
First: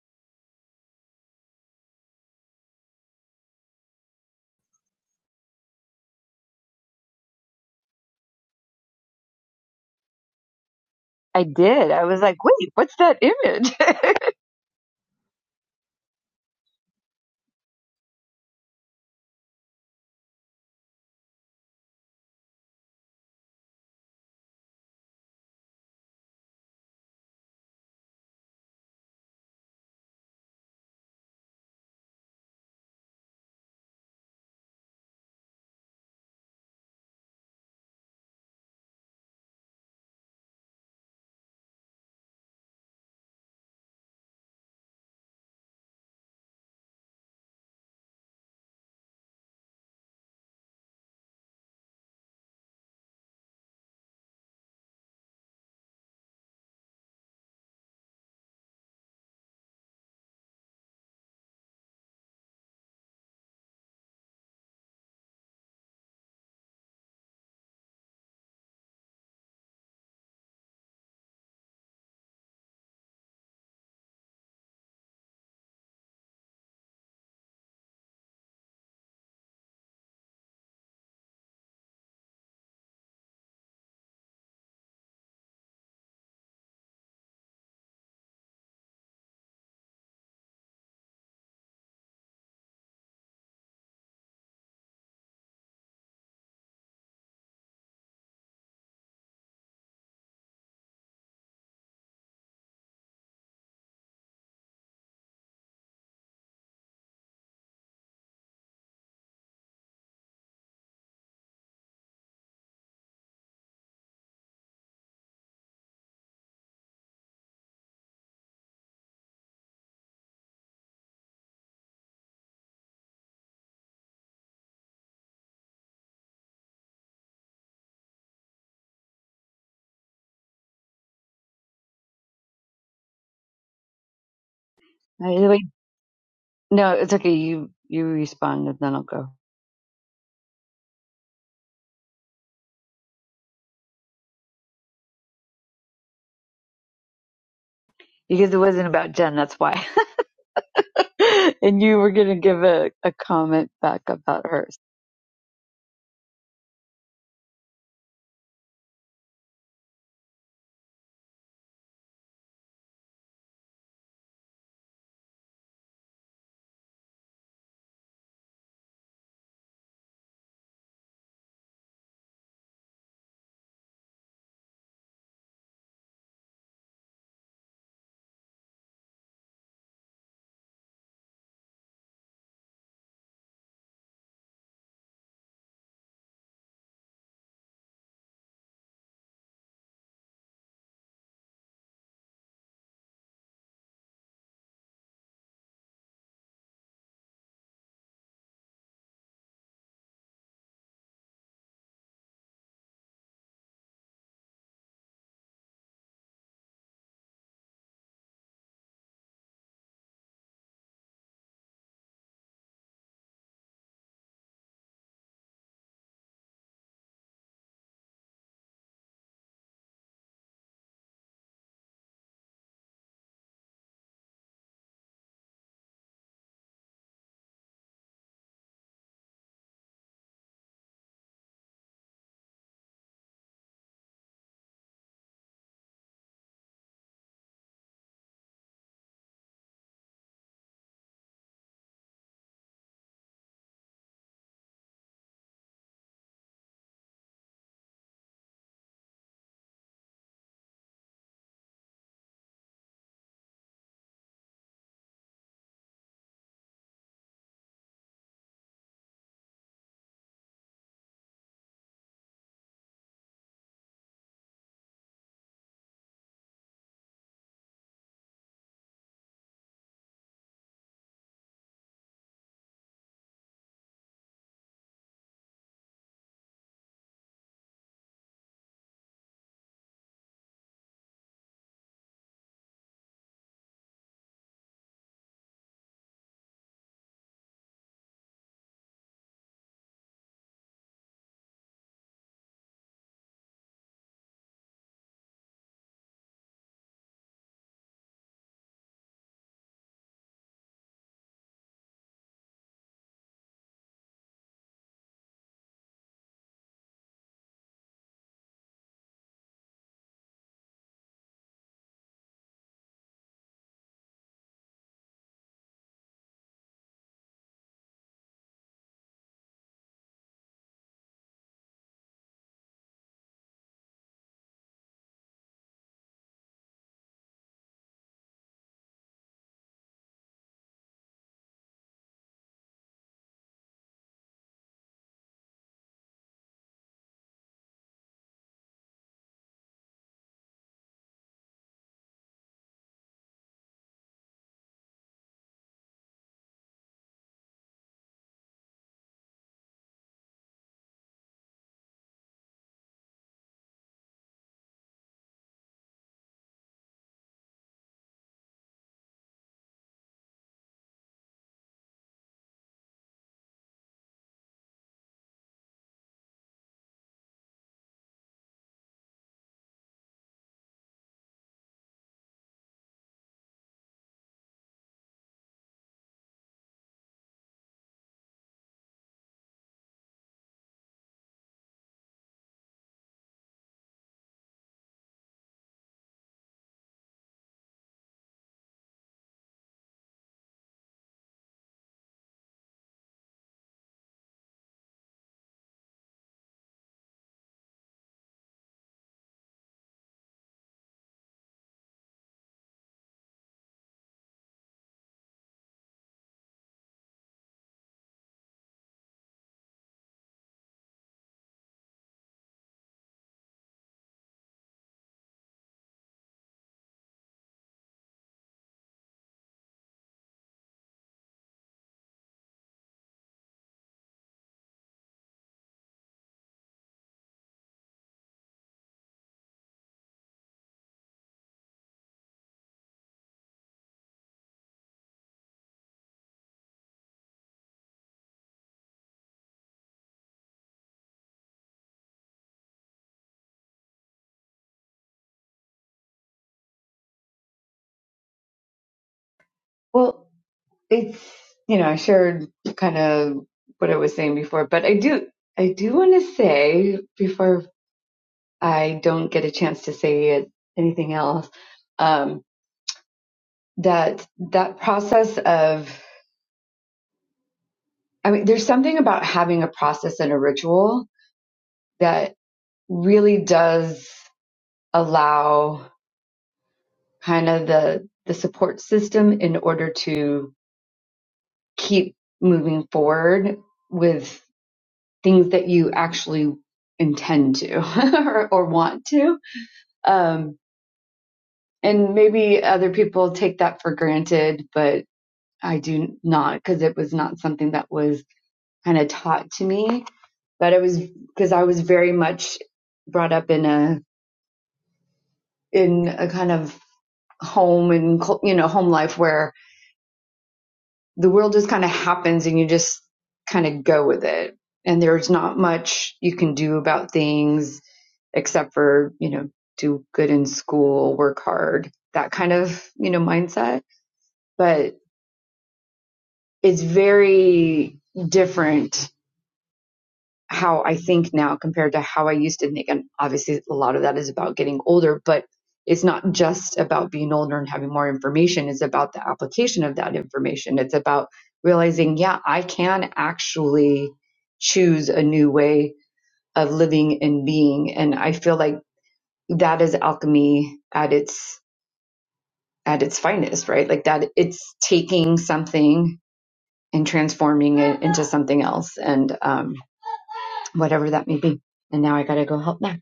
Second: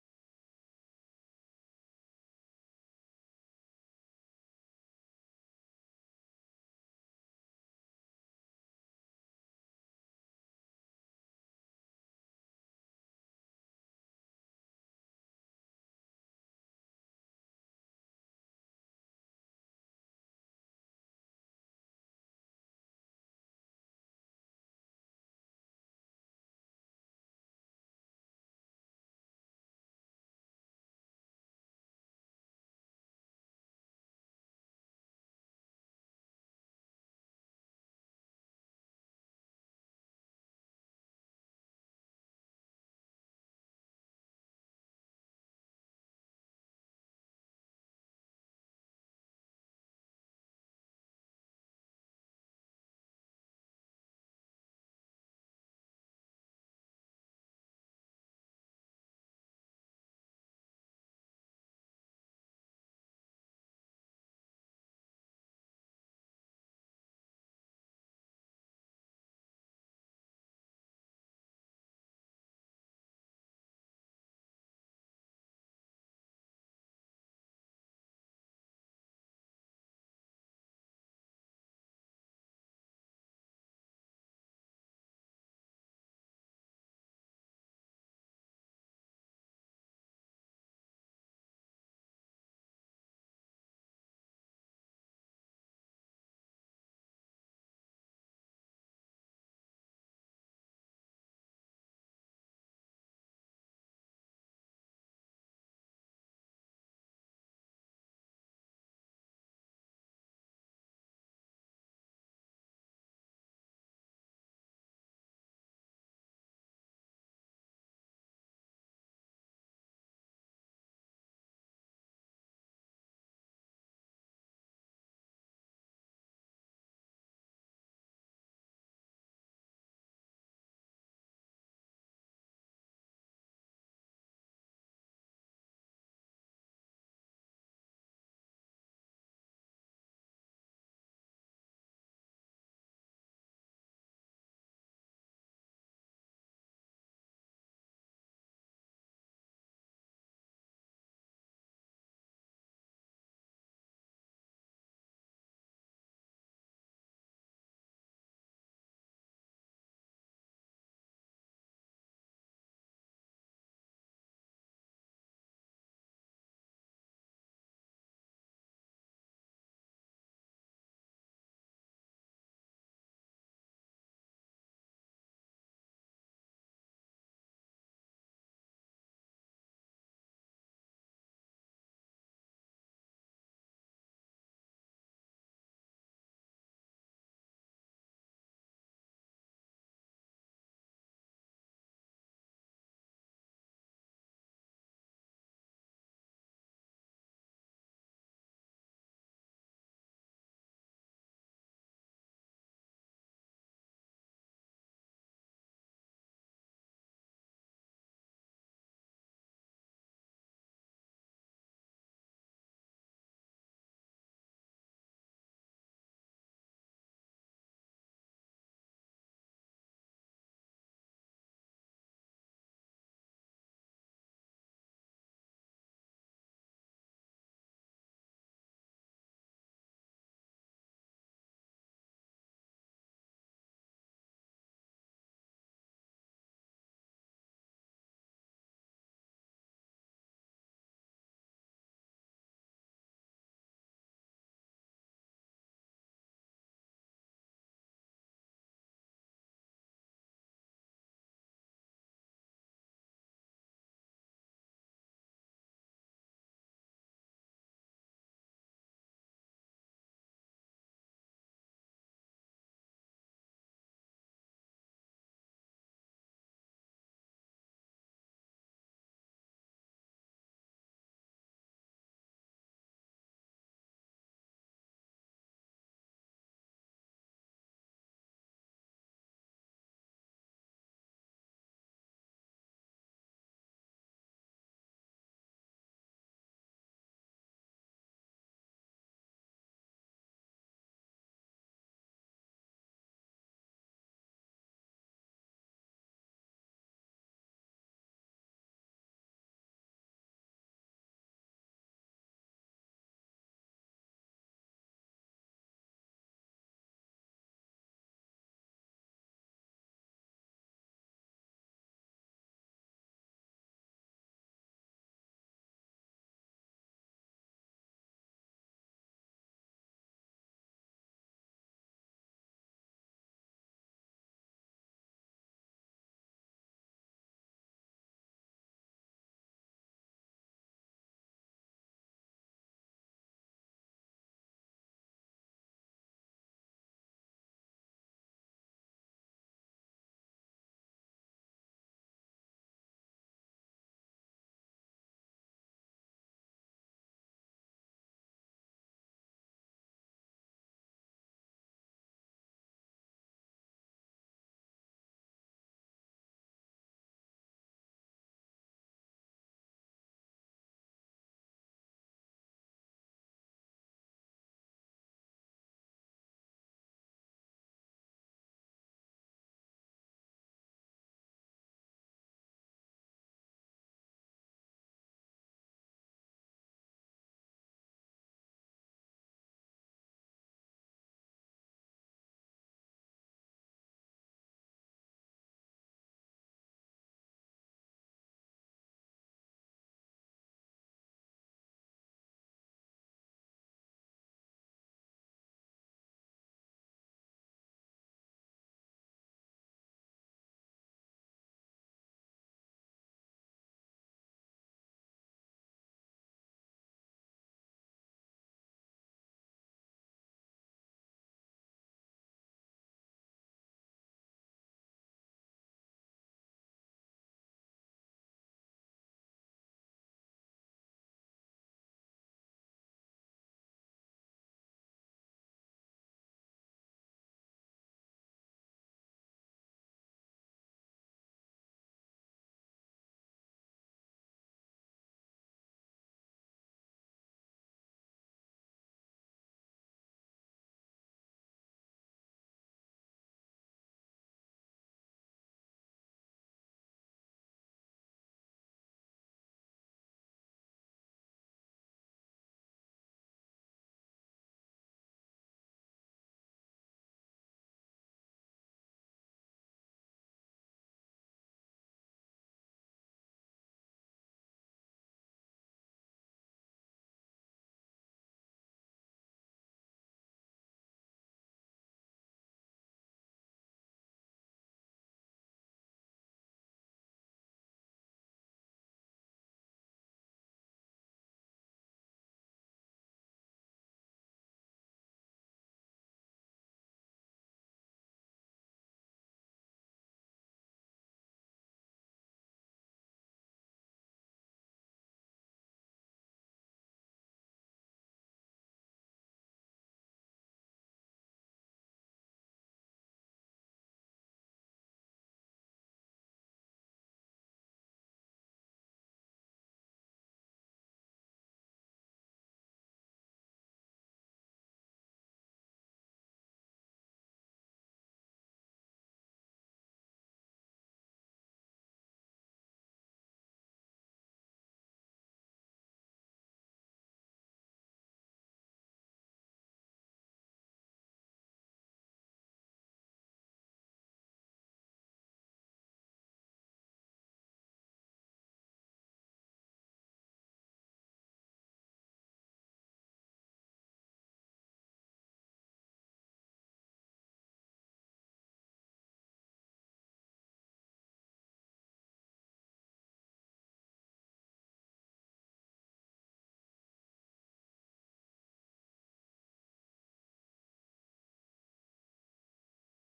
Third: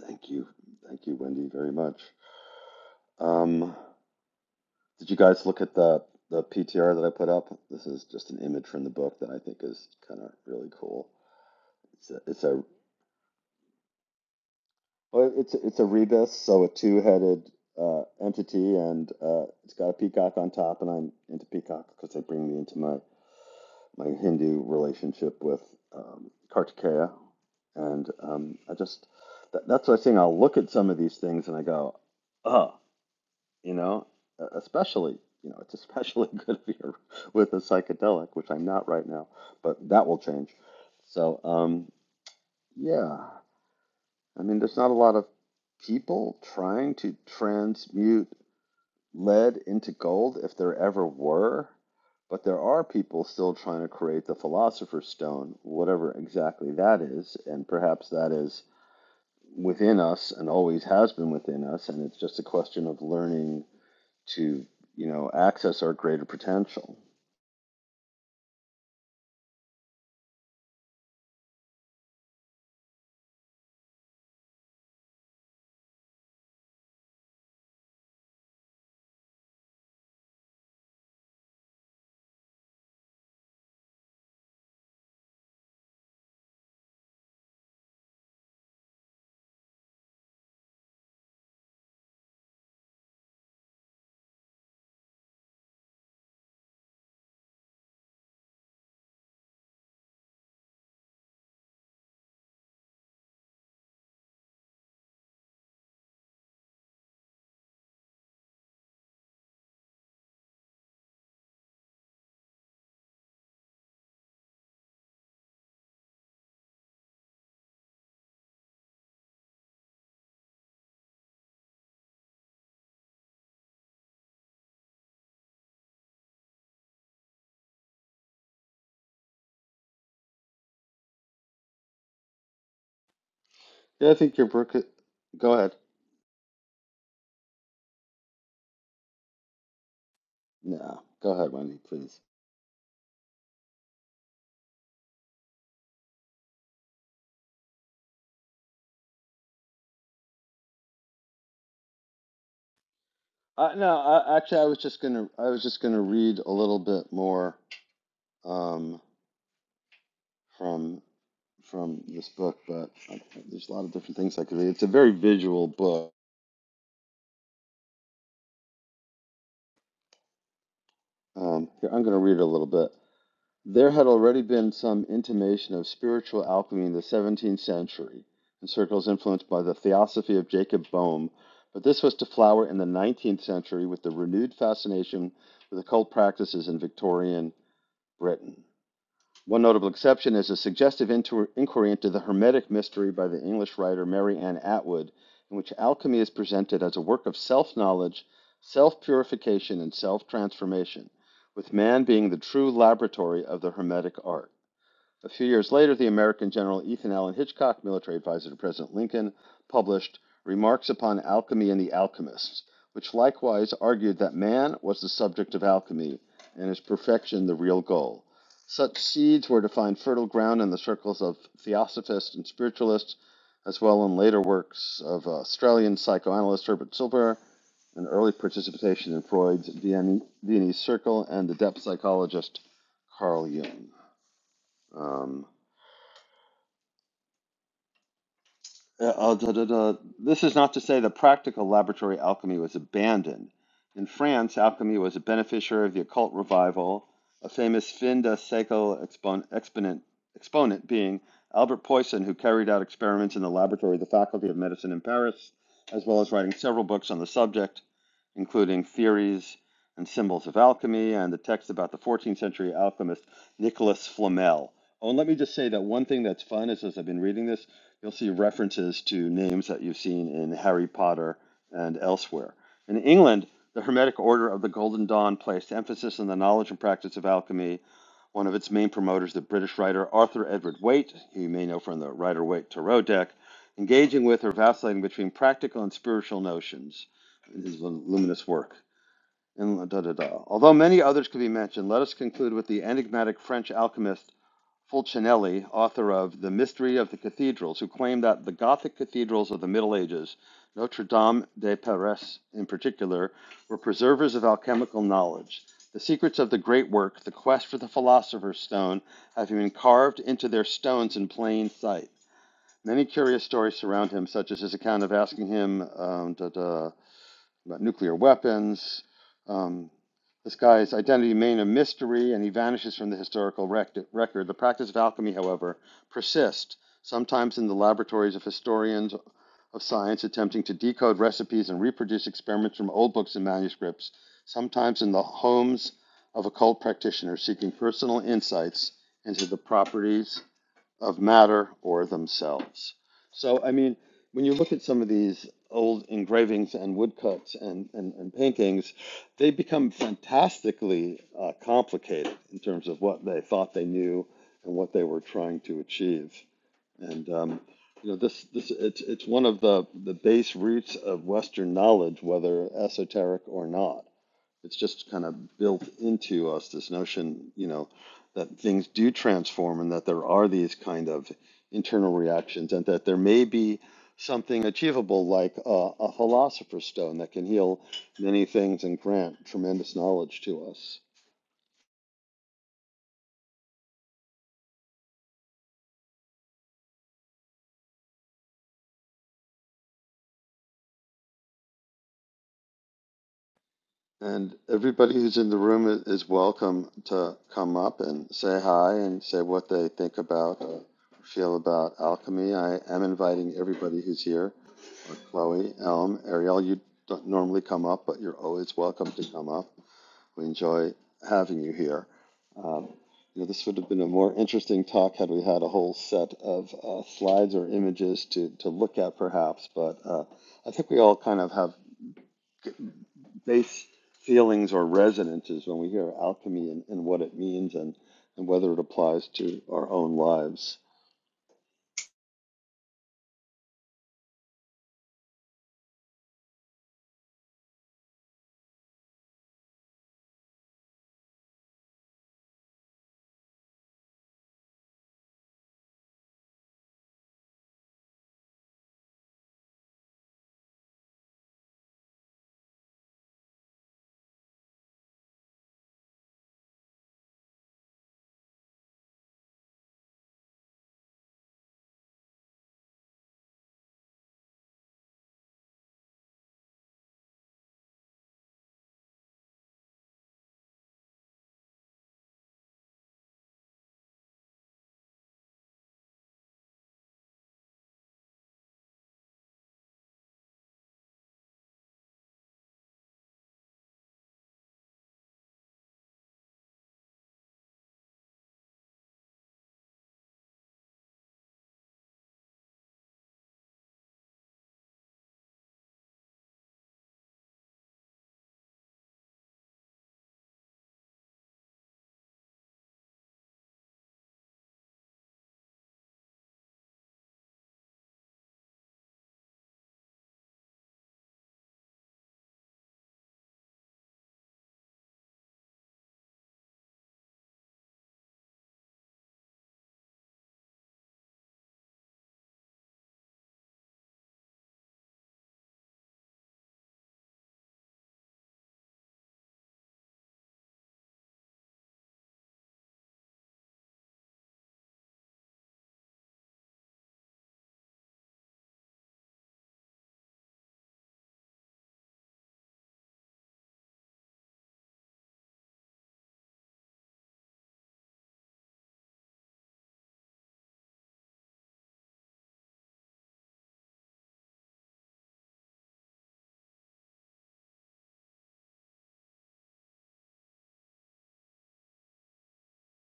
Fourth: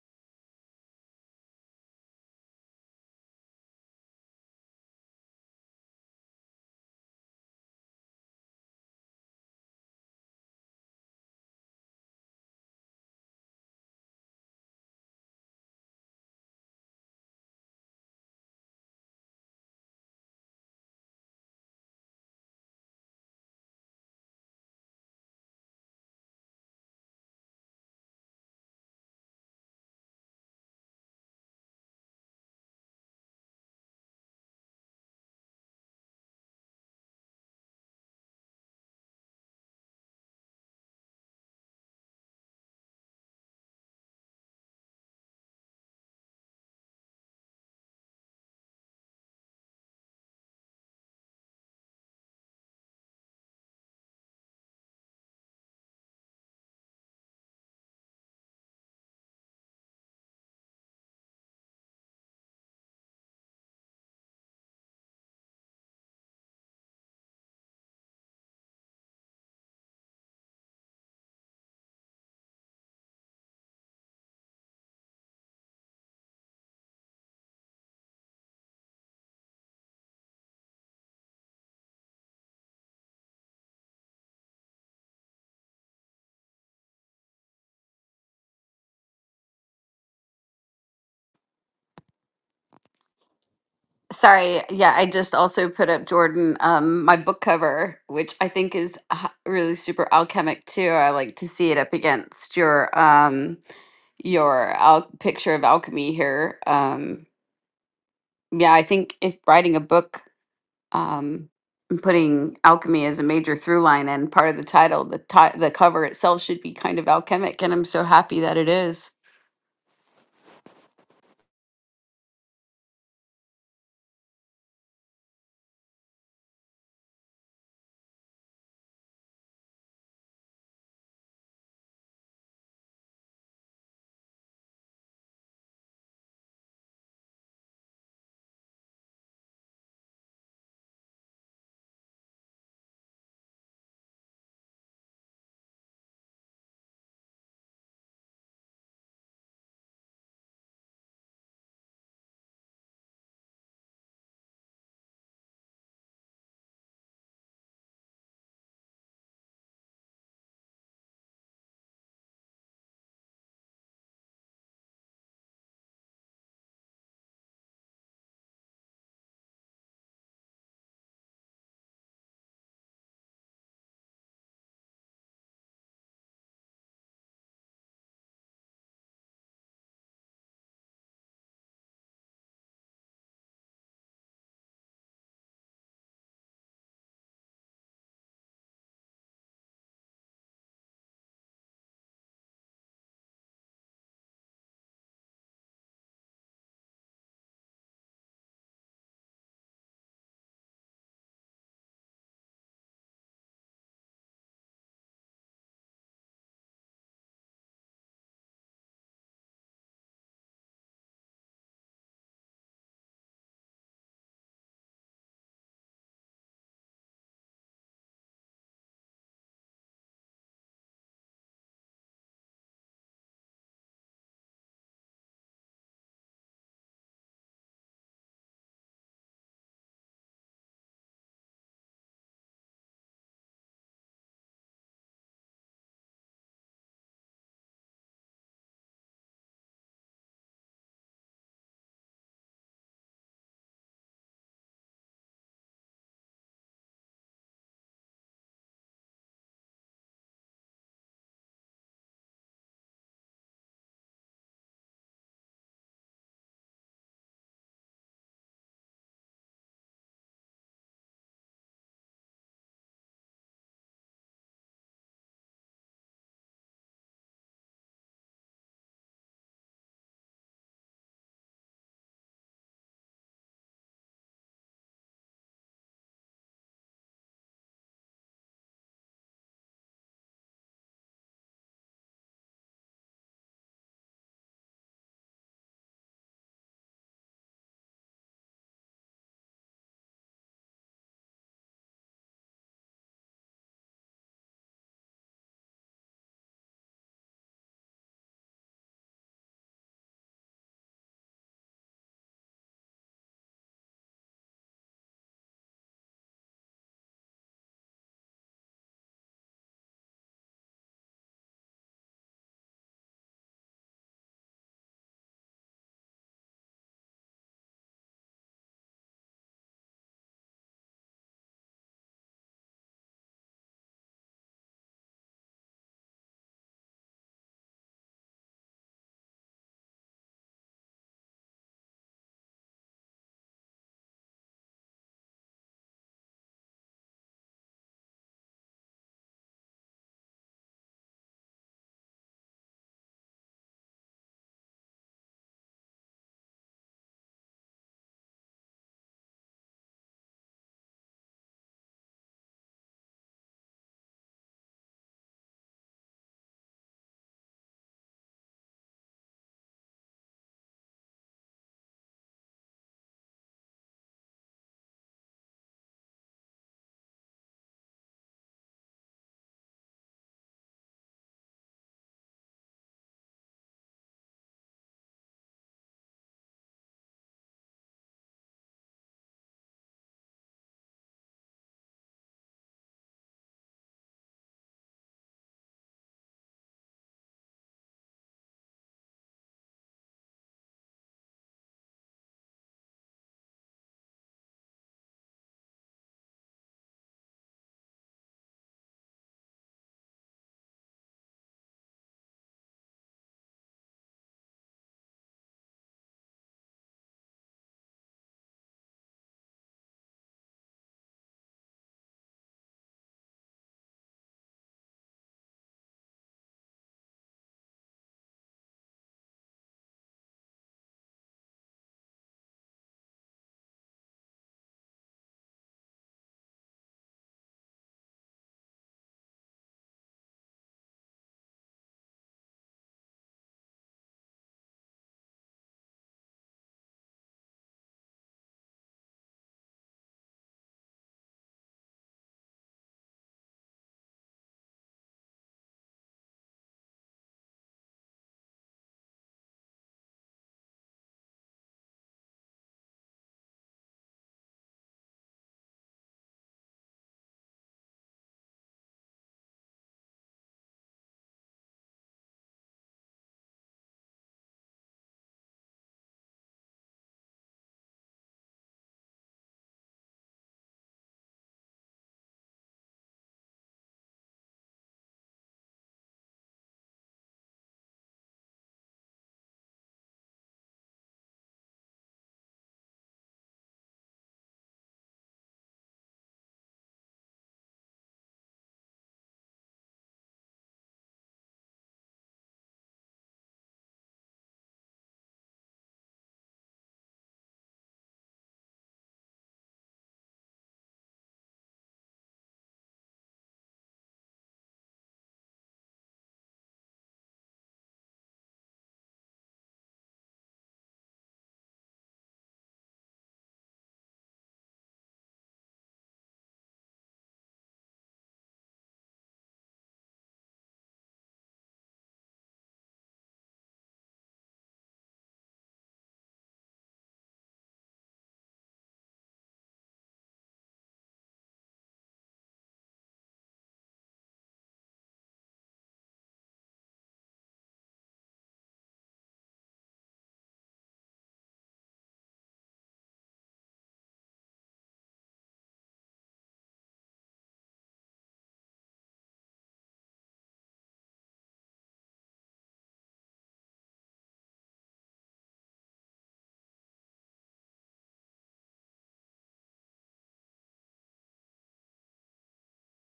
Thank you. Thank you, Wendy, very much. Um, did you guys look at the the PTR that I put up? This is just an image from the book that I think is kind of really cool.
I did. I
It's a,
was like,
it's a
wait, what's that image? I,
well, it's a- it's a rebus, so a two-headed uh, entity, and uh, it's got a peacock on top. And I'm into peacock because they bring me into my my Hindu relationship with um, Kartikeya, and um, I just that, that's what I was saying. I'll look at some of these things and I go, oh. you know, Uh, especially, you know, it's especially good if you're with a psychedelic, which I'm not right now, but that will change. So, um, yeah, I mean, there's not a lot of people trying to transmute lead into gold if there ever were, but there are people still trying to create the philosopher's stone, whatever exactly that is, and perhaps that is within us and always has been within us, and it's just a question of learning to you know access our greater potential.
sorry yeah i just also put up jordan um, my book cover which i think is h- really super alchemic too i like to see it up against your um, your al- picture of alchemy here um, yeah i think if writing a book um, I'm putting alchemy as a major through line and part of the title. The ti- the cover itself should be kind of alchemic, and I'm so happy that it is.
Yeah, I think your book. Go
wait,
ahead.
no, it's okay. You you respond and then I'll go.
No, go ahead, Wendy, please.
Because it wasn't about Jen, that's why. and you were gonna give a, a comment
Uh, no,
back
I,
about
actually, I was
hers.
just gonna. I was just gonna read a little bit more um, from from this book, but I, there's a lot of different things I could read. It's a very visual book. Um, here, I'm gonna read a little bit. There had already been some intimation of spiritual alchemy in the 17th century, in circles influenced by the theosophy of Jacob Boehm, but this was to flower in the 19th century with the renewed fascination with occult practices in Victorian Britain. One notable exception is a suggestive inquiry into the Hermetic mystery by the English writer Mary Ann Atwood, in which alchemy is presented as a work of self knowledge, self purification, and self transformation, with man being the true laboratory of the Hermetic art. A few years later, the American general Ethan Allen Hitchcock, military advisor to President Lincoln, published Remarks upon Alchemy and the Alchemists, which likewise argued that man was the subject of alchemy and his perfection the real goal. Such seeds were to find fertile ground in the circles of theosophists and spiritualists, as well in later works of Australian psychoanalyst Herbert Silver and early participation in Freud's Viennese Circle and the depth psychologist Carl Jung. Um, Uh, uh, da, da, da. This is not to say that practical laboratory alchemy was abandoned. In France, alchemy was a beneficiary of the occult revival, a famous fin de siècle expon- exponent, exponent being Albert Poisson, who carried out experiments in the laboratory of the Faculty of Medicine in Paris, as well as writing several books on the subject, including Theories and Symbols of Alchemy and the text about the 14th century alchemist Nicolas Flamel. Oh, and let me just say that one thing that's fun is as I've been reading this, You'll see references to names that you've seen in Harry Potter and elsewhere. In England, the Hermetic Order of the Golden Dawn placed emphasis on the knowledge and practice of alchemy. One of its main promoters, the British writer Arthur Edward Waite, who you may know from the Rider Waite Tarot deck, engaging with or vacillating between practical and spiritual notions in his luminous work. And da, da, da. Although many others could be mentioned, let us conclude with the enigmatic French alchemist Fulcinelli, author of The Mystery of the Cathedrals, who claimed that the Gothic cathedrals of the Middle Ages, Notre Dame de Paris in particular, were preservers of alchemical knowledge. The secrets of the great work, the quest for the philosopher's stone, have been carved into their stones in plain sight. Many curious stories surround him, such as his account of asking him, um, da, da, about nuclear weapons. Um, this guy's identity remained a mystery, and he vanishes from the historical rec- record. The practice of alchemy, however, persists, sometimes in the laboratories of historians of science attempting to decode recipes and reproduce experiments from old books and manuscripts, sometimes in the homes of occult practitioners seeking personal insights into the properties of matter or themselves. So, I mean, when you look at some of these old engravings and woodcuts and, and, and paintings, they become fantastically uh, complicated in terms of what they thought they knew and what they were trying to achieve. And, um, you know, this, this it's, it's one of the, the base roots of Western knowledge, whether esoteric or not it's just kind of built into us this notion, you know, that things do transform and that there are these kind of internal reactions and that there may be something achievable like a, a philosopher's stone that can heal many things and grant tremendous knowledge to us. And everybody who's in the room i- is welcome to come up and say hi and say what they think about or feel about alchemy. I am inviting everybody who's here, or Chloe, Elm, Ariel. You don't normally come up, but you're always welcome to come up. We enjoy having you here. Um, you know, this would have been a more interesting talk had we had a whole set of uh, slides or images to, to look at, perhaps. But uh, I think we all kind of have Base feelings or resonances when we hear alchemy and, and what it means and, and whether it applies to our own lives.
Well, it's you know, I shared kind of what I was saying before, but I do I do wanna say before I don't get a chance to say it, anything else, um, that that process of I mean, there's something about having a process and a ritual that really does allow kind of the the support system in order to keep moving forward with things that you actually intend to or, or want to um, and maybe other people take that for granted but i do not because it was not something that was kind of taught to me but it was because i was very much brought up in a in a kind of home and you know home life where the world just kind of happens and you just kind of go with it and there's not much you can do about things except for you know do good in school work hard that kind of you know mindset but it's very different how I think now compared to how I used to think. And obviously, a lot of that is about getting older, but it's not just about being older and having more information. It's about the application of that information. It's about realizing, yeah, I can actually choose a new way of living and being. And I feel like that is alchemy at its at its finest, right? Like that it's taking something and transforming it into something else and um, whatever that may be. And now I gotta go help Max.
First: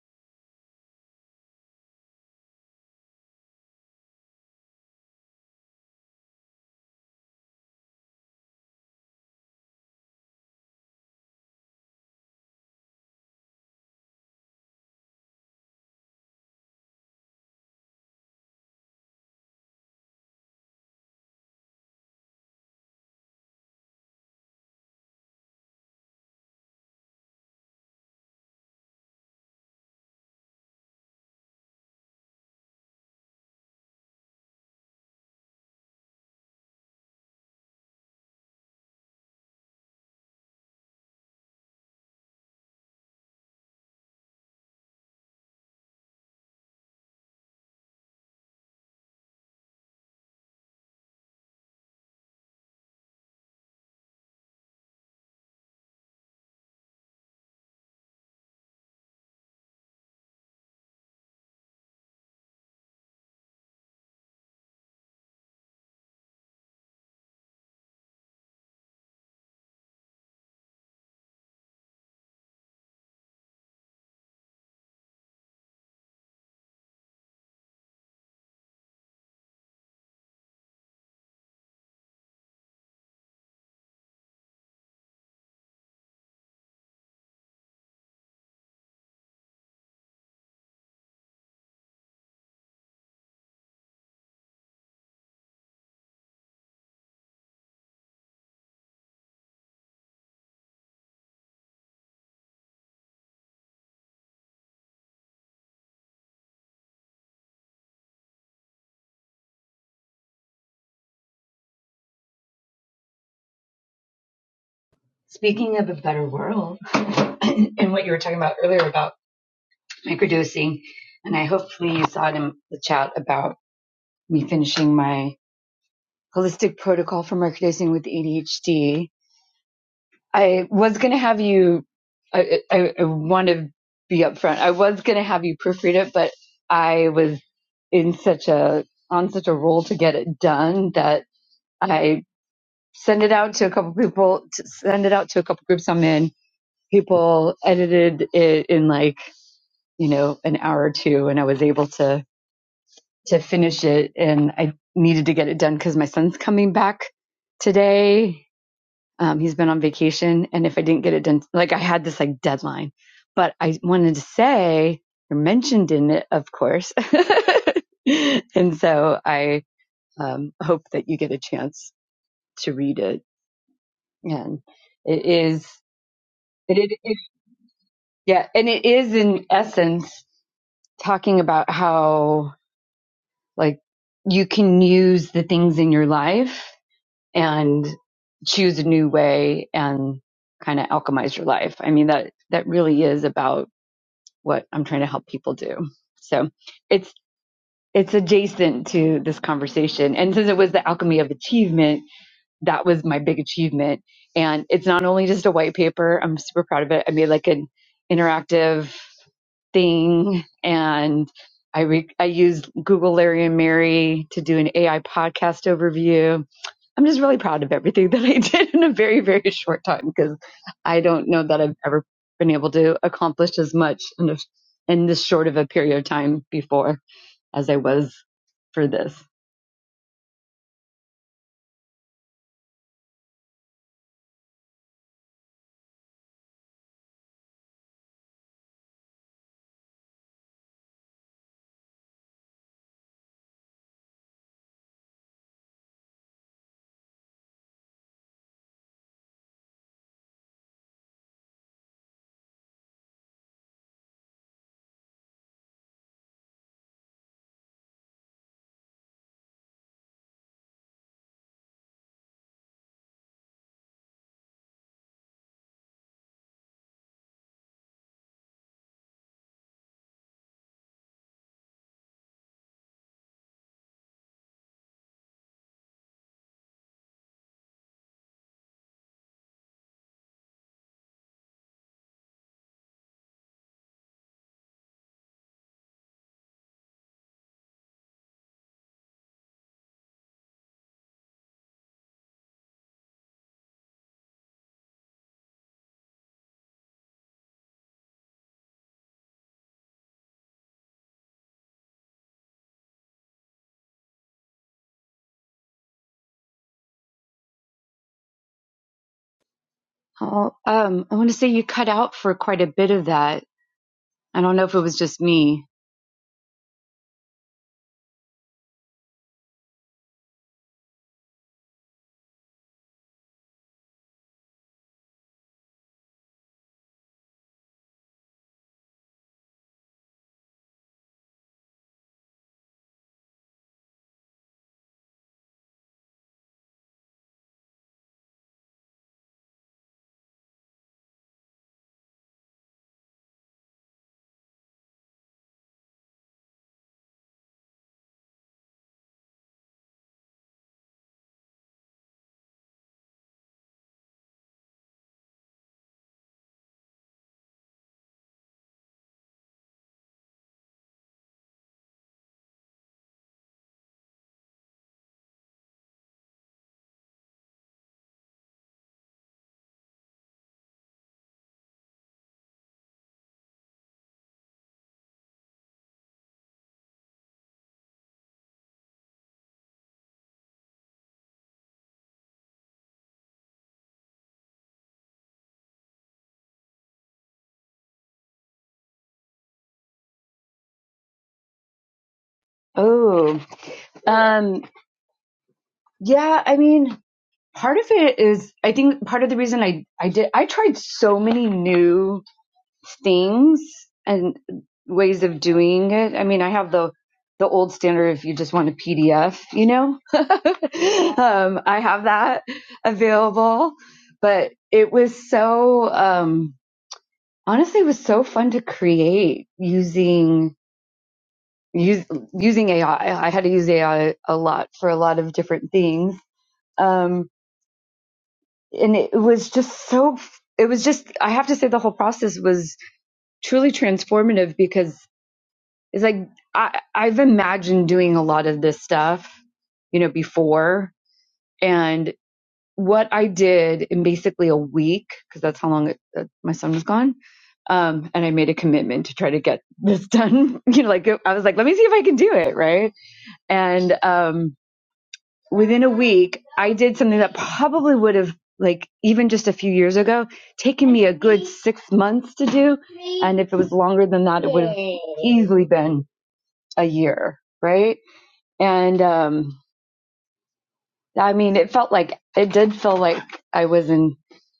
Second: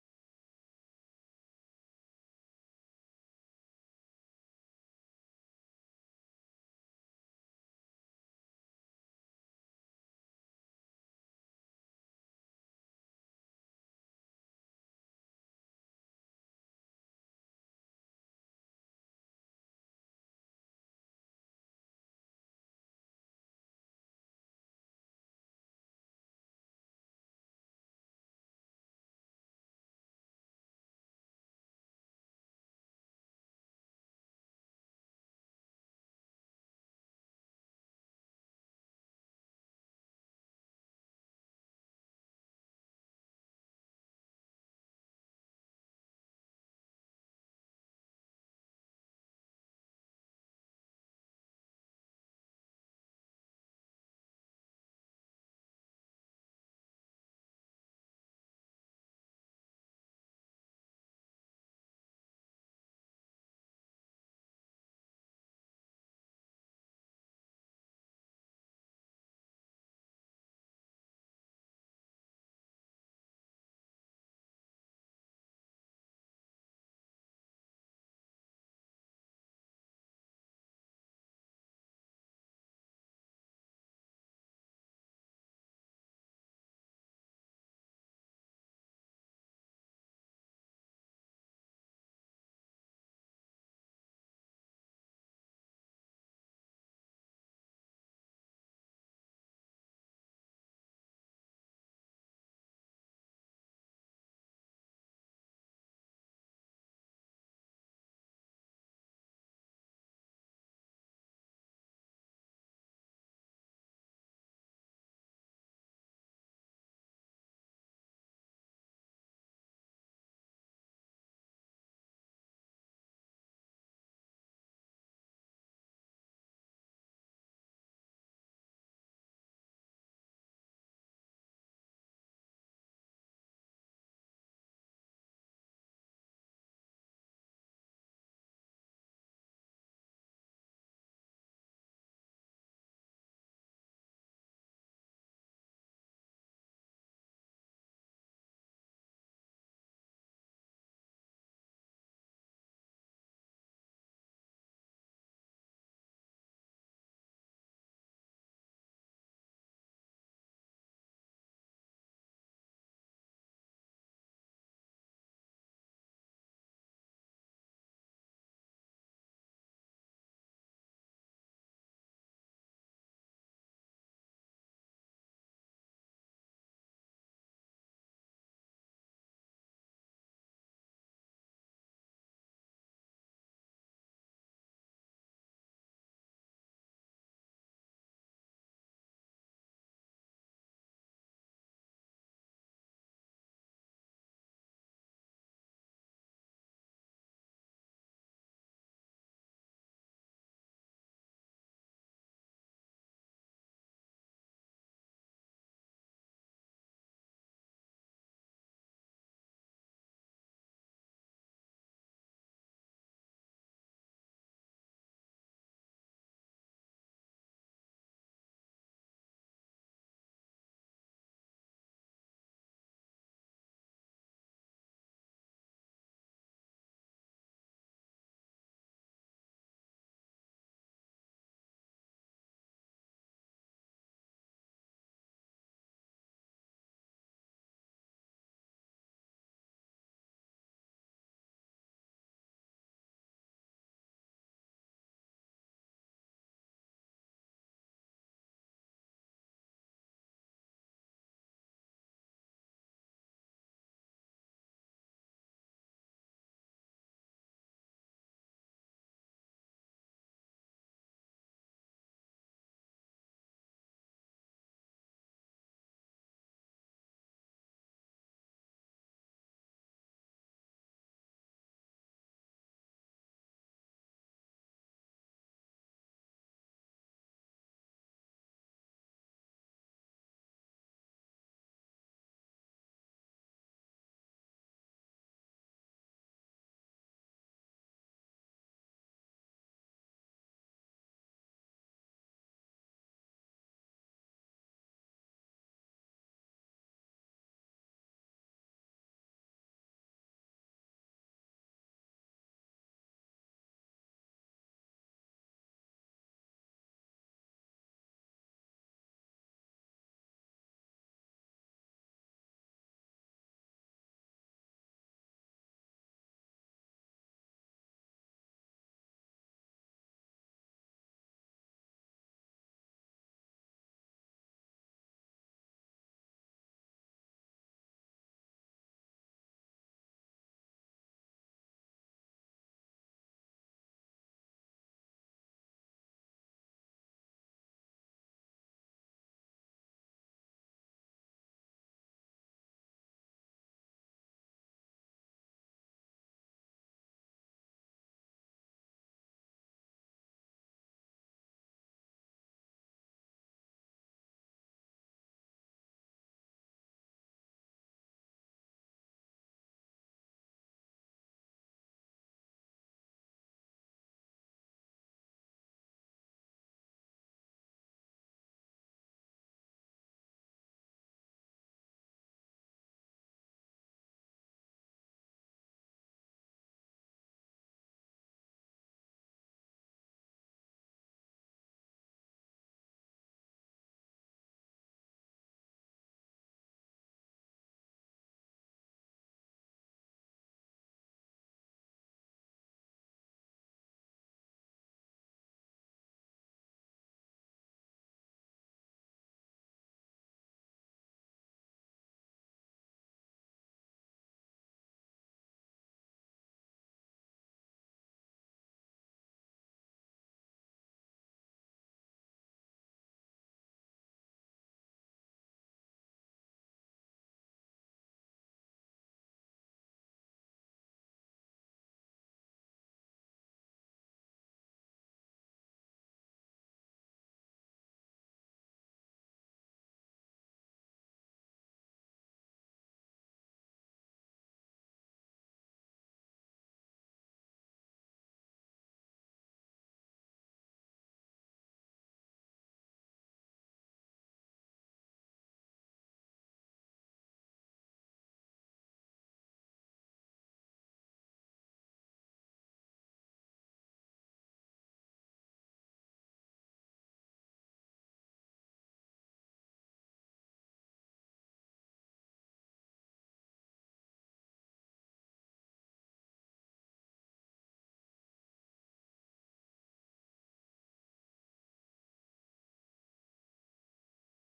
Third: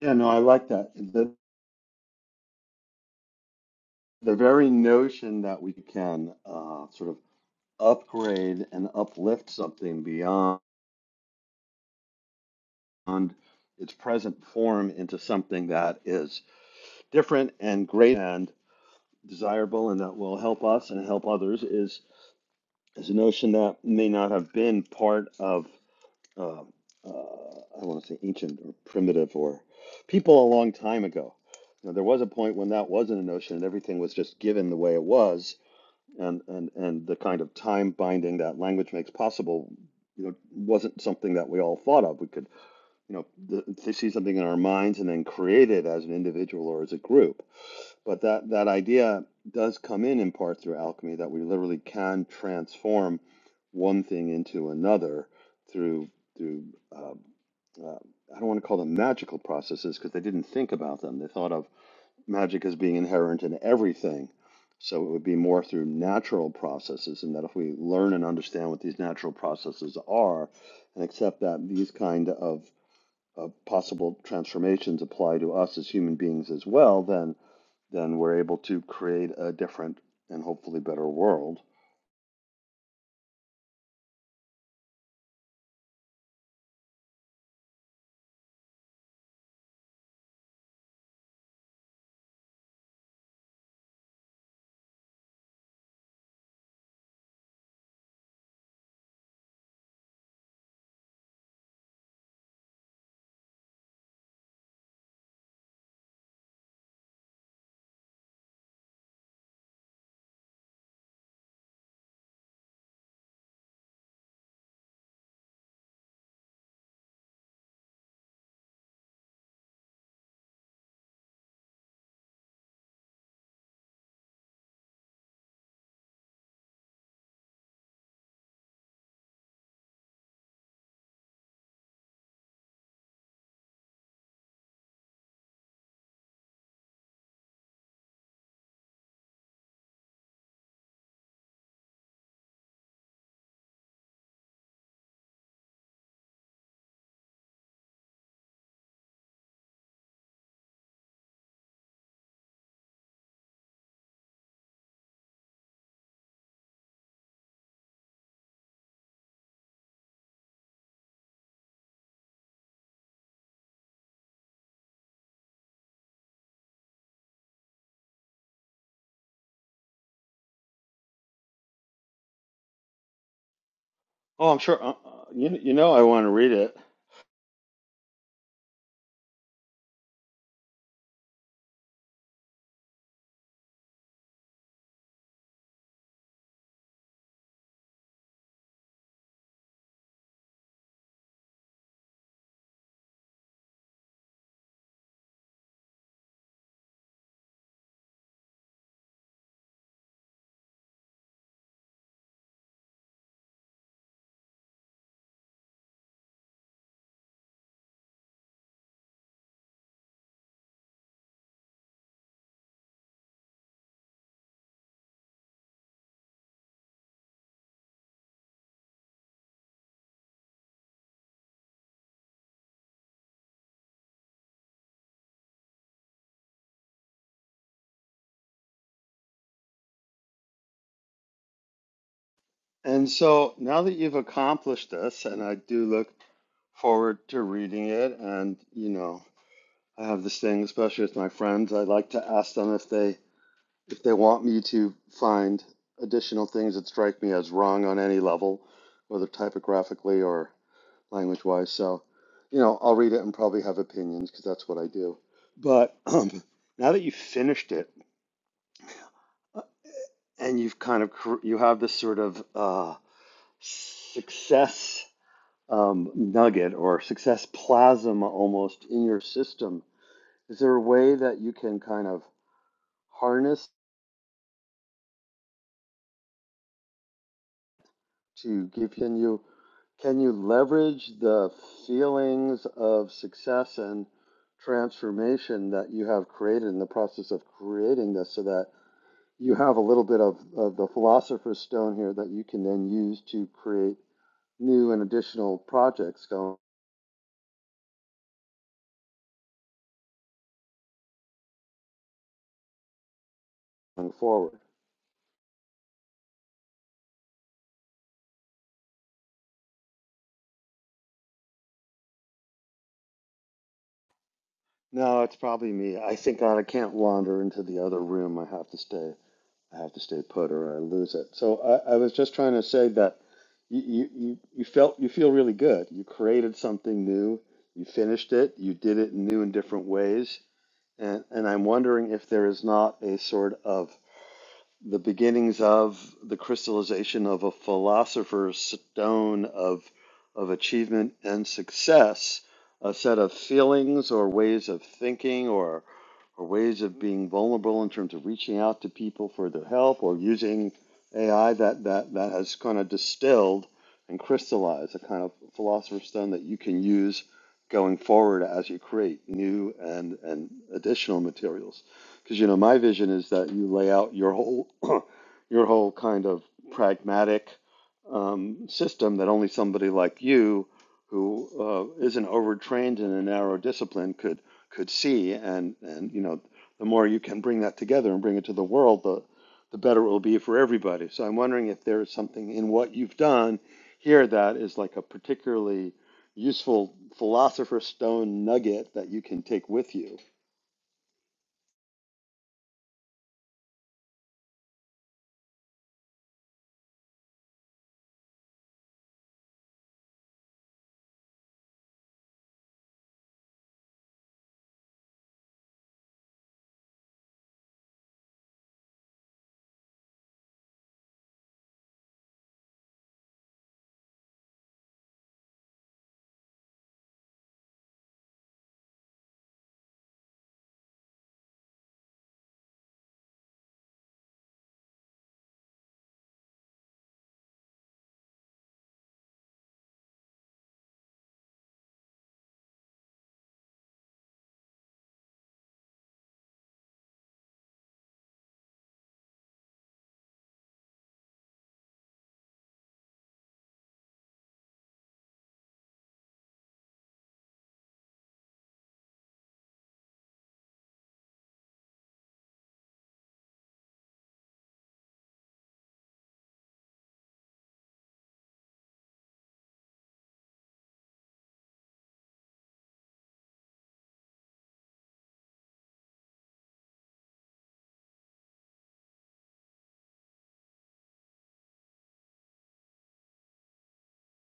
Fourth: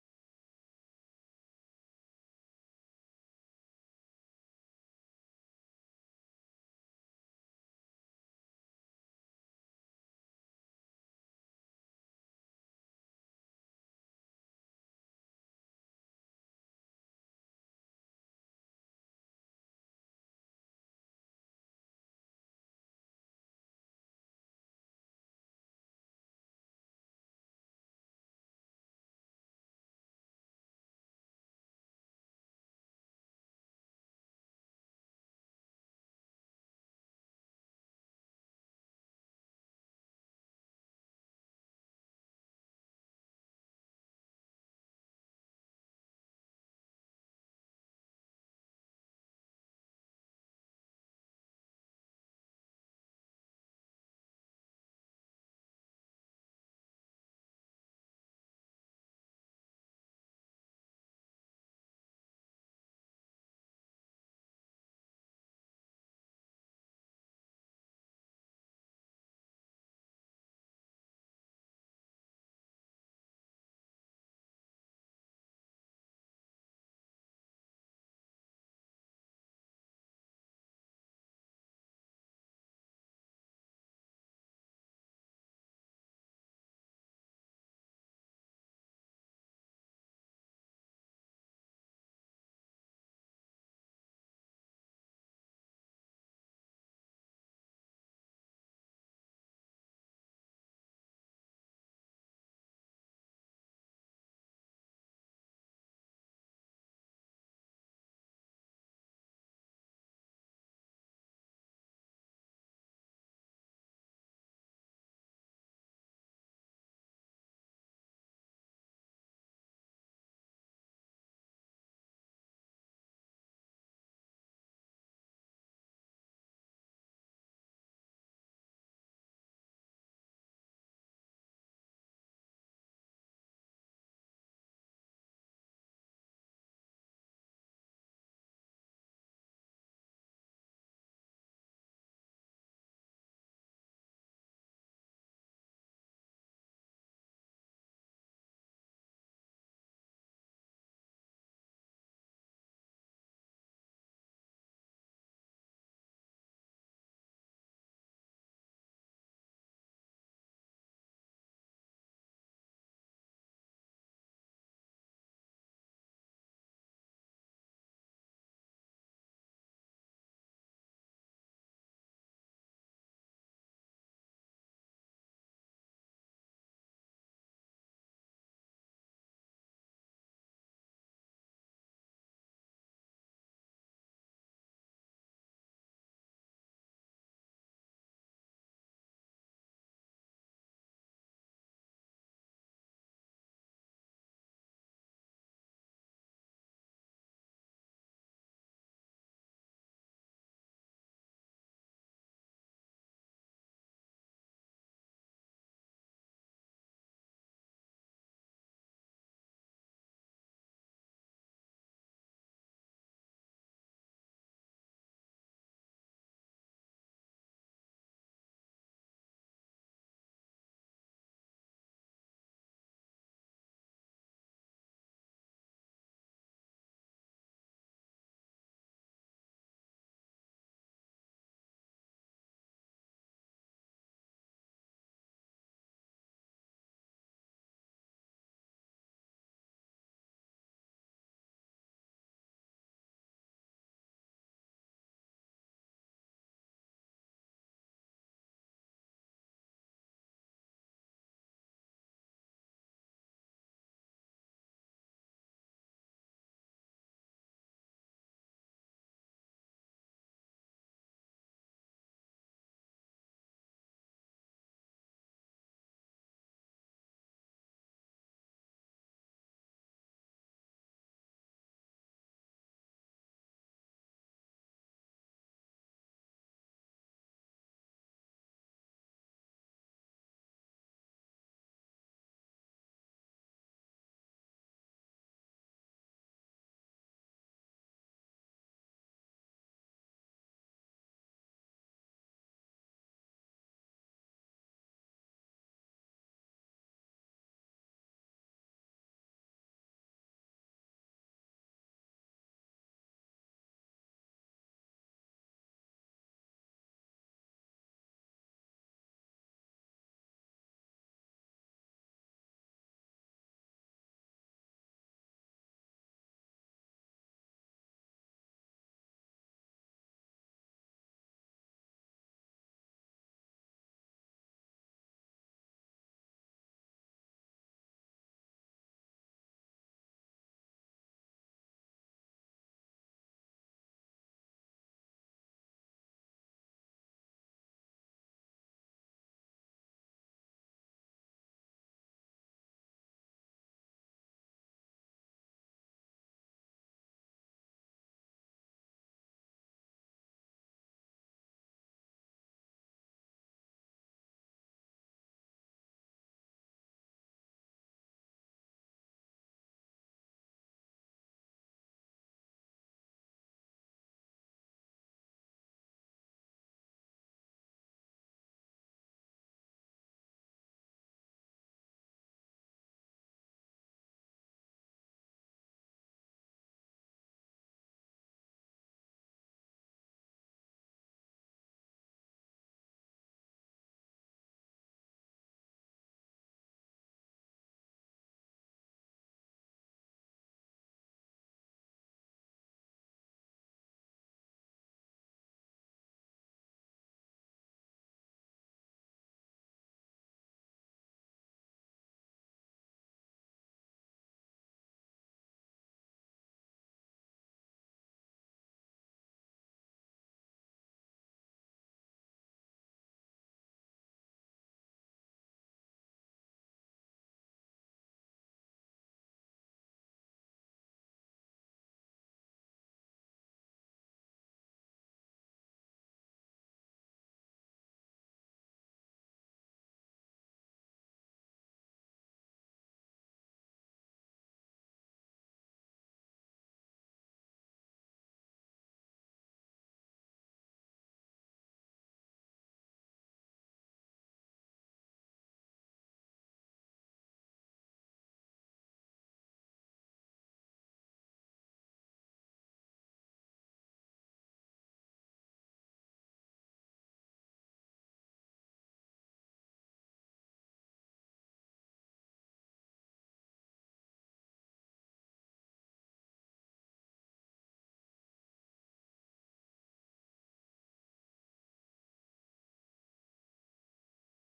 Yeah, no, I like that. The, the very notion that we can uh, sort of upgrade and uplift something beyond its present form into something that is different and great and desirable and that will help us and help others is, is a notion that may not have been part of um, uh, I want to say ancient or primitive or people a long time ago. You know, there was a point when that wasn't a notion and everything was just given the way it was, and and and the kind of time binding that language makes possible, you know, wasn't something that we all thought of. We could, you know, th- see something in our minds and then create it as an individual or as a group. But that, that idea does come in in part through alchemy that we literally can transform one thing into another through through uh, uh, I don't want to call them magical processes because they didn't think about them. They thought of magic as being inherent in everything. So it would be more through natural processes, and that if we learn and understand what these natural processes are and accept that these kind of uh, possible transformations apply to us as human beings as well, then then we're able to create a different and hopefully better world.
Speaking of a better world, and what you were talking about earlier about microdosing, and I hopefully you saw it in the chat about me finishing my holistic protocol for microdosing with ADHD. I was going to have you, I, I, I want to be upfront. I was going to have you proofread it, but I was in such a, on such a roll to get it done that I send it out to a couple people, to send it out to a couple groups I'm in people edited it in like you know an hour or two and i was able to to finish it and i needed to get it done because my son's coming back today um, he's been on vacation and if i didn't get it done like i had this like deadline but i wanted to say you're mentioned in it of course and so i um, hope that you get a chance to read it
Oh, I'm
and
sure. Uh,
it
uh, you
is
you know I want to read it.
it, it, it yeah and it is in essence talking about how like you can use the things in your life and choose a new way and kind of alchemize your life. I mean that that really is about what I'm trying to help people do. So it's it's adjacent to this conversation. And since it was the alchemy of achievement, that was my big achievement. And it's not only just a white paper. I'm super proud of it. I made like an interactive thing and I, re- I used Google Larry and Mary to do an AI podcast overview. I'm just really proud of everything that I did in a very, very short time because I don't know that I've ever been able to accomplish as much in, a, in this short of a period of time before as I was for this.
And so now that you've accomplished this, and I do look forward to reading it, and you know I have this thing, especially with my friends, I like to ask them if they if they want me to find additional things that strike me as wrong on any level, whether typographically or language wise. So, you know, I'll read it and probably have opinions because that's what I do. But um, now that you've finished it uh, and you've kind of cr- you have this sort of uh, success um, nugget or success plasma almost in your system, is there a way that you can kind of harness to give can you can you leverage the feelings of success and transformation that you have created in the process of creating this so that you have a little bit of, of the philosopher's stone here that you can then use to create new and additional projects going forward.
Oh, um, I want to say you cut out for quite a bit of that. I don't know if it was just
No, it's
me.
probably me. I think God, I can't wander into the other room. I have to stay. I have to stay put, or I lose it. So I, I was just trying to say that you, you, you you felt you feel really good. You created something new. You finished it. You did it in new and different ways. And and I'm wondering if there is not a sort of the beginnings of the crystallization of a philosopher's stone of of achievement and success, a set of feelings or ways of thinking or or ways of being vulnerable in terms of reaching out to people for their help or using AI that that, that has kind of distilled and crystallized a kind of philosopher's stone that you can use going forward as you create new and, and additional materials because you know my vision is that you lay out your whole your whole kind of pragmatic um, system that only somebody like you who uh, isn't overtrained in a narrow discipline could could see and and you know the more you can bring that together and bring it to the world the the better it will be for everybody so i'm wondering if there is something in what you've done here that is like a particularly useful philosopher's stone nugget that you can take with you
Oh, um, yeah. I mean, part of it is i think part of the reason i i did i tried so many new things and ways of doing it i mean i have the the old standard if you just want a pdf you know um i have that available but it was so um honestly it was so fun to create using use, using ai i I had to use ai a lot for a lot of different things Um, and it was just so it was just i have to say the whole process was truly transformative because it's like i i've imagined doing a lot of this stuff you know before and what i did in basically a week because that's how long it, uh, my son was gone um and i made a commitment to try to get this done you know like i was like let me see if i can do it right and um within a week, I did something that probably would have, like, even just a few years ago, taken me a good six months to do. And if it was longer than that, it would have easily been a year, right? And, um, I mean, it felt like, it did feel like I was an,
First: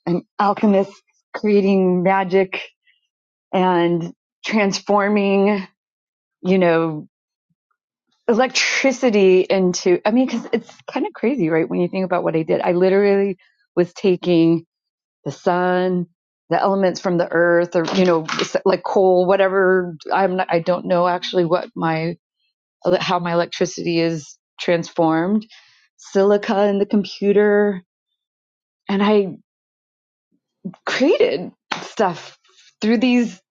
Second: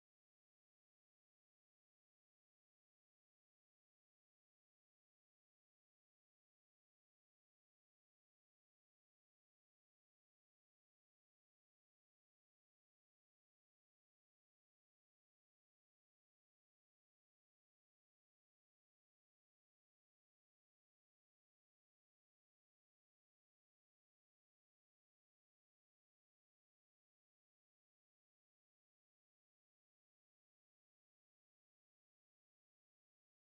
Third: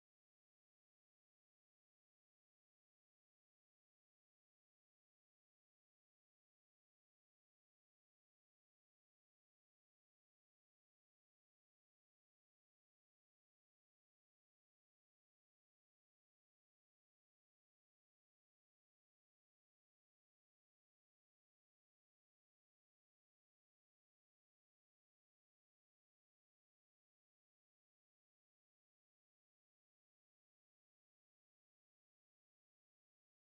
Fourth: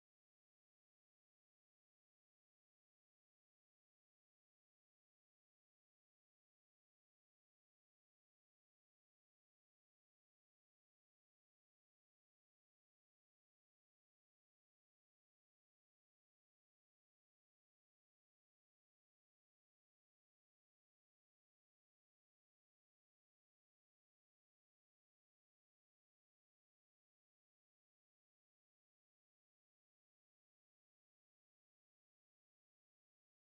an alchemist creating magic and transforming, you know, electricity into, I mean, cause it's kind of crazy, right? When you think about what I did, I literally was taking the sun, the elements from the earth, or you know, like coal, whatever. I'm not, I don't know actually what my how my electricity is transformed. Silica in the computer, and I created stuff through these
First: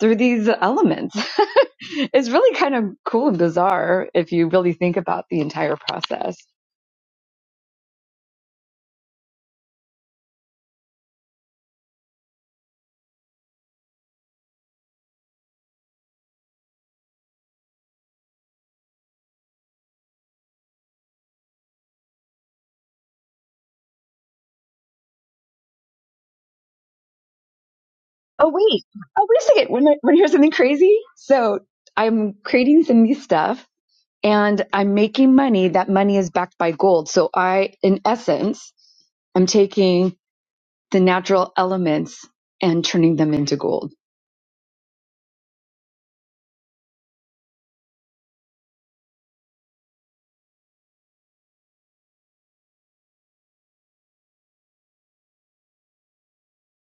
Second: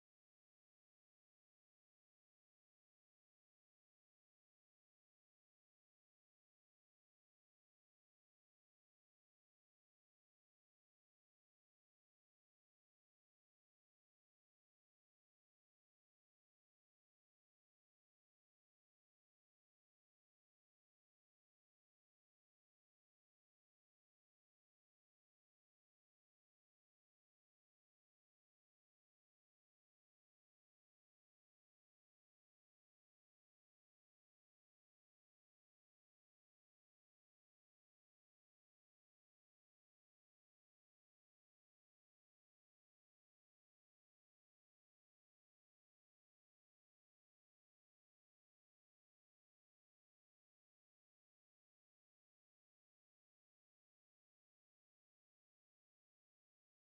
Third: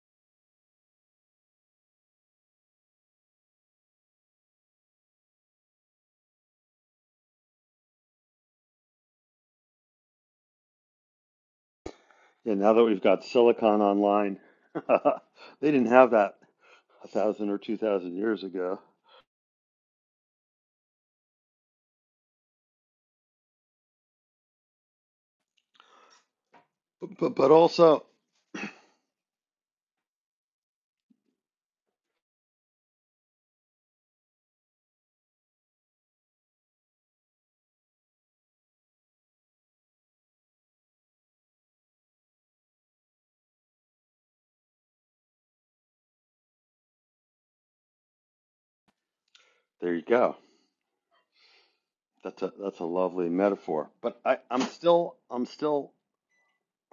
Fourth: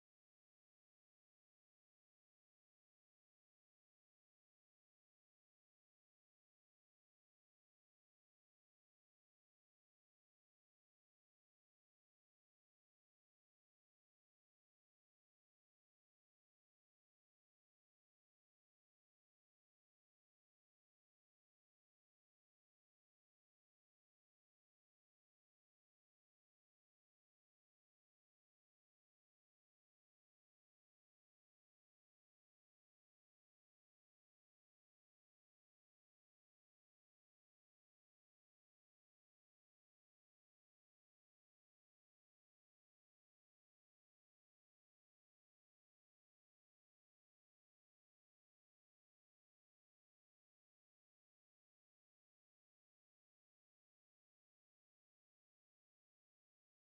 through these elements. it's really kind of cool and bizarre if you really think about the entire process.
Yeah, now that we've got Silicon Online, they didn't have that a thousand or two thousand years ago. But, but but also,
Oh wait, oh wait a second. When I, when I hear something crazy. So I'm creating some new stuff and I'm making money. That money is backed by gold. So I, in essence, I'm taking the natural elements and turning them into gold.
there you go. That's a that's a lovely metaphor. But I I'm still I'm still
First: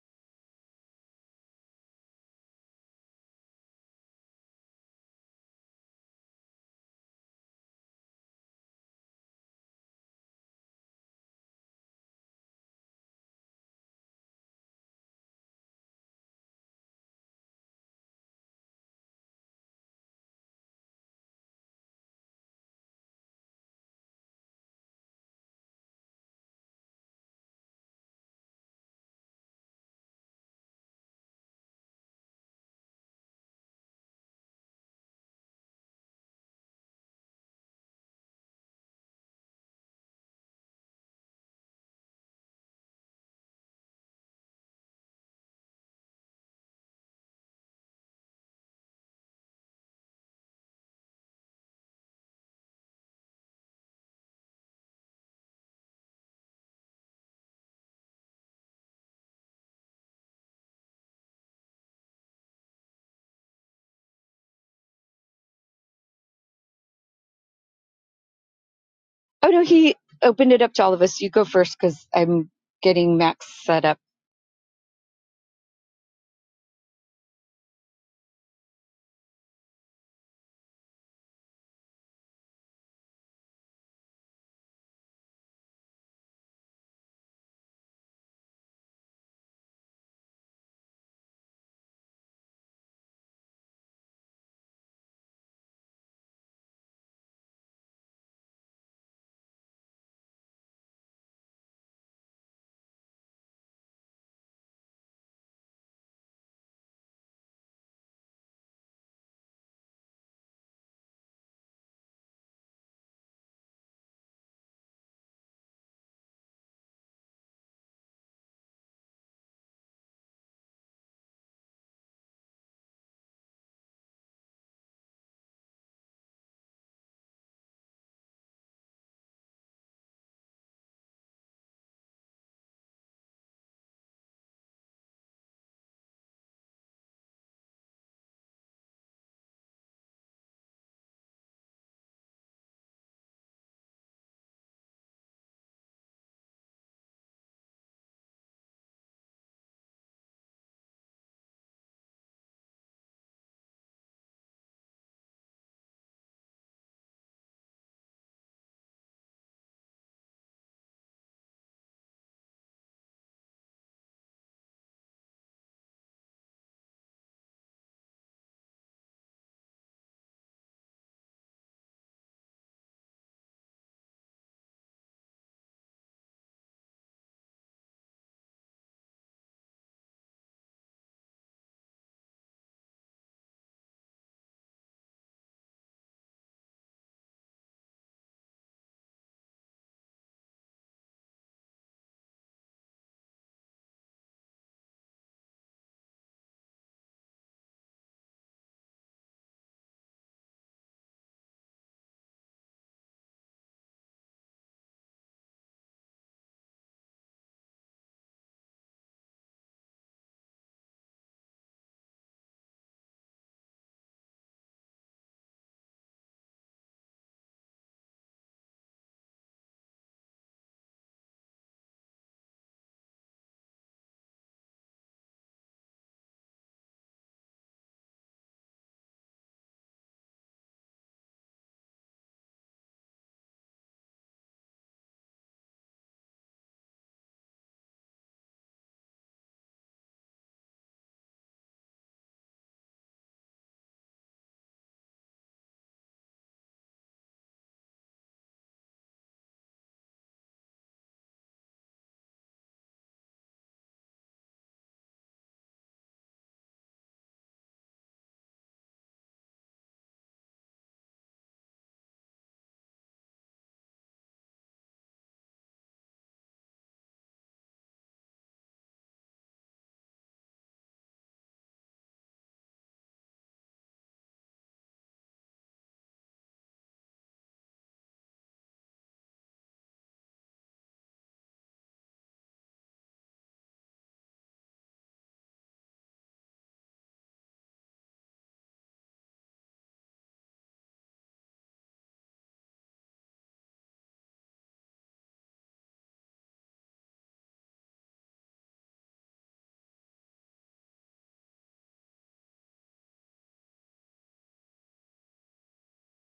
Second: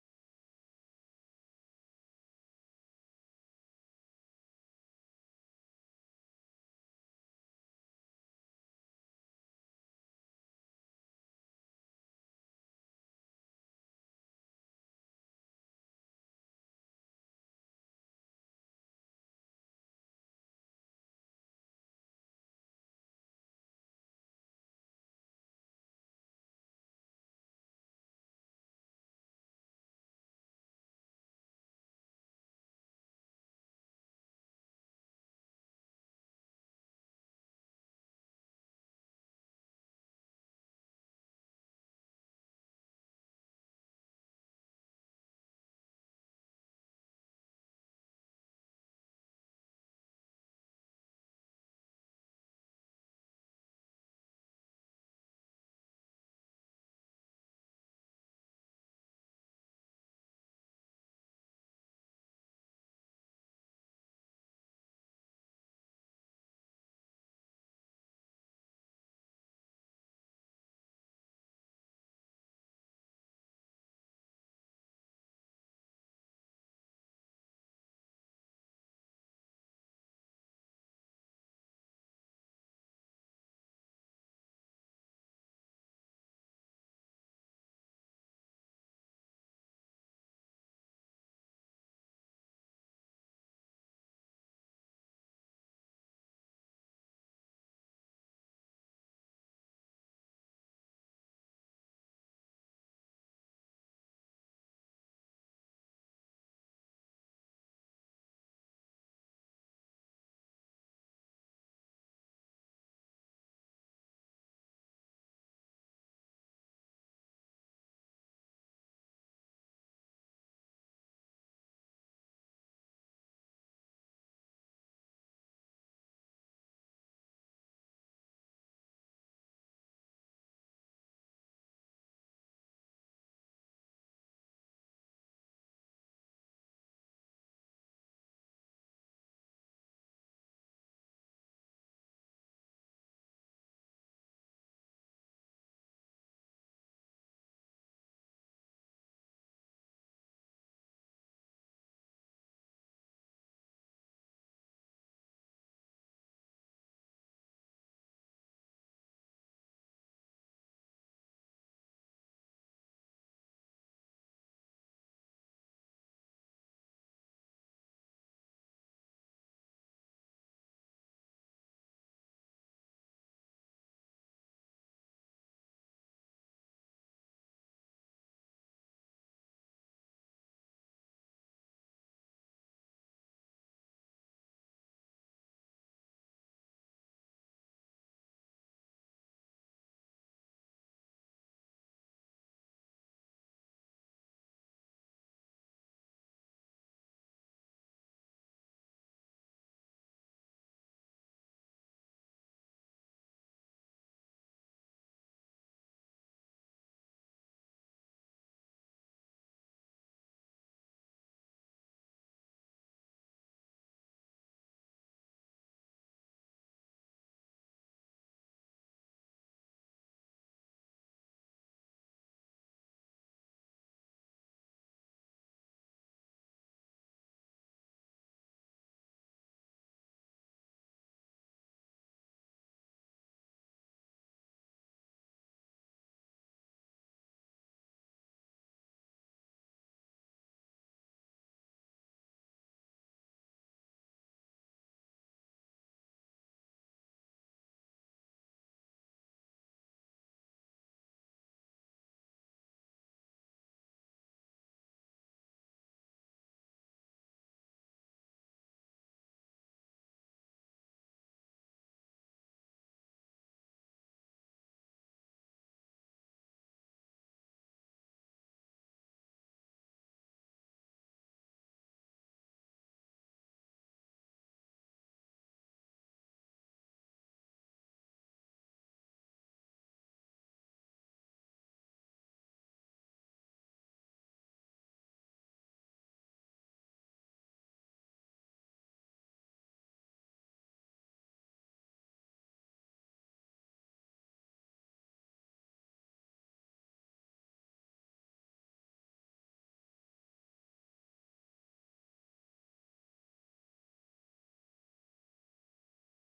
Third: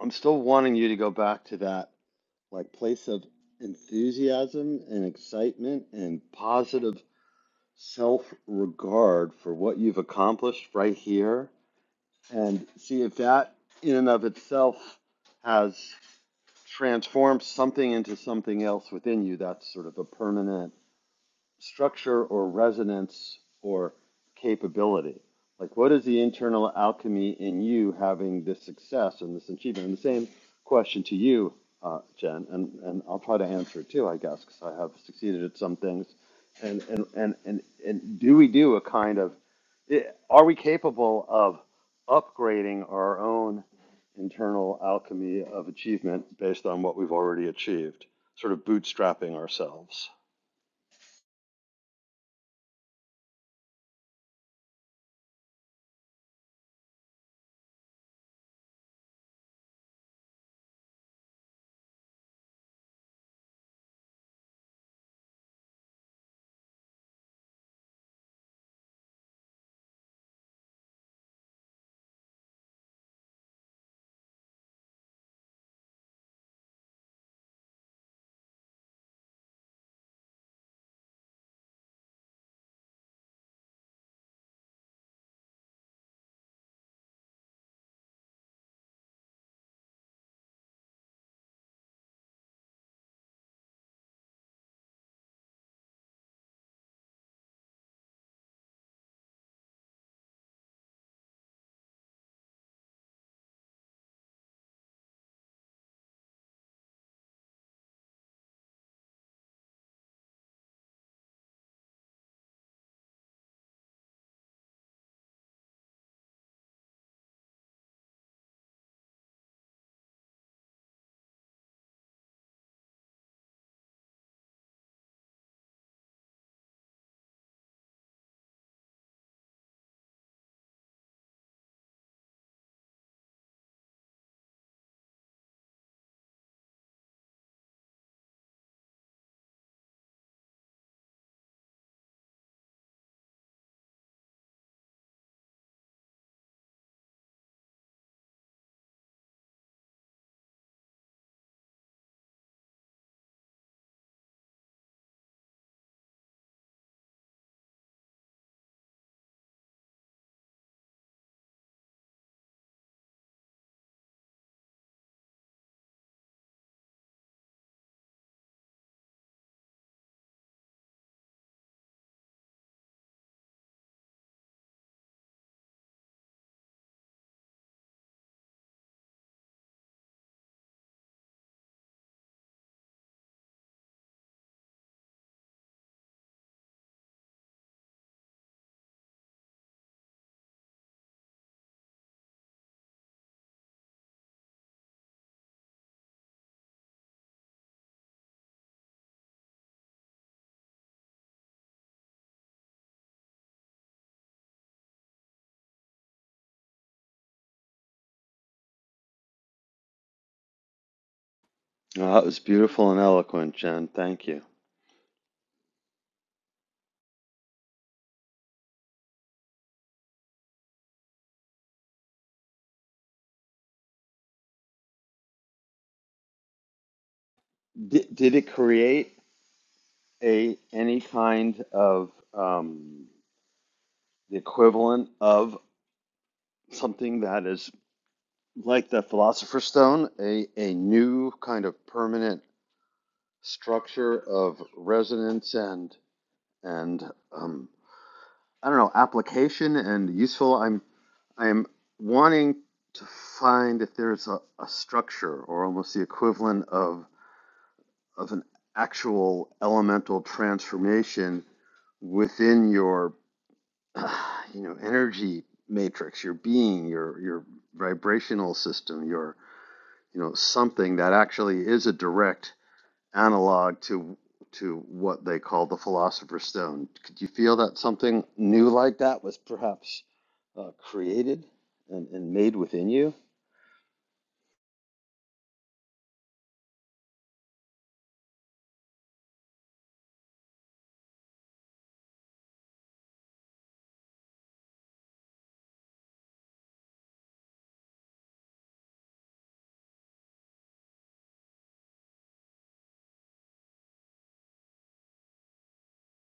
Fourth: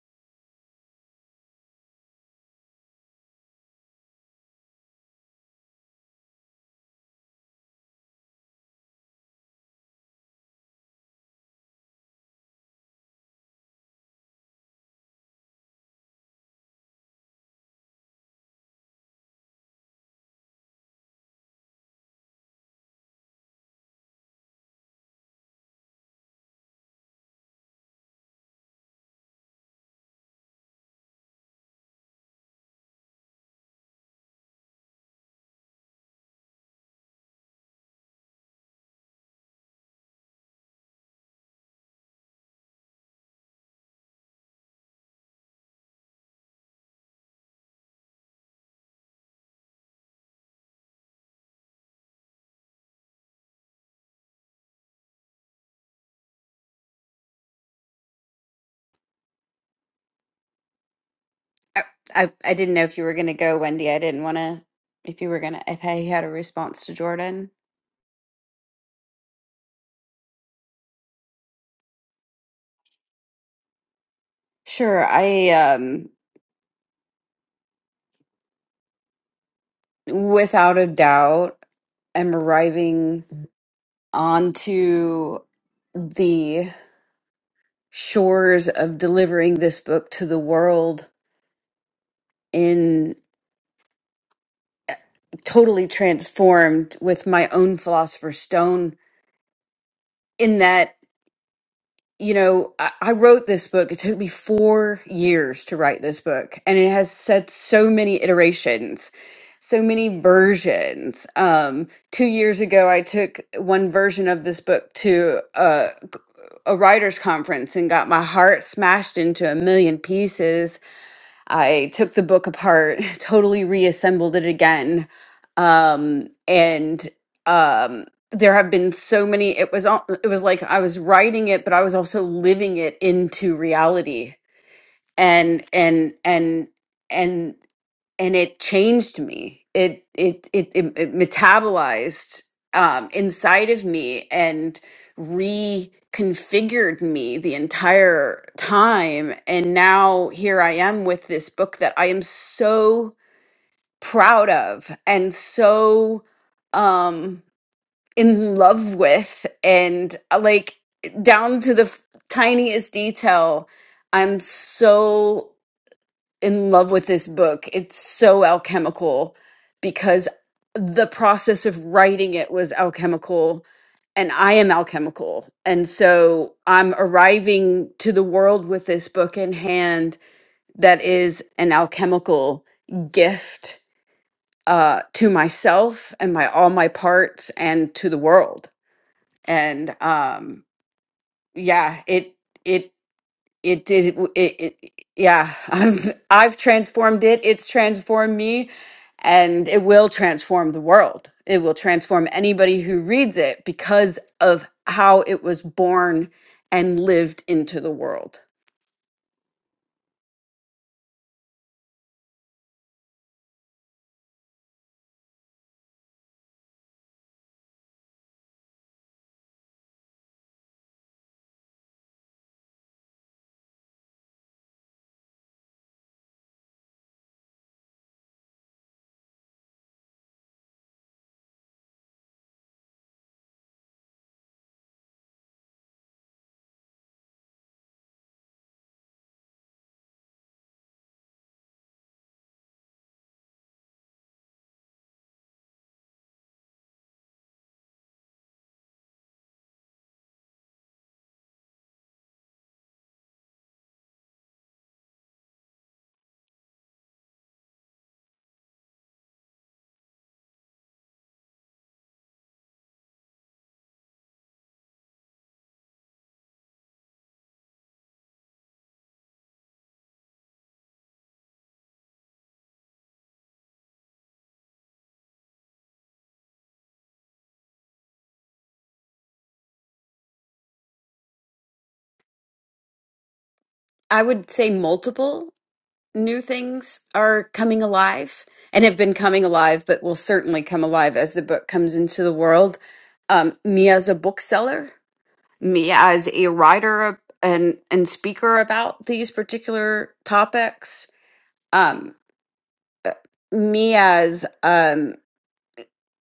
I'm still wanting you to go back to that like place of enthusiasm and excitement and positive self regard for what you've accomplished right here, and see if that in and of itself has. transform something into something else within you that's sort of a permanent structure or resonance or capability? Like, what is the internal alchemy in you having this success and this achievement? And the same question to you, uh, Jen, and, and I'll try to answer it too, I guess, because I have succeeded at some things. And, and, and, and, and do we do a kind of, eh, are we capable of upgrading our own internal alchemy of achievement based on what we've already achieved, sort of bootstrapping ourselves?
I I, I didn't know if you were gonna go, Wendy. I didn't want to. If you were gonna, if I had a response to Jordan,
Oh no, he opened it up to all of us. You go first because I'm getting Max set up.
sure. I um, without a doubt, am arriving onto the shores of delivering this book to the world in. totally transformed with my own philosopher's stone in that you know I, I wrote this book it took me four years to write this book and it has said so many iterations so many versions um two years ago i took one version of this book to a, a writers conference and got my heart smashed into a million pieces I took the book apart, totally reassembled it again. Um, and um, there have been so many. It was al- it was like I was writing it, but I was also living it into reality. And and and and and it changed me. It it it it, it metabolized um, inside of me and reconfigured me the entire time. And now here I am with this book that I am so proud of and so um, in love with, and uh, like down to the f- tiniest detail. I'm so in love with this book. It's so alchemical because the process of writing it was alchemical and I am alchemical. And so I'm arriving to the world with this book in hand that is an alchemical gift uh, to myself and my all my parts and to the world. And um, yeah, it it it did it, it yeah i've i've transformed it it's transformed me and it will transform the world it will transform anybody who reads it because of how it was born and lived into the world
Well, that was beautiful and eloquent, Jen. Thank you. Did, did it create a any kind of um, the equivalent of something that is like the Philosopher's Stone, a a new kind of permanent structure of resonance and and um, I don't know application and useful. I'm I'm wanting to find if there's a, a structure or almost the equivalent of of an actual elemental transformation within your uh, you know energy matrix your being your your vibrational system your you know something that actually is a direct analog to to what they call the philosopher's stone could you feel that something new like that was perhaps uh, created and, and made within you
i would say multiple new things are coming alive and have been coming alive but will certainly come alive as the book comes into the world um, me as a bookseller me as a writer and and speaker about these particular topics um uh, me as um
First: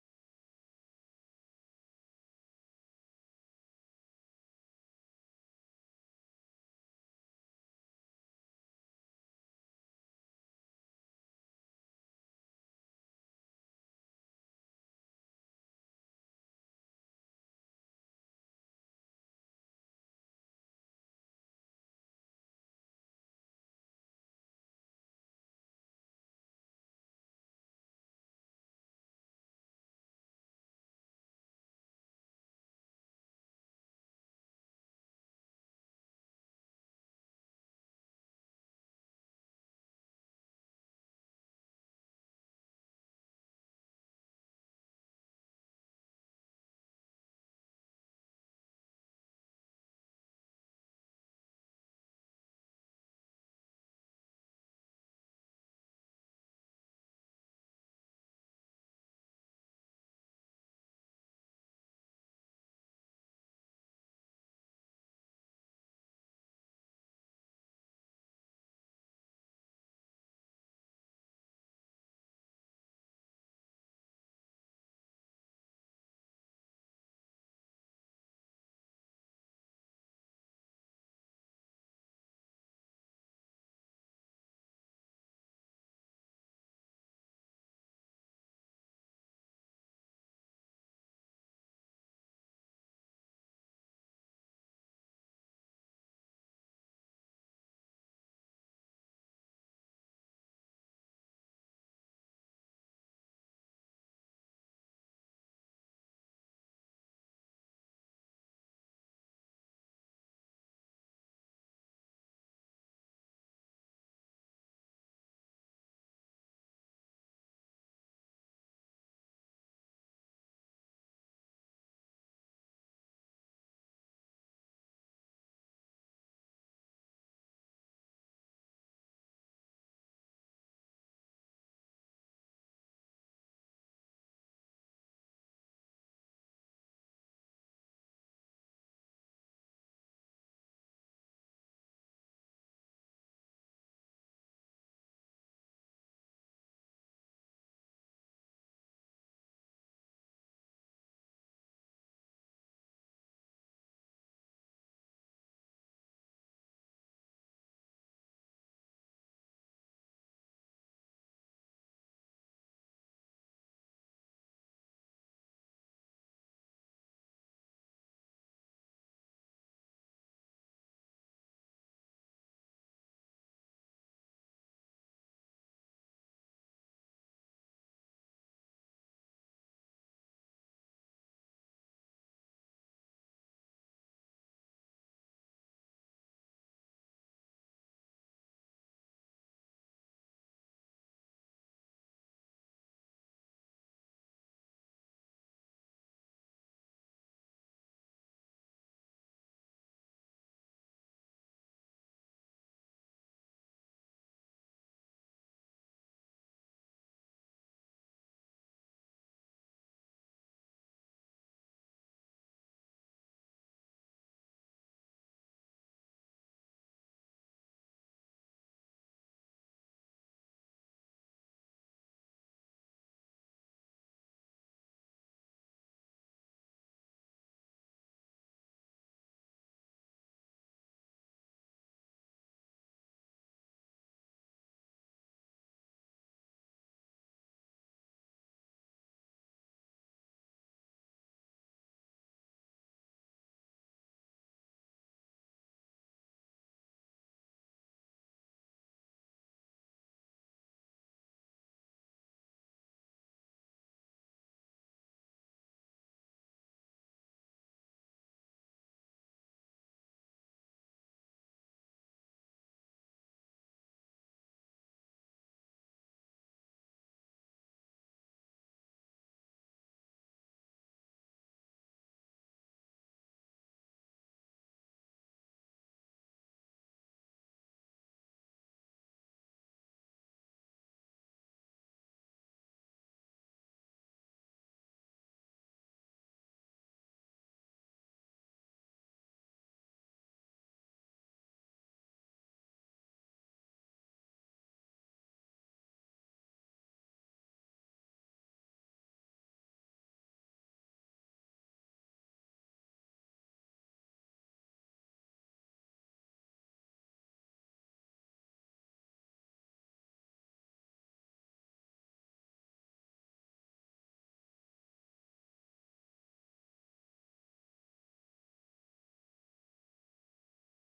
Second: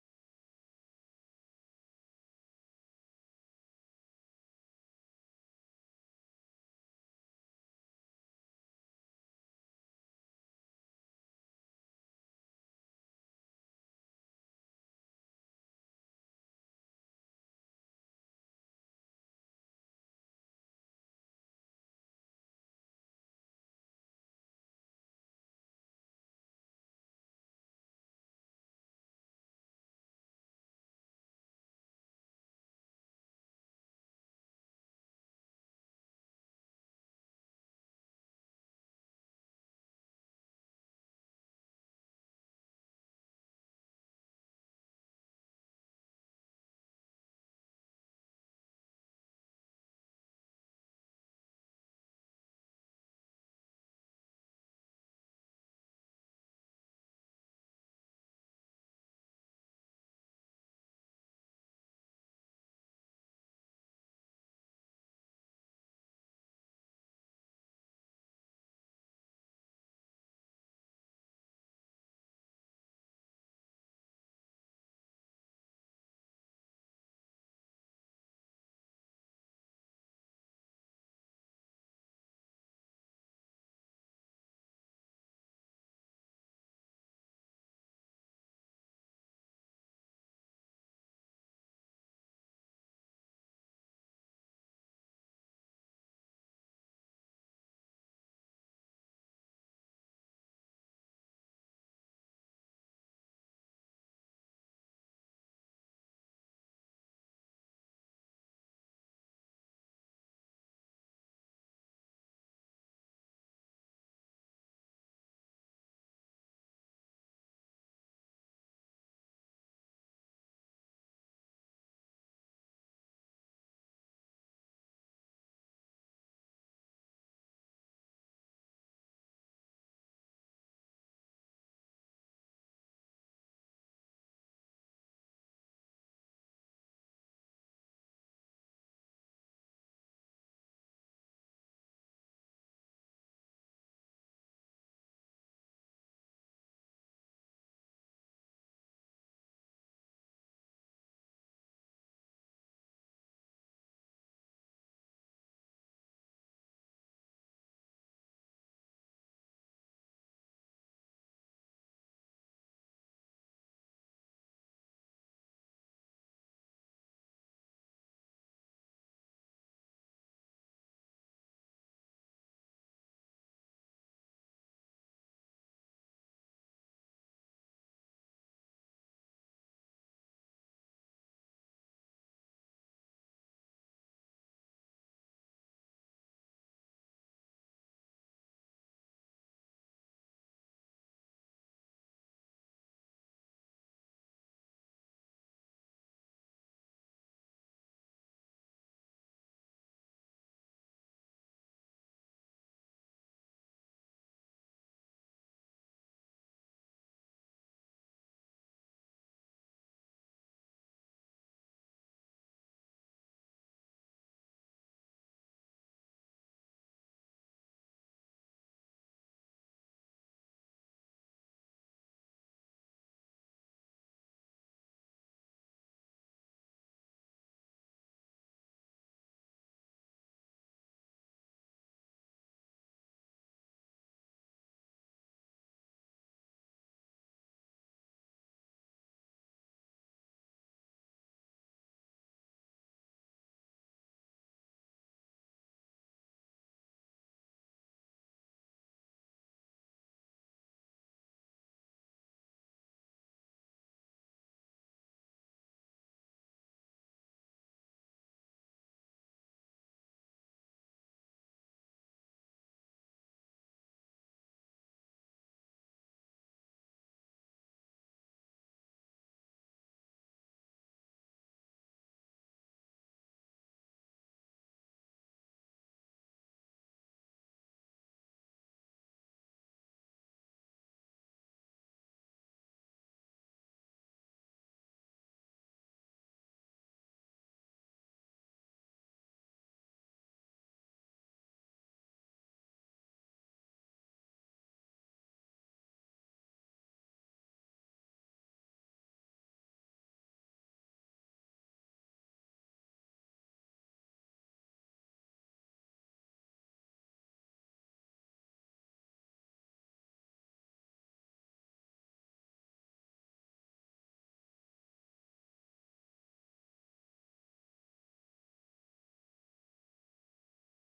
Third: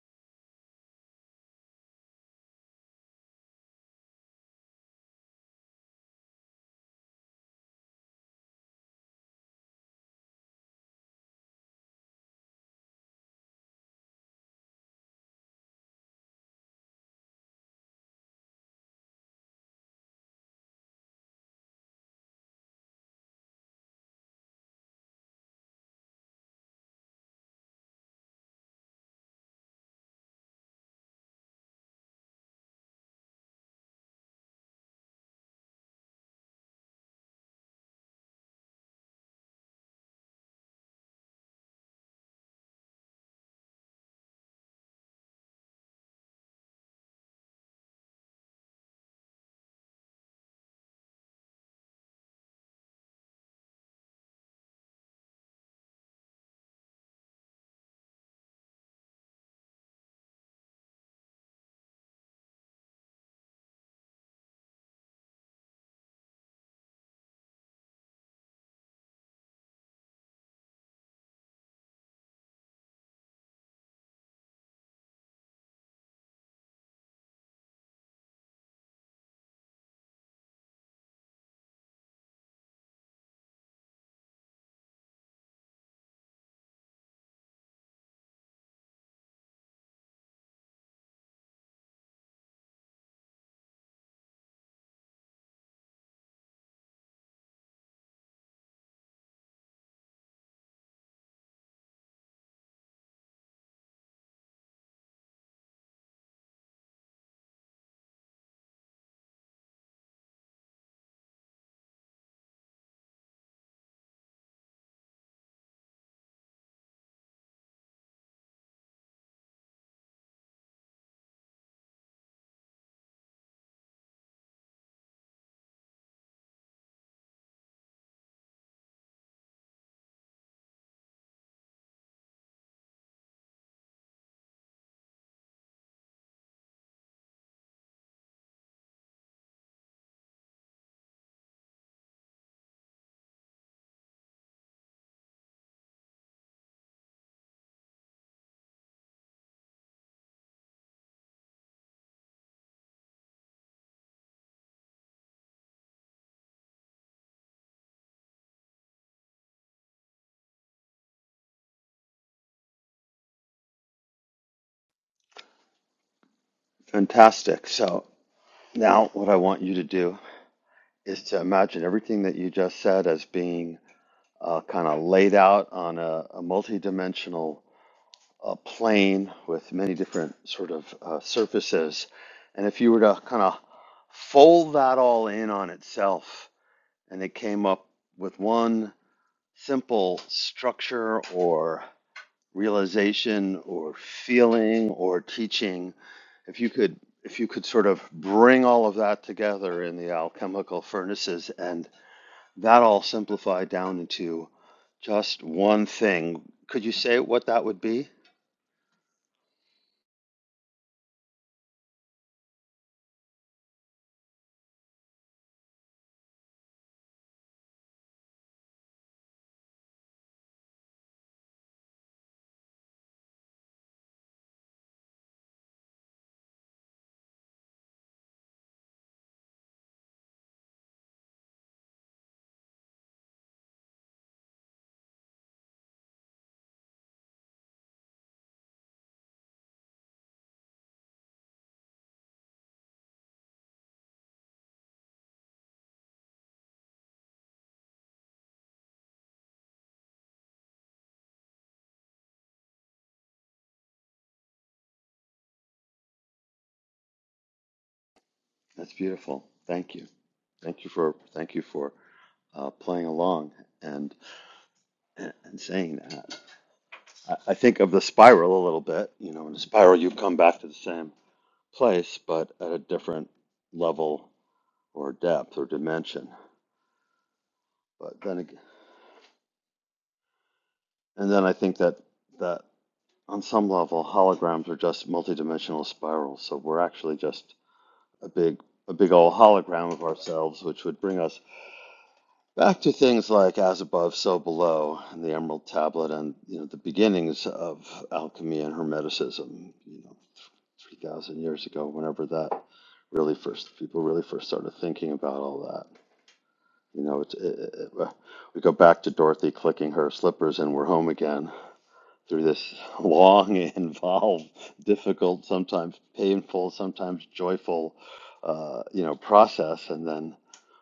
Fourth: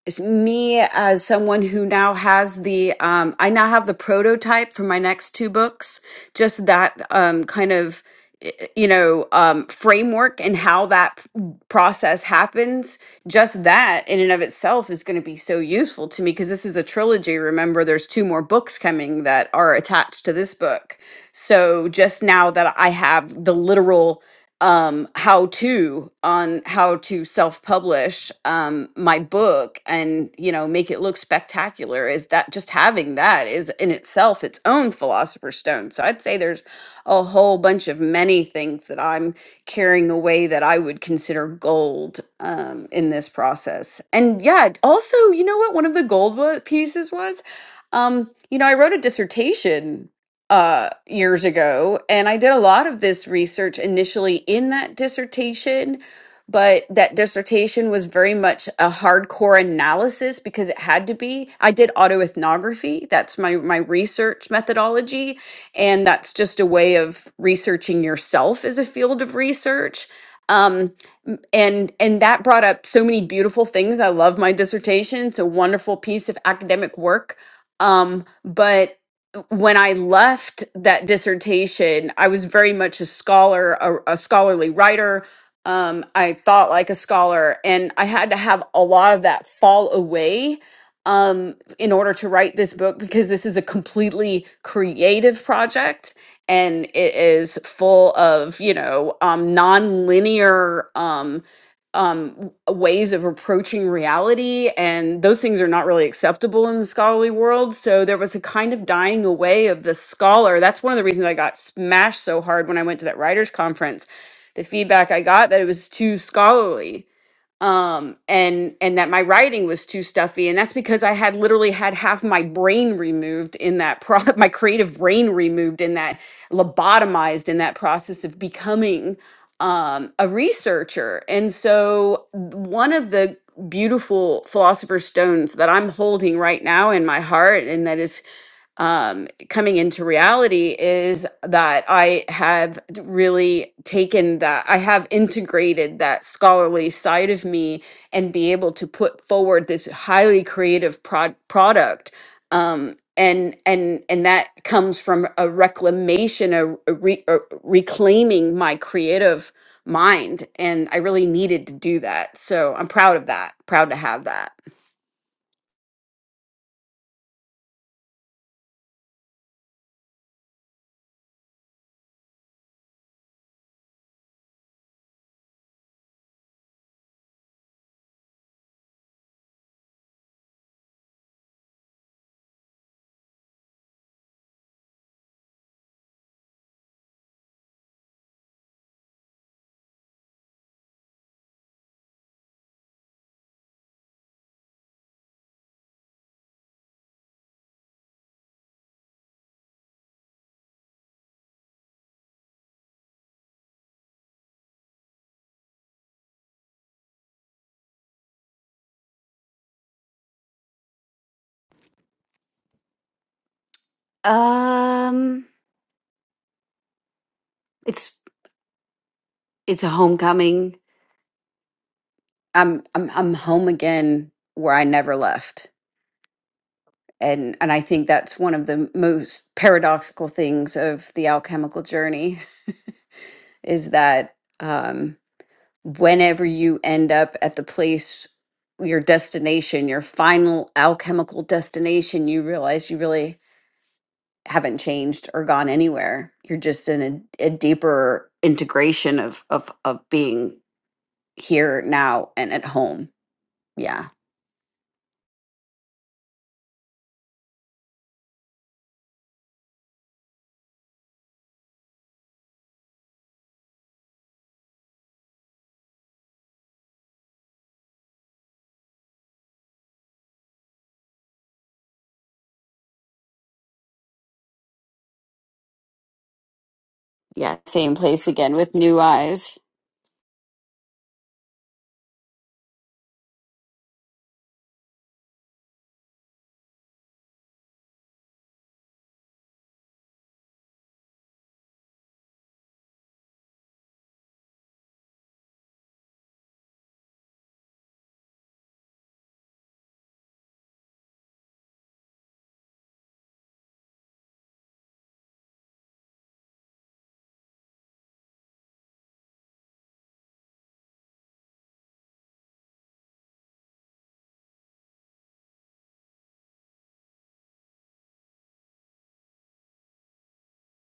s- me as someone who now has the um I now have the prototype for my next two books just that um kind of y- you know um framework and how that p- process happens just that in and of itself is going to be so useful to me because this is a trilogy remember there's two more books coming that are attached to this book so just now that I have the literal um how to on how to self publish um my book and you know make it look spectacular is that just having that is in itself its own philosopher's stone so i'd say there's a whole bunch of many things that i'm carrying away that i would consider gold um in this process and yeah also you know what one of the gold wa- pieces was um you know i wrote a dissertation uh, years ago. And I did a lot of this research initially in that dissertation, but that dissertation was very much a hardcore analysis because it had to be. I did autoethnography. That's my, my research methodology. And that's just a way of researching yourself as a field of research. Um, m- and and that brought up so many beautiful things. I love my dissertation. It's a wonderful piece of academic work. Um, but when I left that dissertation, I was very much a scholar, a, a scholarly writer. Um, I thought like a scholar, and I had to have a lot of that fall away um, in order to write this book because this is a completely creative project and it is full of, you know, um, non um ways of approaching reality and those things are not really acceptable in the scholarly world so there was a kind of dying away of the scholar that's one of the reasons i got smashed so hard when i went to that writers conference the feedback i got that it was too scholarly um and and that my writing was too stuffy and that's because i had literally had half my brain removed in that pro my creative brain removed in that lobotomized in that process of becoming um a researcher and so one of the beautiful philosopher's stones that i'm holding right now in my heart and that is um, coming into reality is that I have d- really taken that, I have integrated that scholarly side of me and be able to put forward this highly creative prod- product. Um, and and and that comes from a reclamation, a, a, re, a reclaiming my creative mind, and I really needed to do that. So I'm proud of that. Proud to have that.
fantastic so now what i want you to do is to imagine everything that you just said as being uh, kind of laid out on a, a multi-dimensional uh, plane with many different sort of uh, surfaces. And if you were to kind of fold that all in on itself, and it came up with one simple structure or realization or feeling or teaching, if you could if you could sort of bring all of that together in the alchemical furnaces and that all simplified down into just one thing. Could you say what that would be?
Um, it's it's a homecoming I'm I'm I'm home again where I never left. And and I think that's one of the most paradoxical things of the alchemical journey is that um whenever you end up at the place your destination, your final alchemical destination, you realize you really haven't changed or gone anywhere. You're just in a, a deeper integration of of of being here now and at home. Yeah.
That's beautiful. Thank you. Thank you for thank you for uh, playing along and and saying that. I, I think of the spiral a little bit. You know, in a spiral, you come back to the same place, but at a different level or depth or dimension.
Yeah, same
But
place
then,
again
ag-
with new eyes.
and then I think that that on some level, holograms are just multidimensional spirals. So we're actually just a big a big old hologram of ourselves, which would bring us back to things like as above, so below, and the Emerald Tablet, and you know the beginnings of alchemy and Hermeticism. You know, three thousand years ago, whenever that really first people really first started thinking about all that. You know, it's it, it, we go back to Dorothy clicking her slippers, and we're home again through this long and involved, difficult, sometimes painful, sometimes joyful, uh, you know, process, and then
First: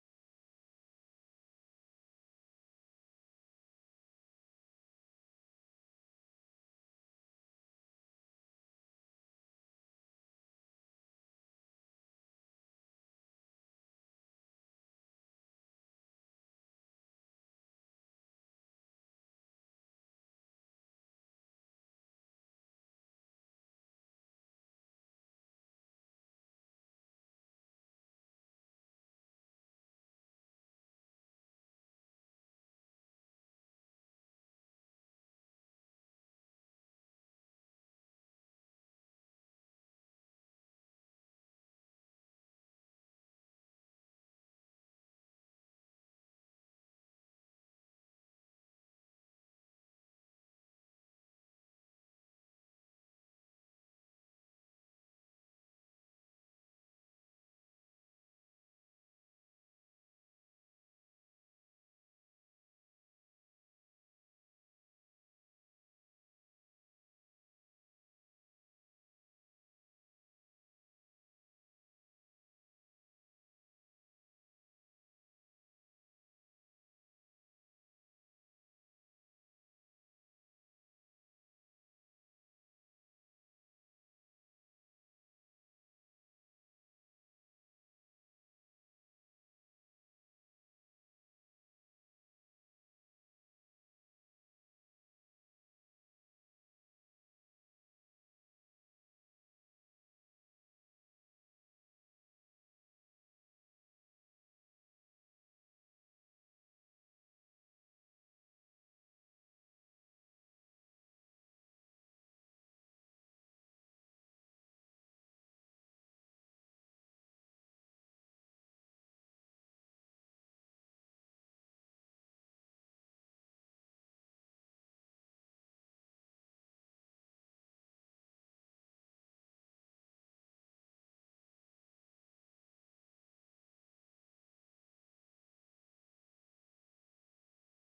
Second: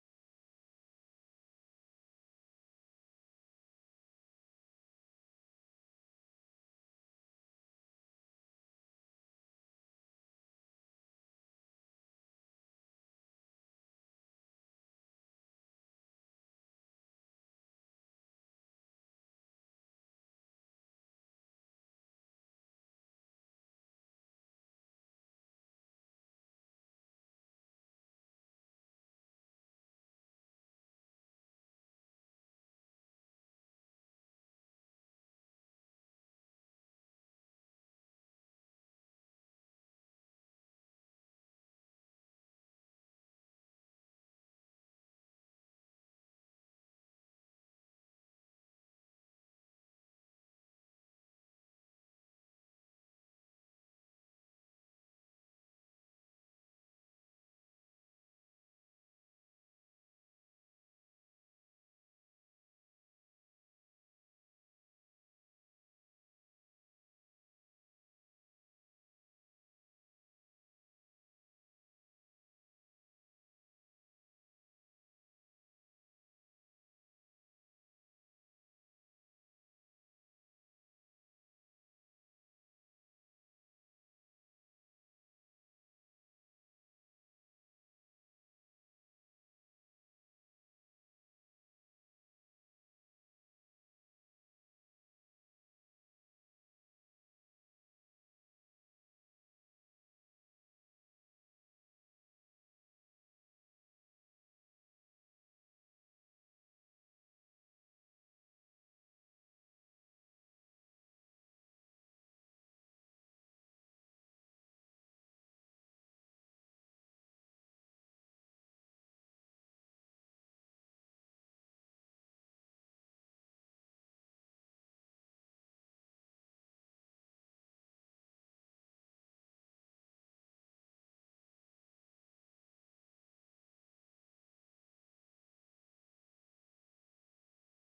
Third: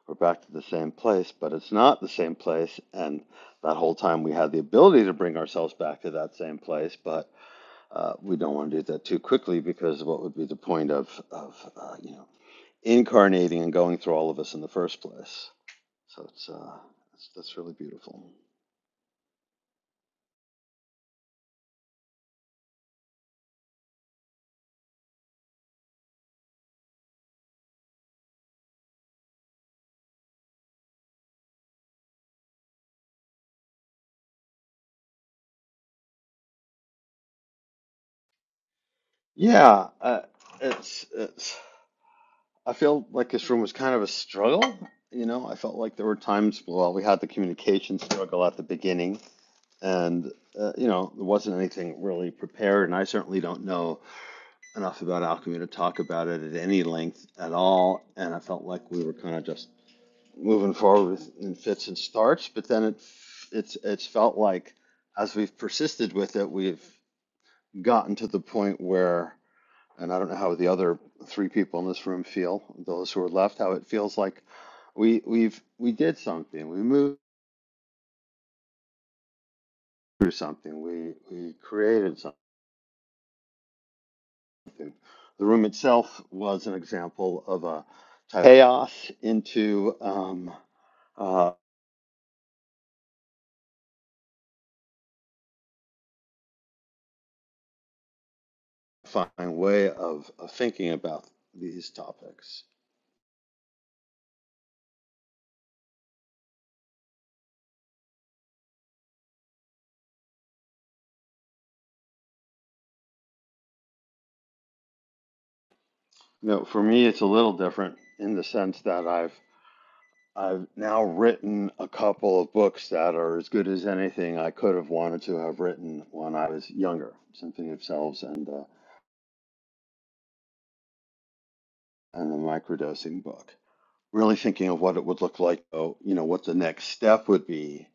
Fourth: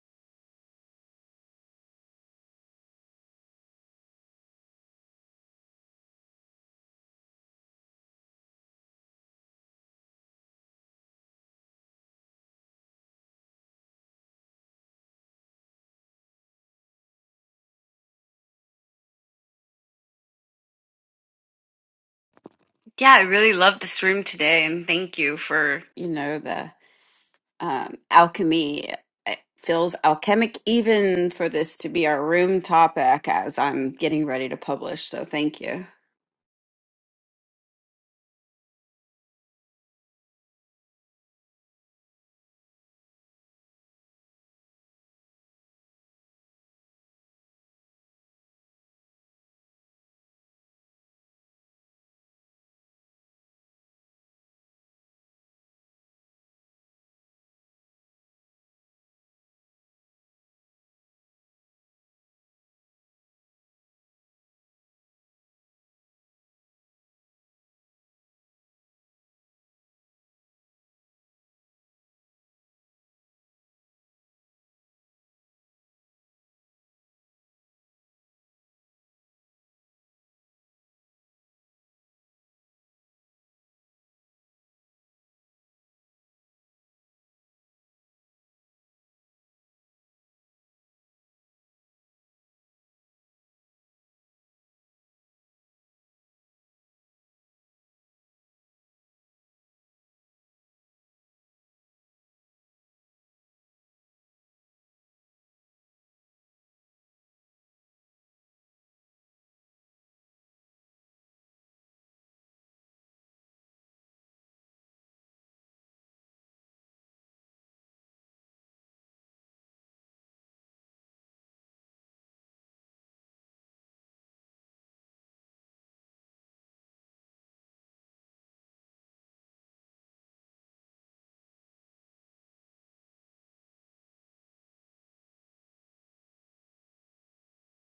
we're back to the same place. But it's not the same place, and that whole time we had the ability to bring ourselves back to that same place, but uh, we don't want to do that too quickly because what would be the point of of uh, you know incarnating and going through all of us in the first place? So it's uh, it's, that's really beautiful.
Yeah, I really love this room today, and thank you for, you know, the um, alchemy. It feels alchemic even for this to be our room topic as I'm getting ready to publish. So thank you.
Yeah, uh, it's it's. I feel like this room was kind of a struggle. You know, I felt like there were times, well, we had the communication struggle at the beginning, and, uh, you know, there wasn't anything really prepared. And I certainly don't know enough about alchemy to talk about it at any length at all. And I felt like we were kind of just moving forward in fits and starts. But then it, it's, it's felt like as we've persisted with it, we've gotten to the point where and I don't know how the other three people in this room feel, those who are left, how it feels like we we've we did something, we moved through something, we we created something. The room itself was an example of a type of chaos into um, uh, fine way of, of thinking about these topics. You know, for me, it's a little different in the sense that I've I've now written a couple of books that are as good as anything I could have wanted to have written when I was younger. Symphony of Selves and uh, and the microdosing book. Really thinking of what it would look like, oh, you know, what the next step would be,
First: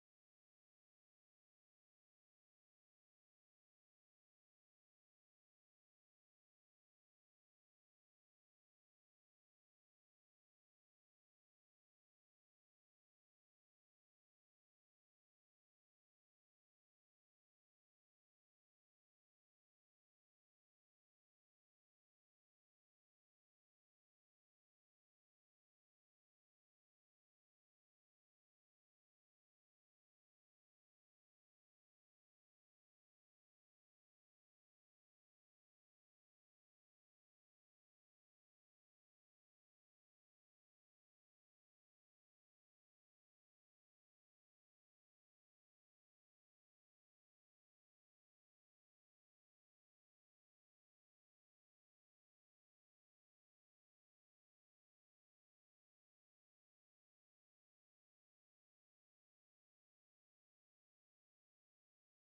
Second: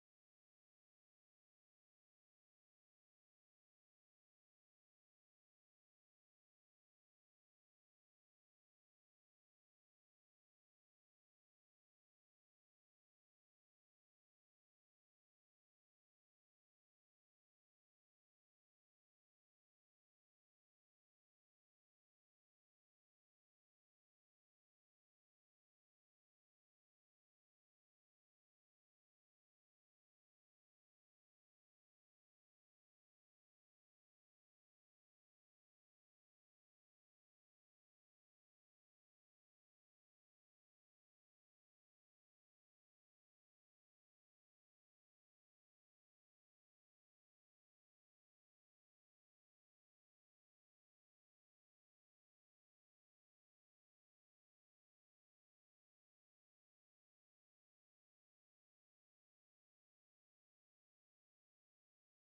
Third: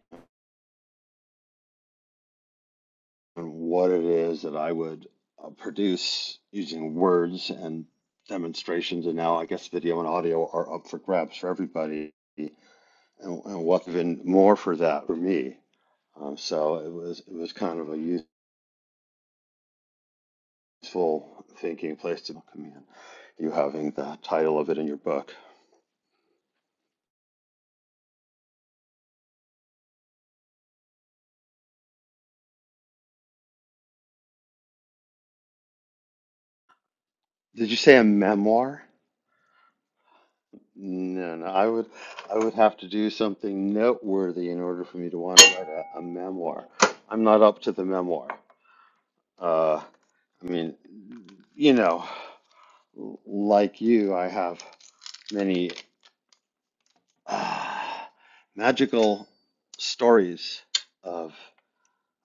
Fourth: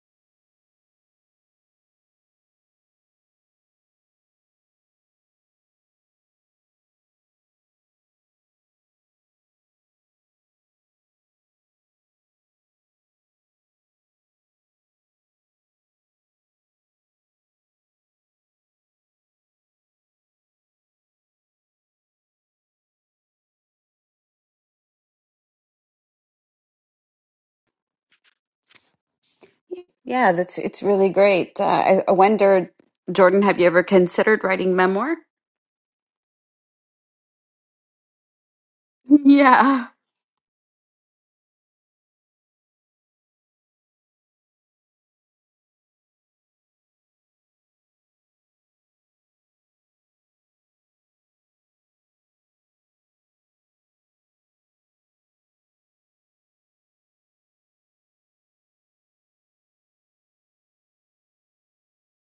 and what it is that I would uh, produce using words and demonstrations. And now I guess video and audio are up for grabs for everybody, and, and what even more for that for me. Um, so it was it was kind of a use. peaceful thinking place to come in. You having the title of it in your book.
Yeah, that's it's really great. Uh, I, I wonder, Jordan, have you ever considered writing memoir?
Did you say a memoir?
Yeah.
No, no. I would, I would have to do something noteworthy in order for me to want to write a, a memoir. I'm not up to the memoir. Uh, I mean, you know, like you, I have many uh, magical stories of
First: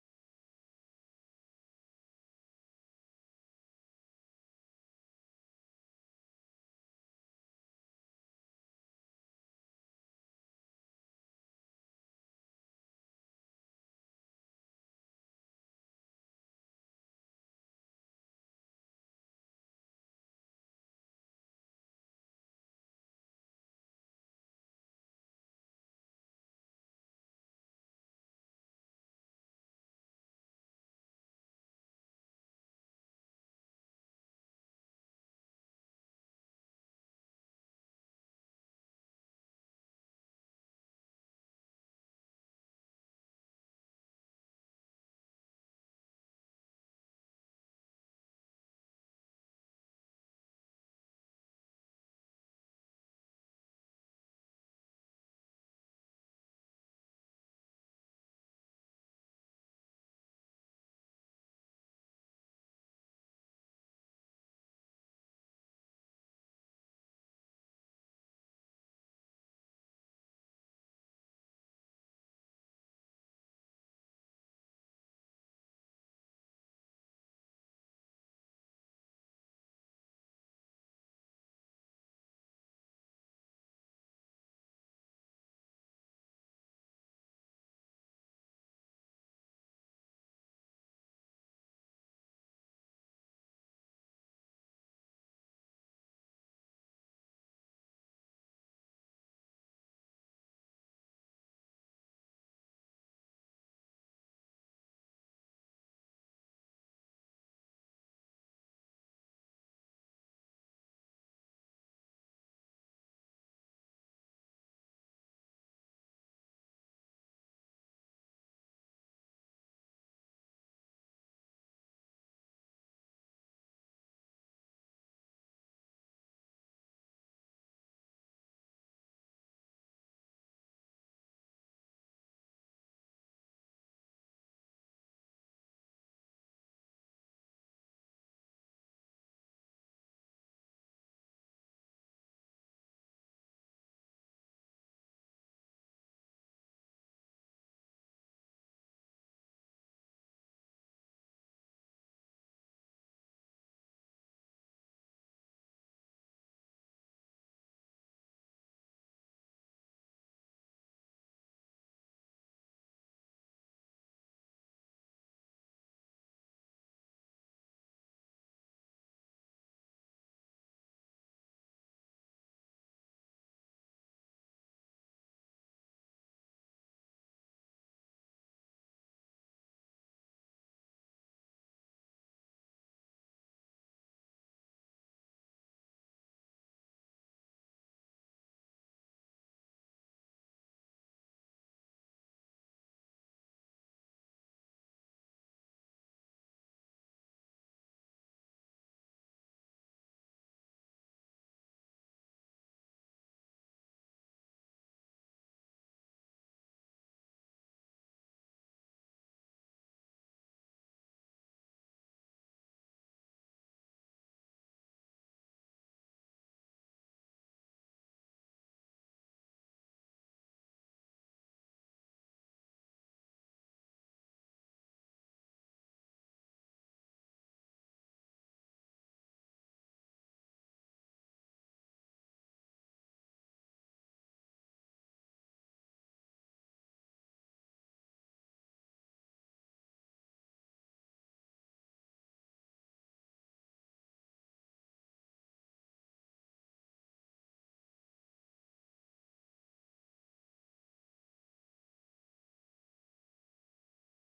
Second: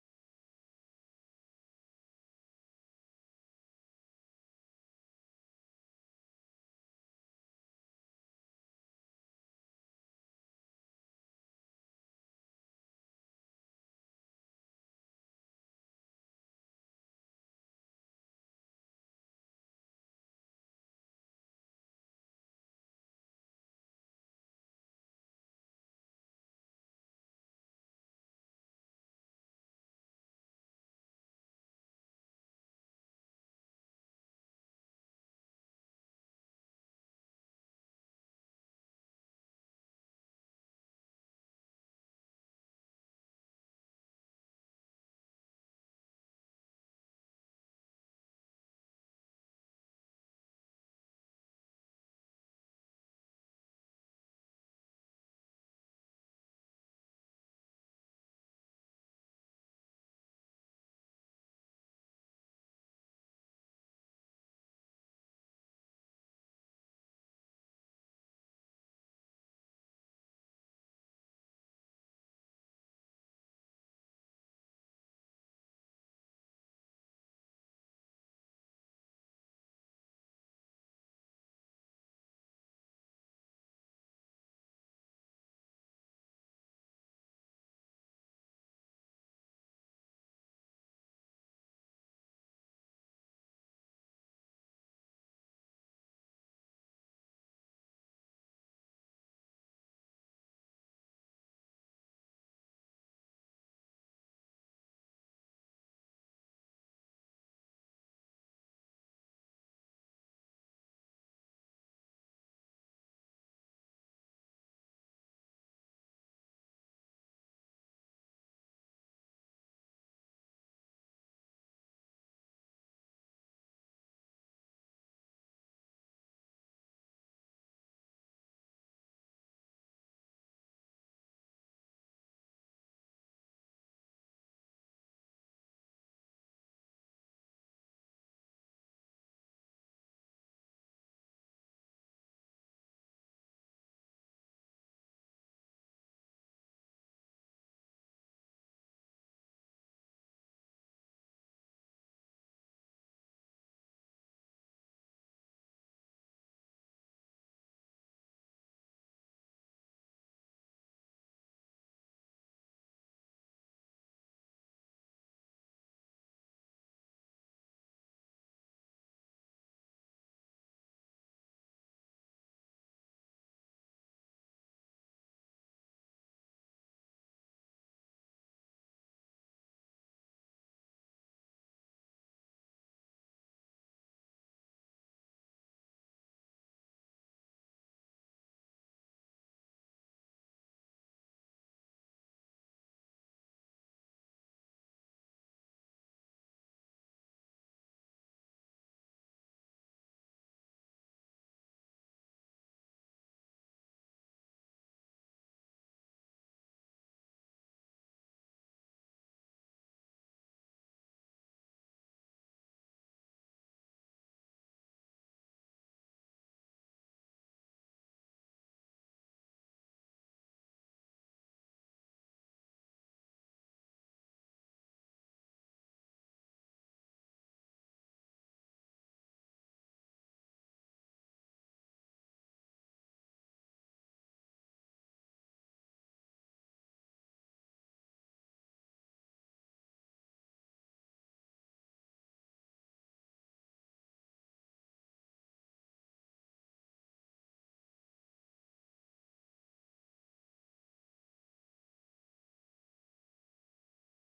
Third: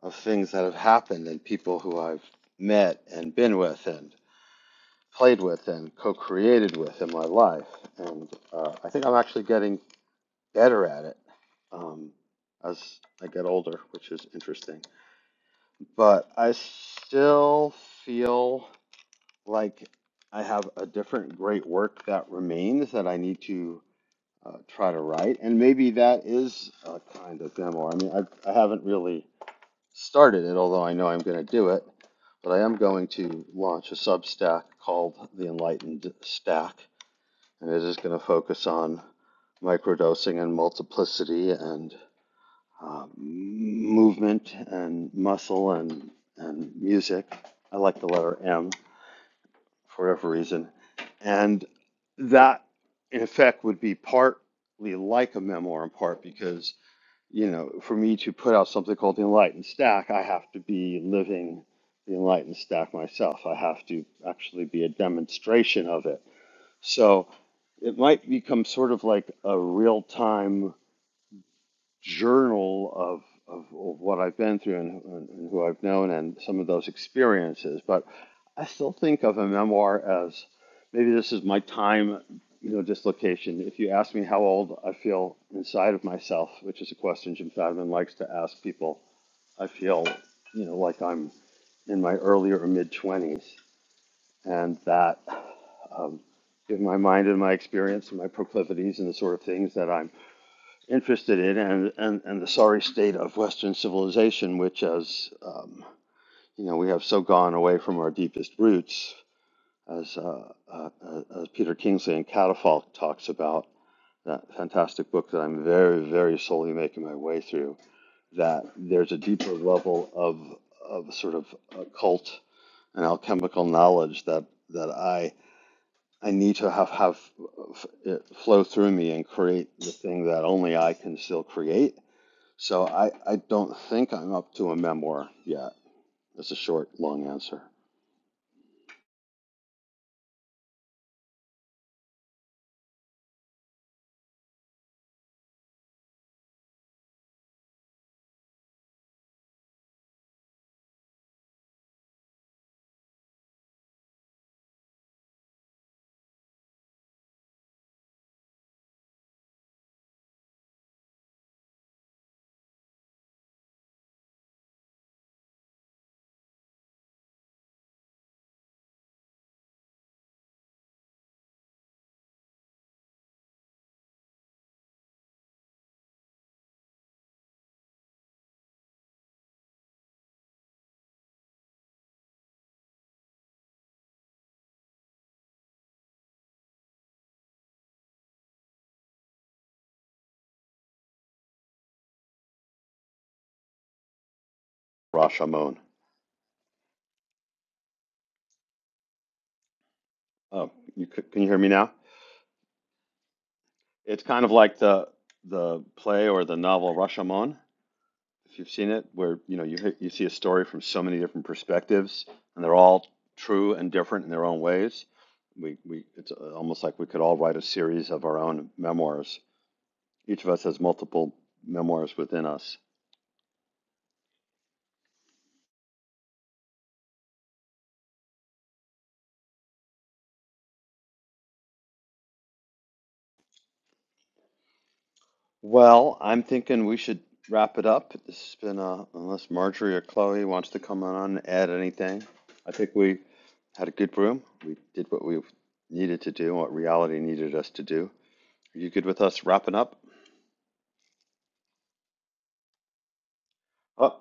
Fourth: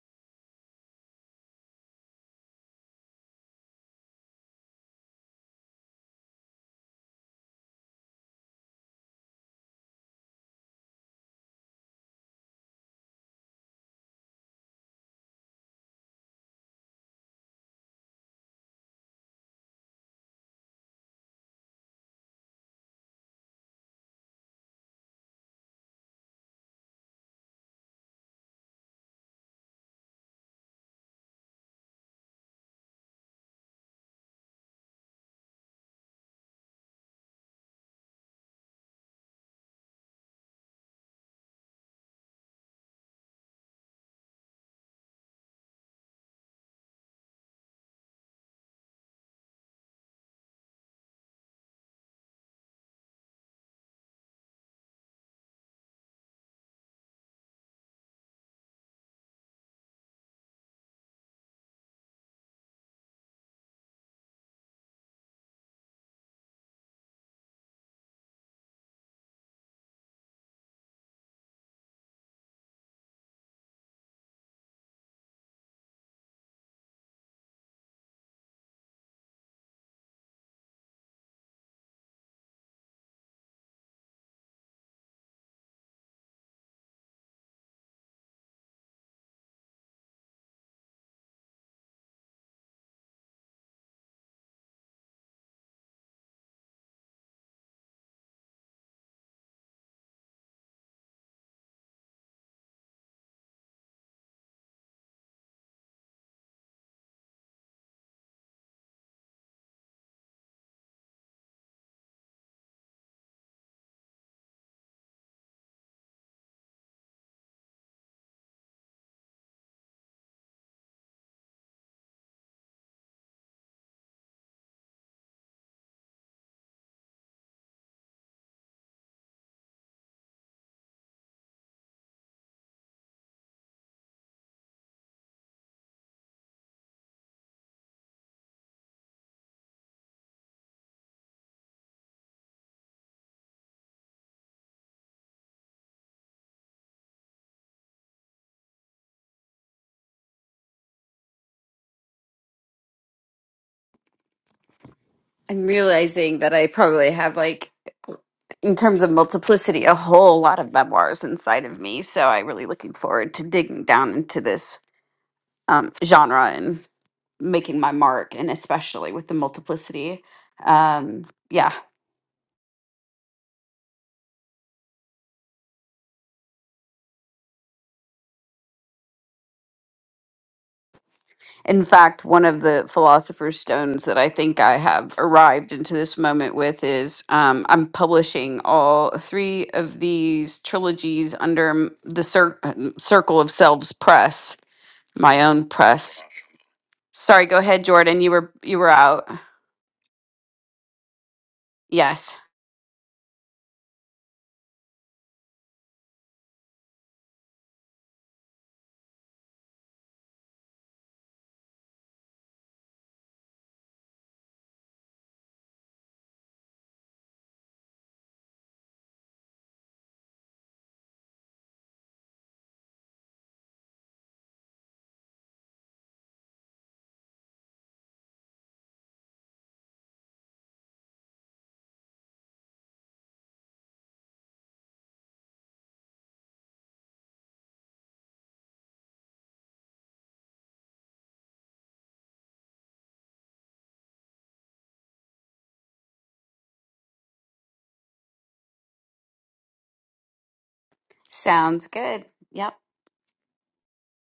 of things that have happened and people who I've met and been with and. played with and co-created with in my life, and uh, I think I'm actually getting better at it um, as I get older, which is interesting. But I still feel like I have a different great work that remains that I need to uh, try to write, and maybe that is a kind of memoir. I mean, I, I haven't really started it, although I know I'm going to do it. But I am going to launch a Substack called The Enlightened Stack, and it is going to focus on microdosing and multiplicity and uh, movement and muscle and and music. I like the letter M for whatever reason, and that in effect would be partly like a memoir in part because you know for me to put out something called the Enlightened Stack, I have to be living the Enlightened Stack myself. I have to actually be a demonstration of it so it might become sort of like a real time journal of, of, of what I've been through and, and, and who I've known and some of those experiences. But I still think of a memoir as maybe this is my time, you know, dislocation. If you ask me how old I feel inside of myself, which is a question Jim Fadiman likes to ask people, I feel, you know, like I'm in my earlier or mid 20s. And that um, given my mind and my experience and my proclivities and the sort of things that I'm interested in, and, and, and the sorry state of Western civilization, which has, um, you know, we have so gone away from our deepest roots, as, uh, uh, uh, as Peter Kingsley and Catafalque talks about, that fantastic book that I'm very, very slowly making my way through, that there's a deeper level of, of sort of occult and alchemical knowledge that, that I I need to have have it flow through me and create the thing that only I can still create. So I, I don't think I'm up to a memoir yet. That's a short, long answer.
I'm realizing that I probably have like in terms of multiplicity, a whole lot of memoirs inside of me. So I'm really looking forward to digging down into this. um, genre and making my mark, and especially with the multiplicity. Um, yeah. In fact, one of the philosopher's stones that I think I have arrived into this moment with is um, I'm publishing all three of these trilogies under m- the cir- um, Circle of Selves Press, my own
Rashomon.
press. Sorry, go ahead, Jordan. You were you were out.
Oh, you can you hear me now?
Yes,
It's kind of like the the play or the novel Rashomon, if you've seen it, where you know you you see a story from so many different perspectives, and they're all true and different in their own ways. We we it's uh, almost like we could all write a series of our own memoirs Each of us has multiple memoirs within us. Well, I'm thinking we should wrap it up. This has been, uh, unless Marjorie or Chloe wants to come on and add anything. I think we had a good room. We did what we needed to do, what reality needed us to do. Are you good with us wrapping up?
sounds good. Yep.
Oh,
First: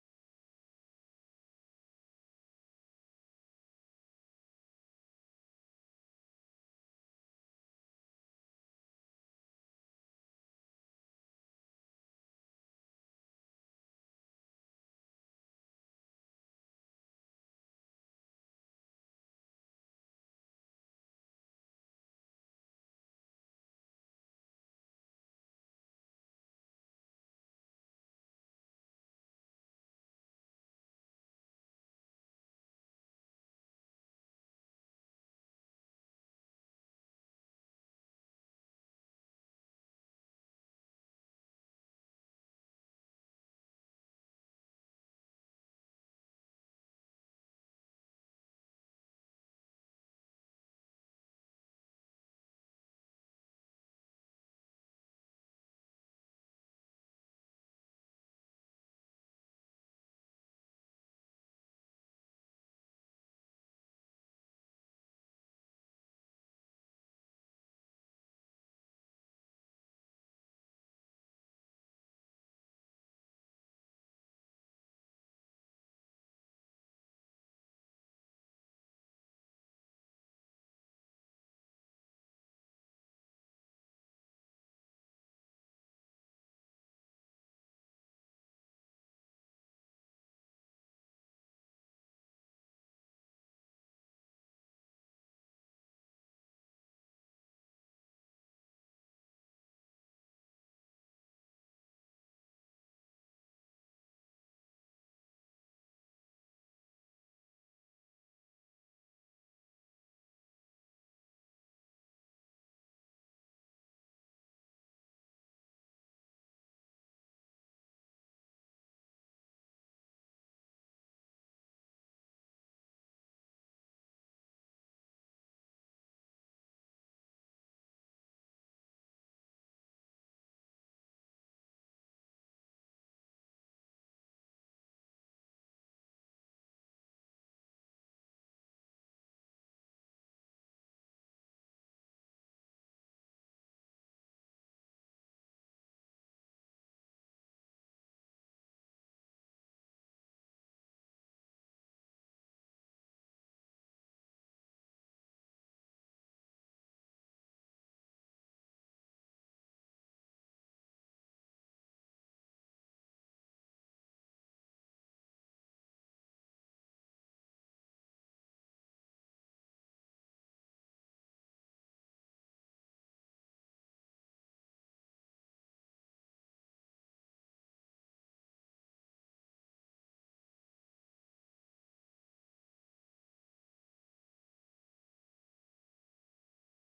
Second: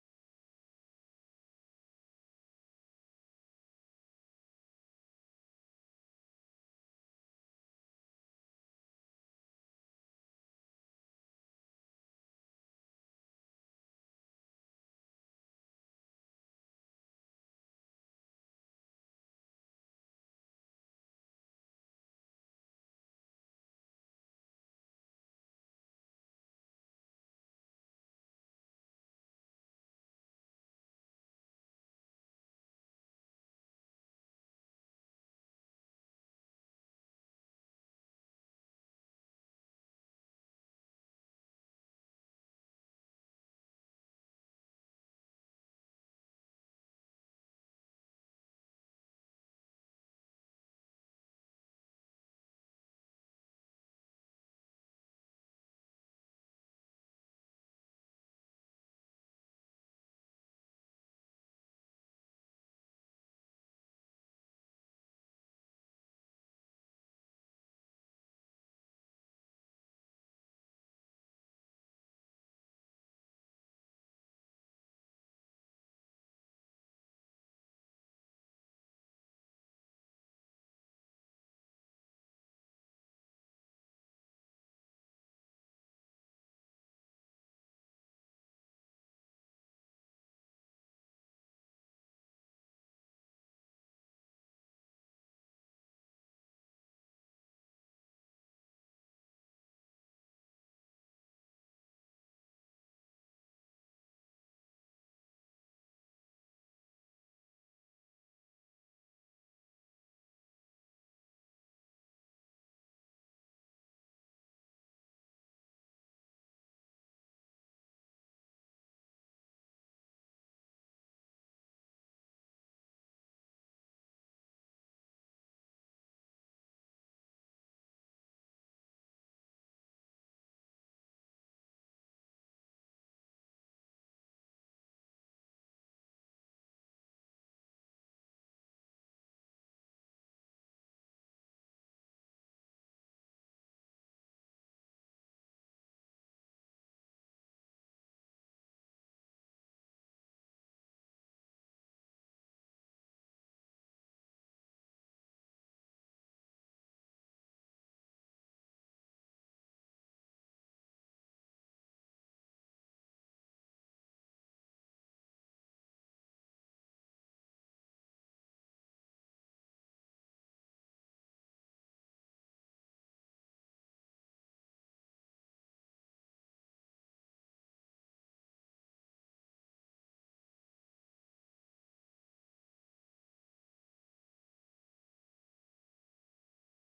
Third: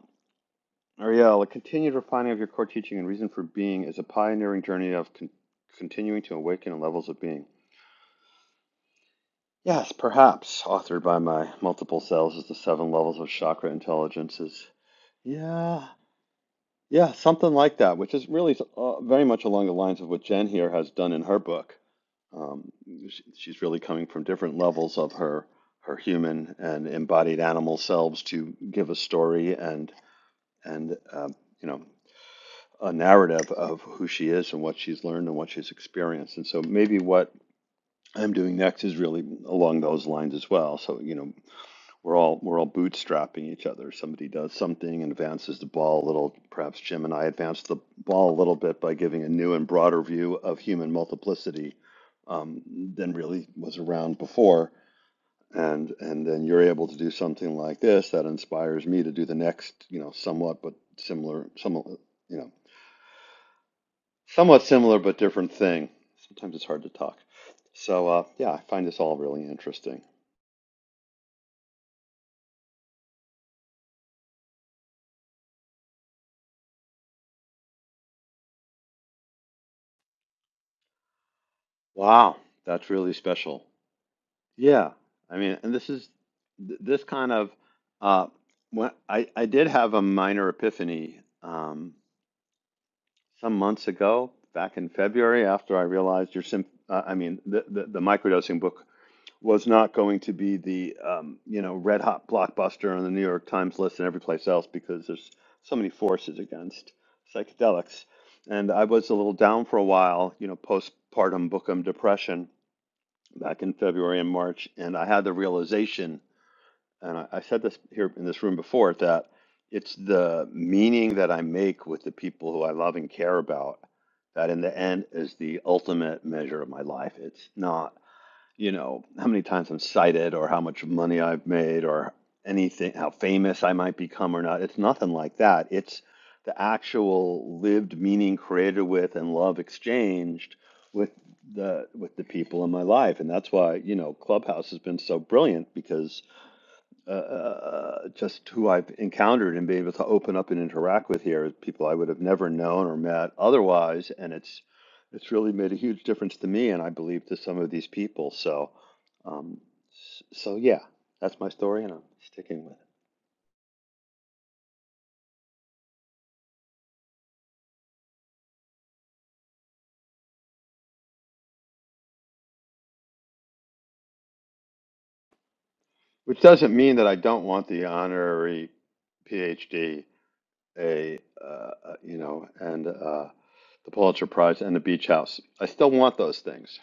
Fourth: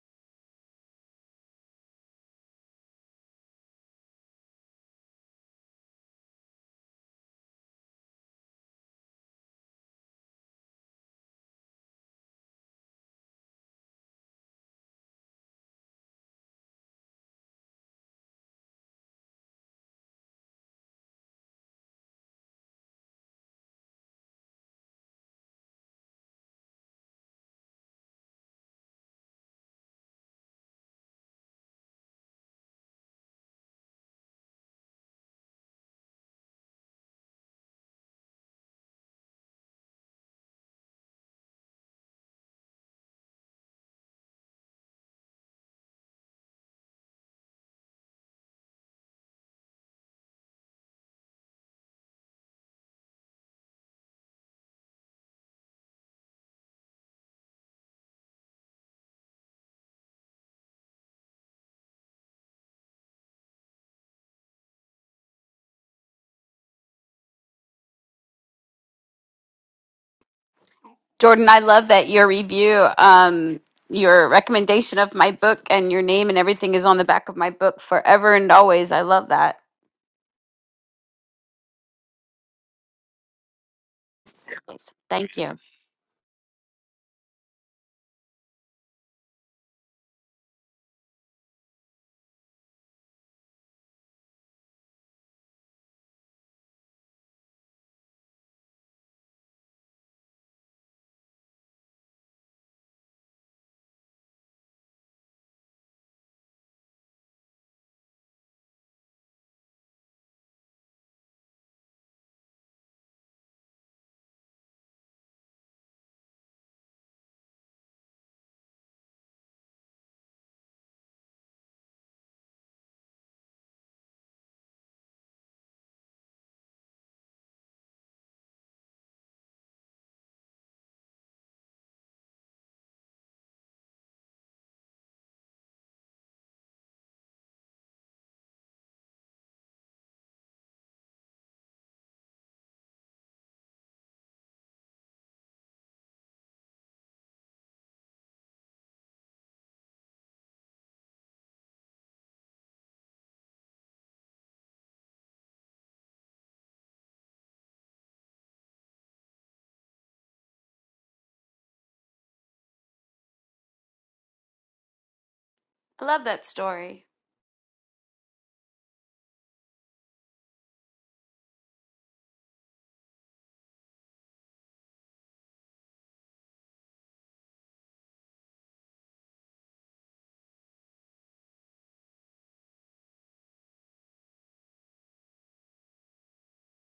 Ariel, a continued refining of your core teaching and reason for being is a pioneering journey of con- continuing to awaken in levels of being. Yes, perhaps, authored by my multiple selves, is the seven levels of chakra intelligences Yeah, yeah, something like that, which is really uh, very much along the lines of what Jen here has done in her book. Um, sh she's really coming from different levels of her her human and embodied animal selves to give a story and and um, you know a narrative of who she is and what she's learned and what she's experienced. And so maybe what I'm doing next is really along those lines as well. So you know, We're all we're all bootstrapping each other. Somebody does something and advances the ball a little. Perhaps Jim and I advanced the ball a little bit by giving a new and broader view of human multiplicity um, than really was around before. And and then you're able to do something like this that inspires me to do the next, you know, somewhat but similar, somewhat you know, somewhat similar but different thing. Sometimes it's hard to talk. So uh, yeah, I find this all really interesting.
Jordan, I love that your review, um, your recommendation of my book and your name and everything is on the back of my book forever and always. I love that.
Wow, that's really special. Yeah, I mean, and this is th- this kind of uh, when I I did have a minor epiphany um, some months ago, back in February, after I realized your sim. Uh, I mean, the, the the microdosing book was not going to be the um, you know red hot blockbuster on the New York Times list and every place else because there's so many forces against psychedelics, and I was a little down for a while, you know, postpartum bookum depression back in February and March, and I had the realization and I, I said this here in this room before that it's the meaning that I make with the people who I love and care about that in the end is the ultimate measure of my life. It's not, you know, how many times I'm cited or how much money I've made or anything, how famous I might become or not. It's nothing like that. It's the actual lived meaning created with and love exchanged with the with the people in my life and that's why you know clubhouse has been so brilliant because uh, uh, just who I've encountered and been able to open up and interact with here, people I would have never known or met otherwise, and it's it's really made a huge difference to me, and I believe to some of these people. So, um, s- so yeah, that's my story, and I'm sticking with it.
I love that story.
Which doesn't mean that I don't want the honorary PhD. a uh, uh, you know and uh, the Pulitzer Prize and the Beach House. I still want those things,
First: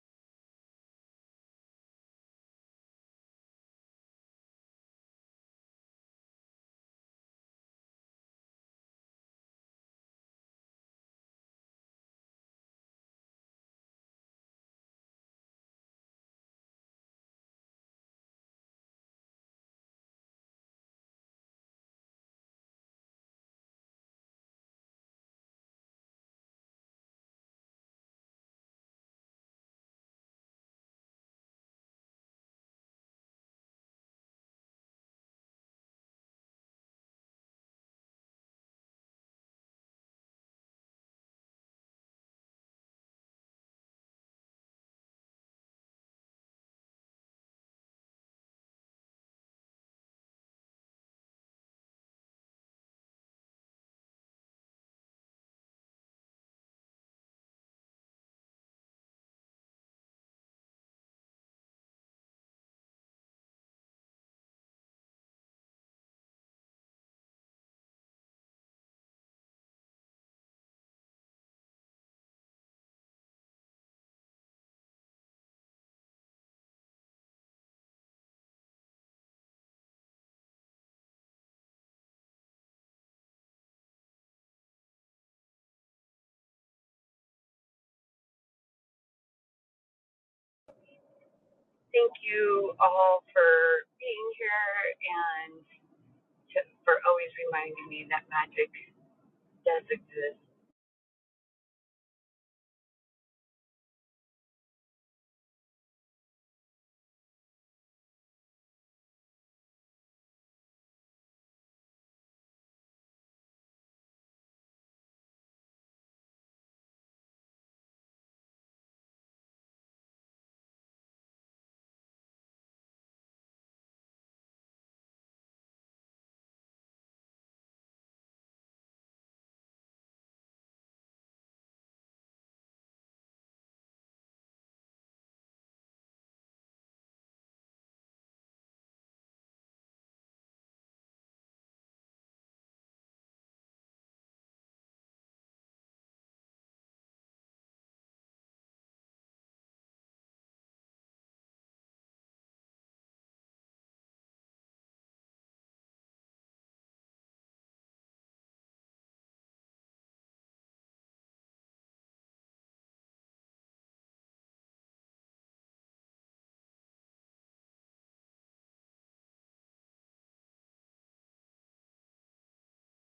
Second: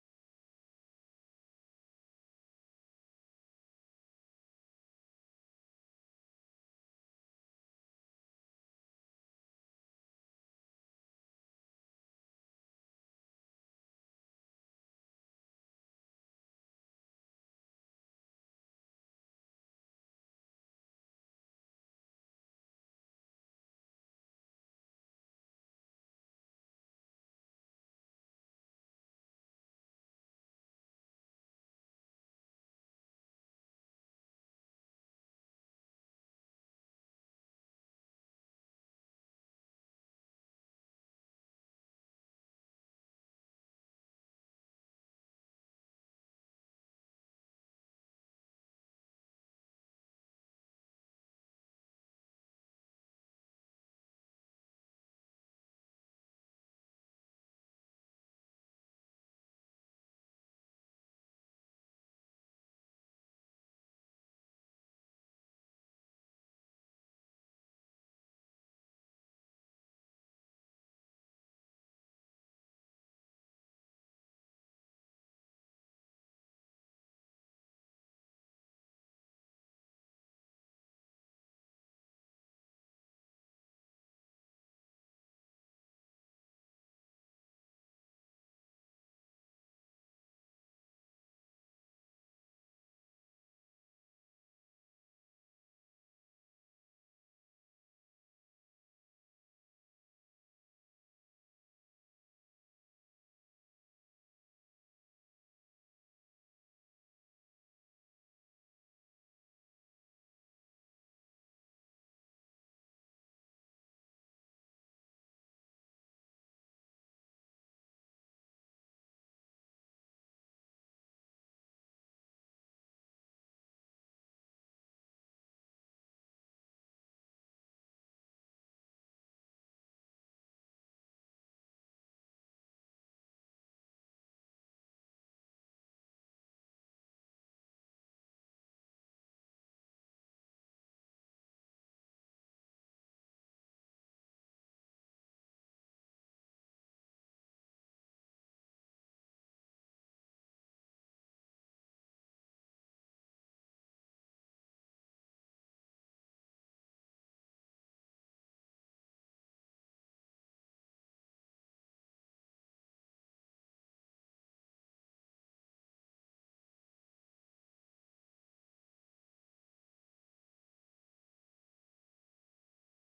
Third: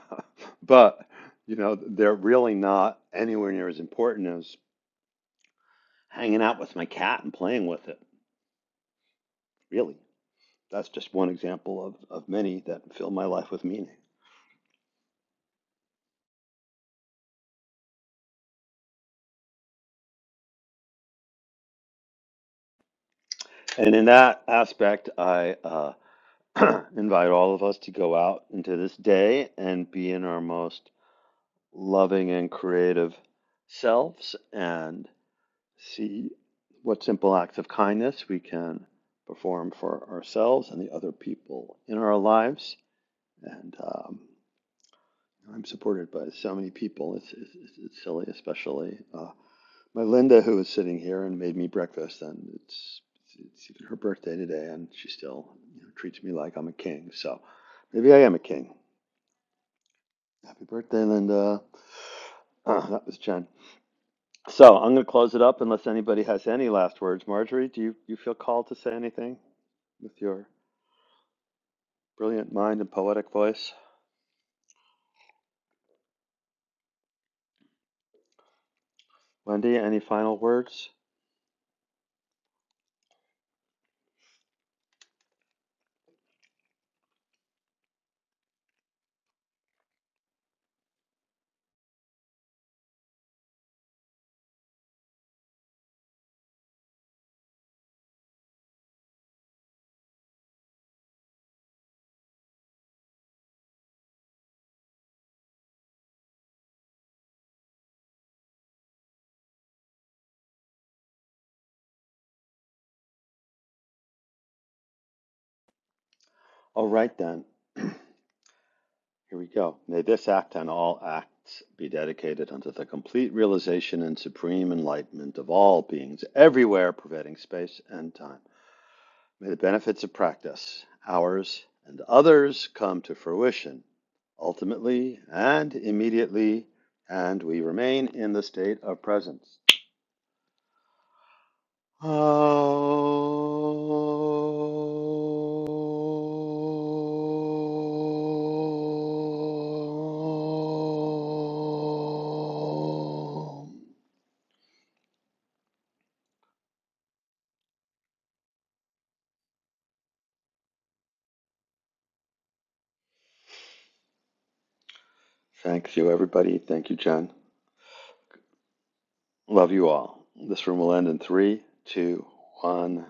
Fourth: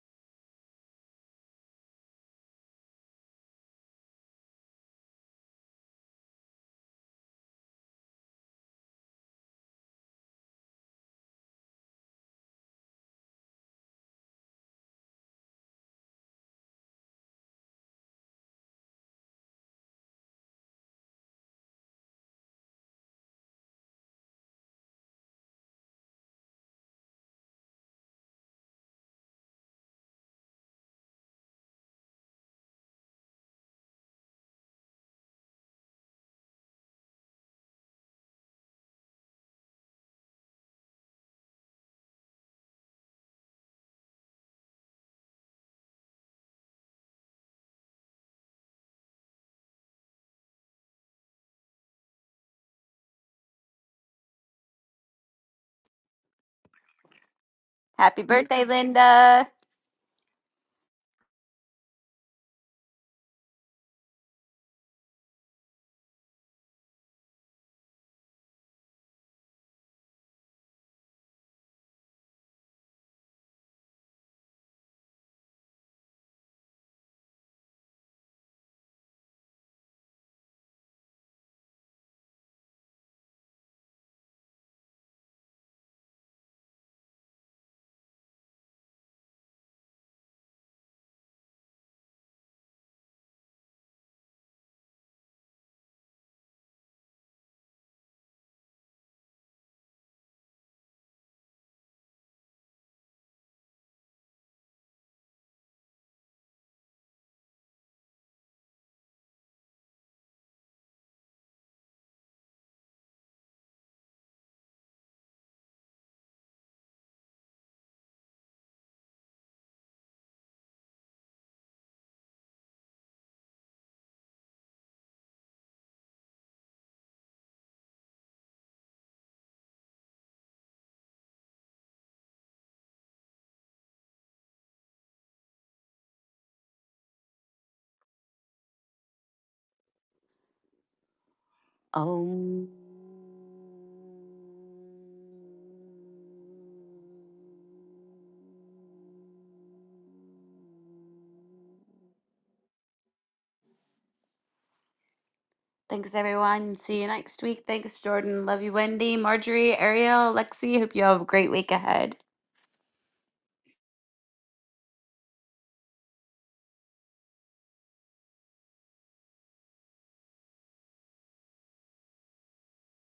but you know they're really not anywhere near as important as hanging out with my cat and playing with it. Really, that's just one example of of many that fill my life with meaning. And in that aspect, I uh, invite all of us to go out into this day and be in our most loving and creative selves and. See what simple acts of kindness we can perform for ourselves and the other people in our lives. And um, I'm supported by so many people. It's, it's, it's silly, especially uh, my Linda, who is sitting here and made me breakfast. And it's, it's even her birthday today, and she still you know, treats me like I'm a king. So maybe I
Happy
am a
birthday,
king.
Linda.
Happy birthday, Linda. Uh, that was John So I'm going to close it up unless anybody has any last words. Marjorie, do you, you feel called to say anything with your brilliant mind and poetic voice? Wendy, any final words? All right then. Here we go. May this act and all acts be dedicated unto the complete realization and supreme enlightenment of all beings everywhere, pervading space and time. May the benefits of practice, ours and others, come to fruition, ultimately and immediately, and we remain in the state of presence. Om.
Thanks, everyone. See you next week. Thanks, Jordan. Love you, Wendy, Marjorie, Ariel, Lexi. Hope you have a great week ahead.
Thank you, everybody. Thank you, Jen. Love you all. This room will end in three, two, one.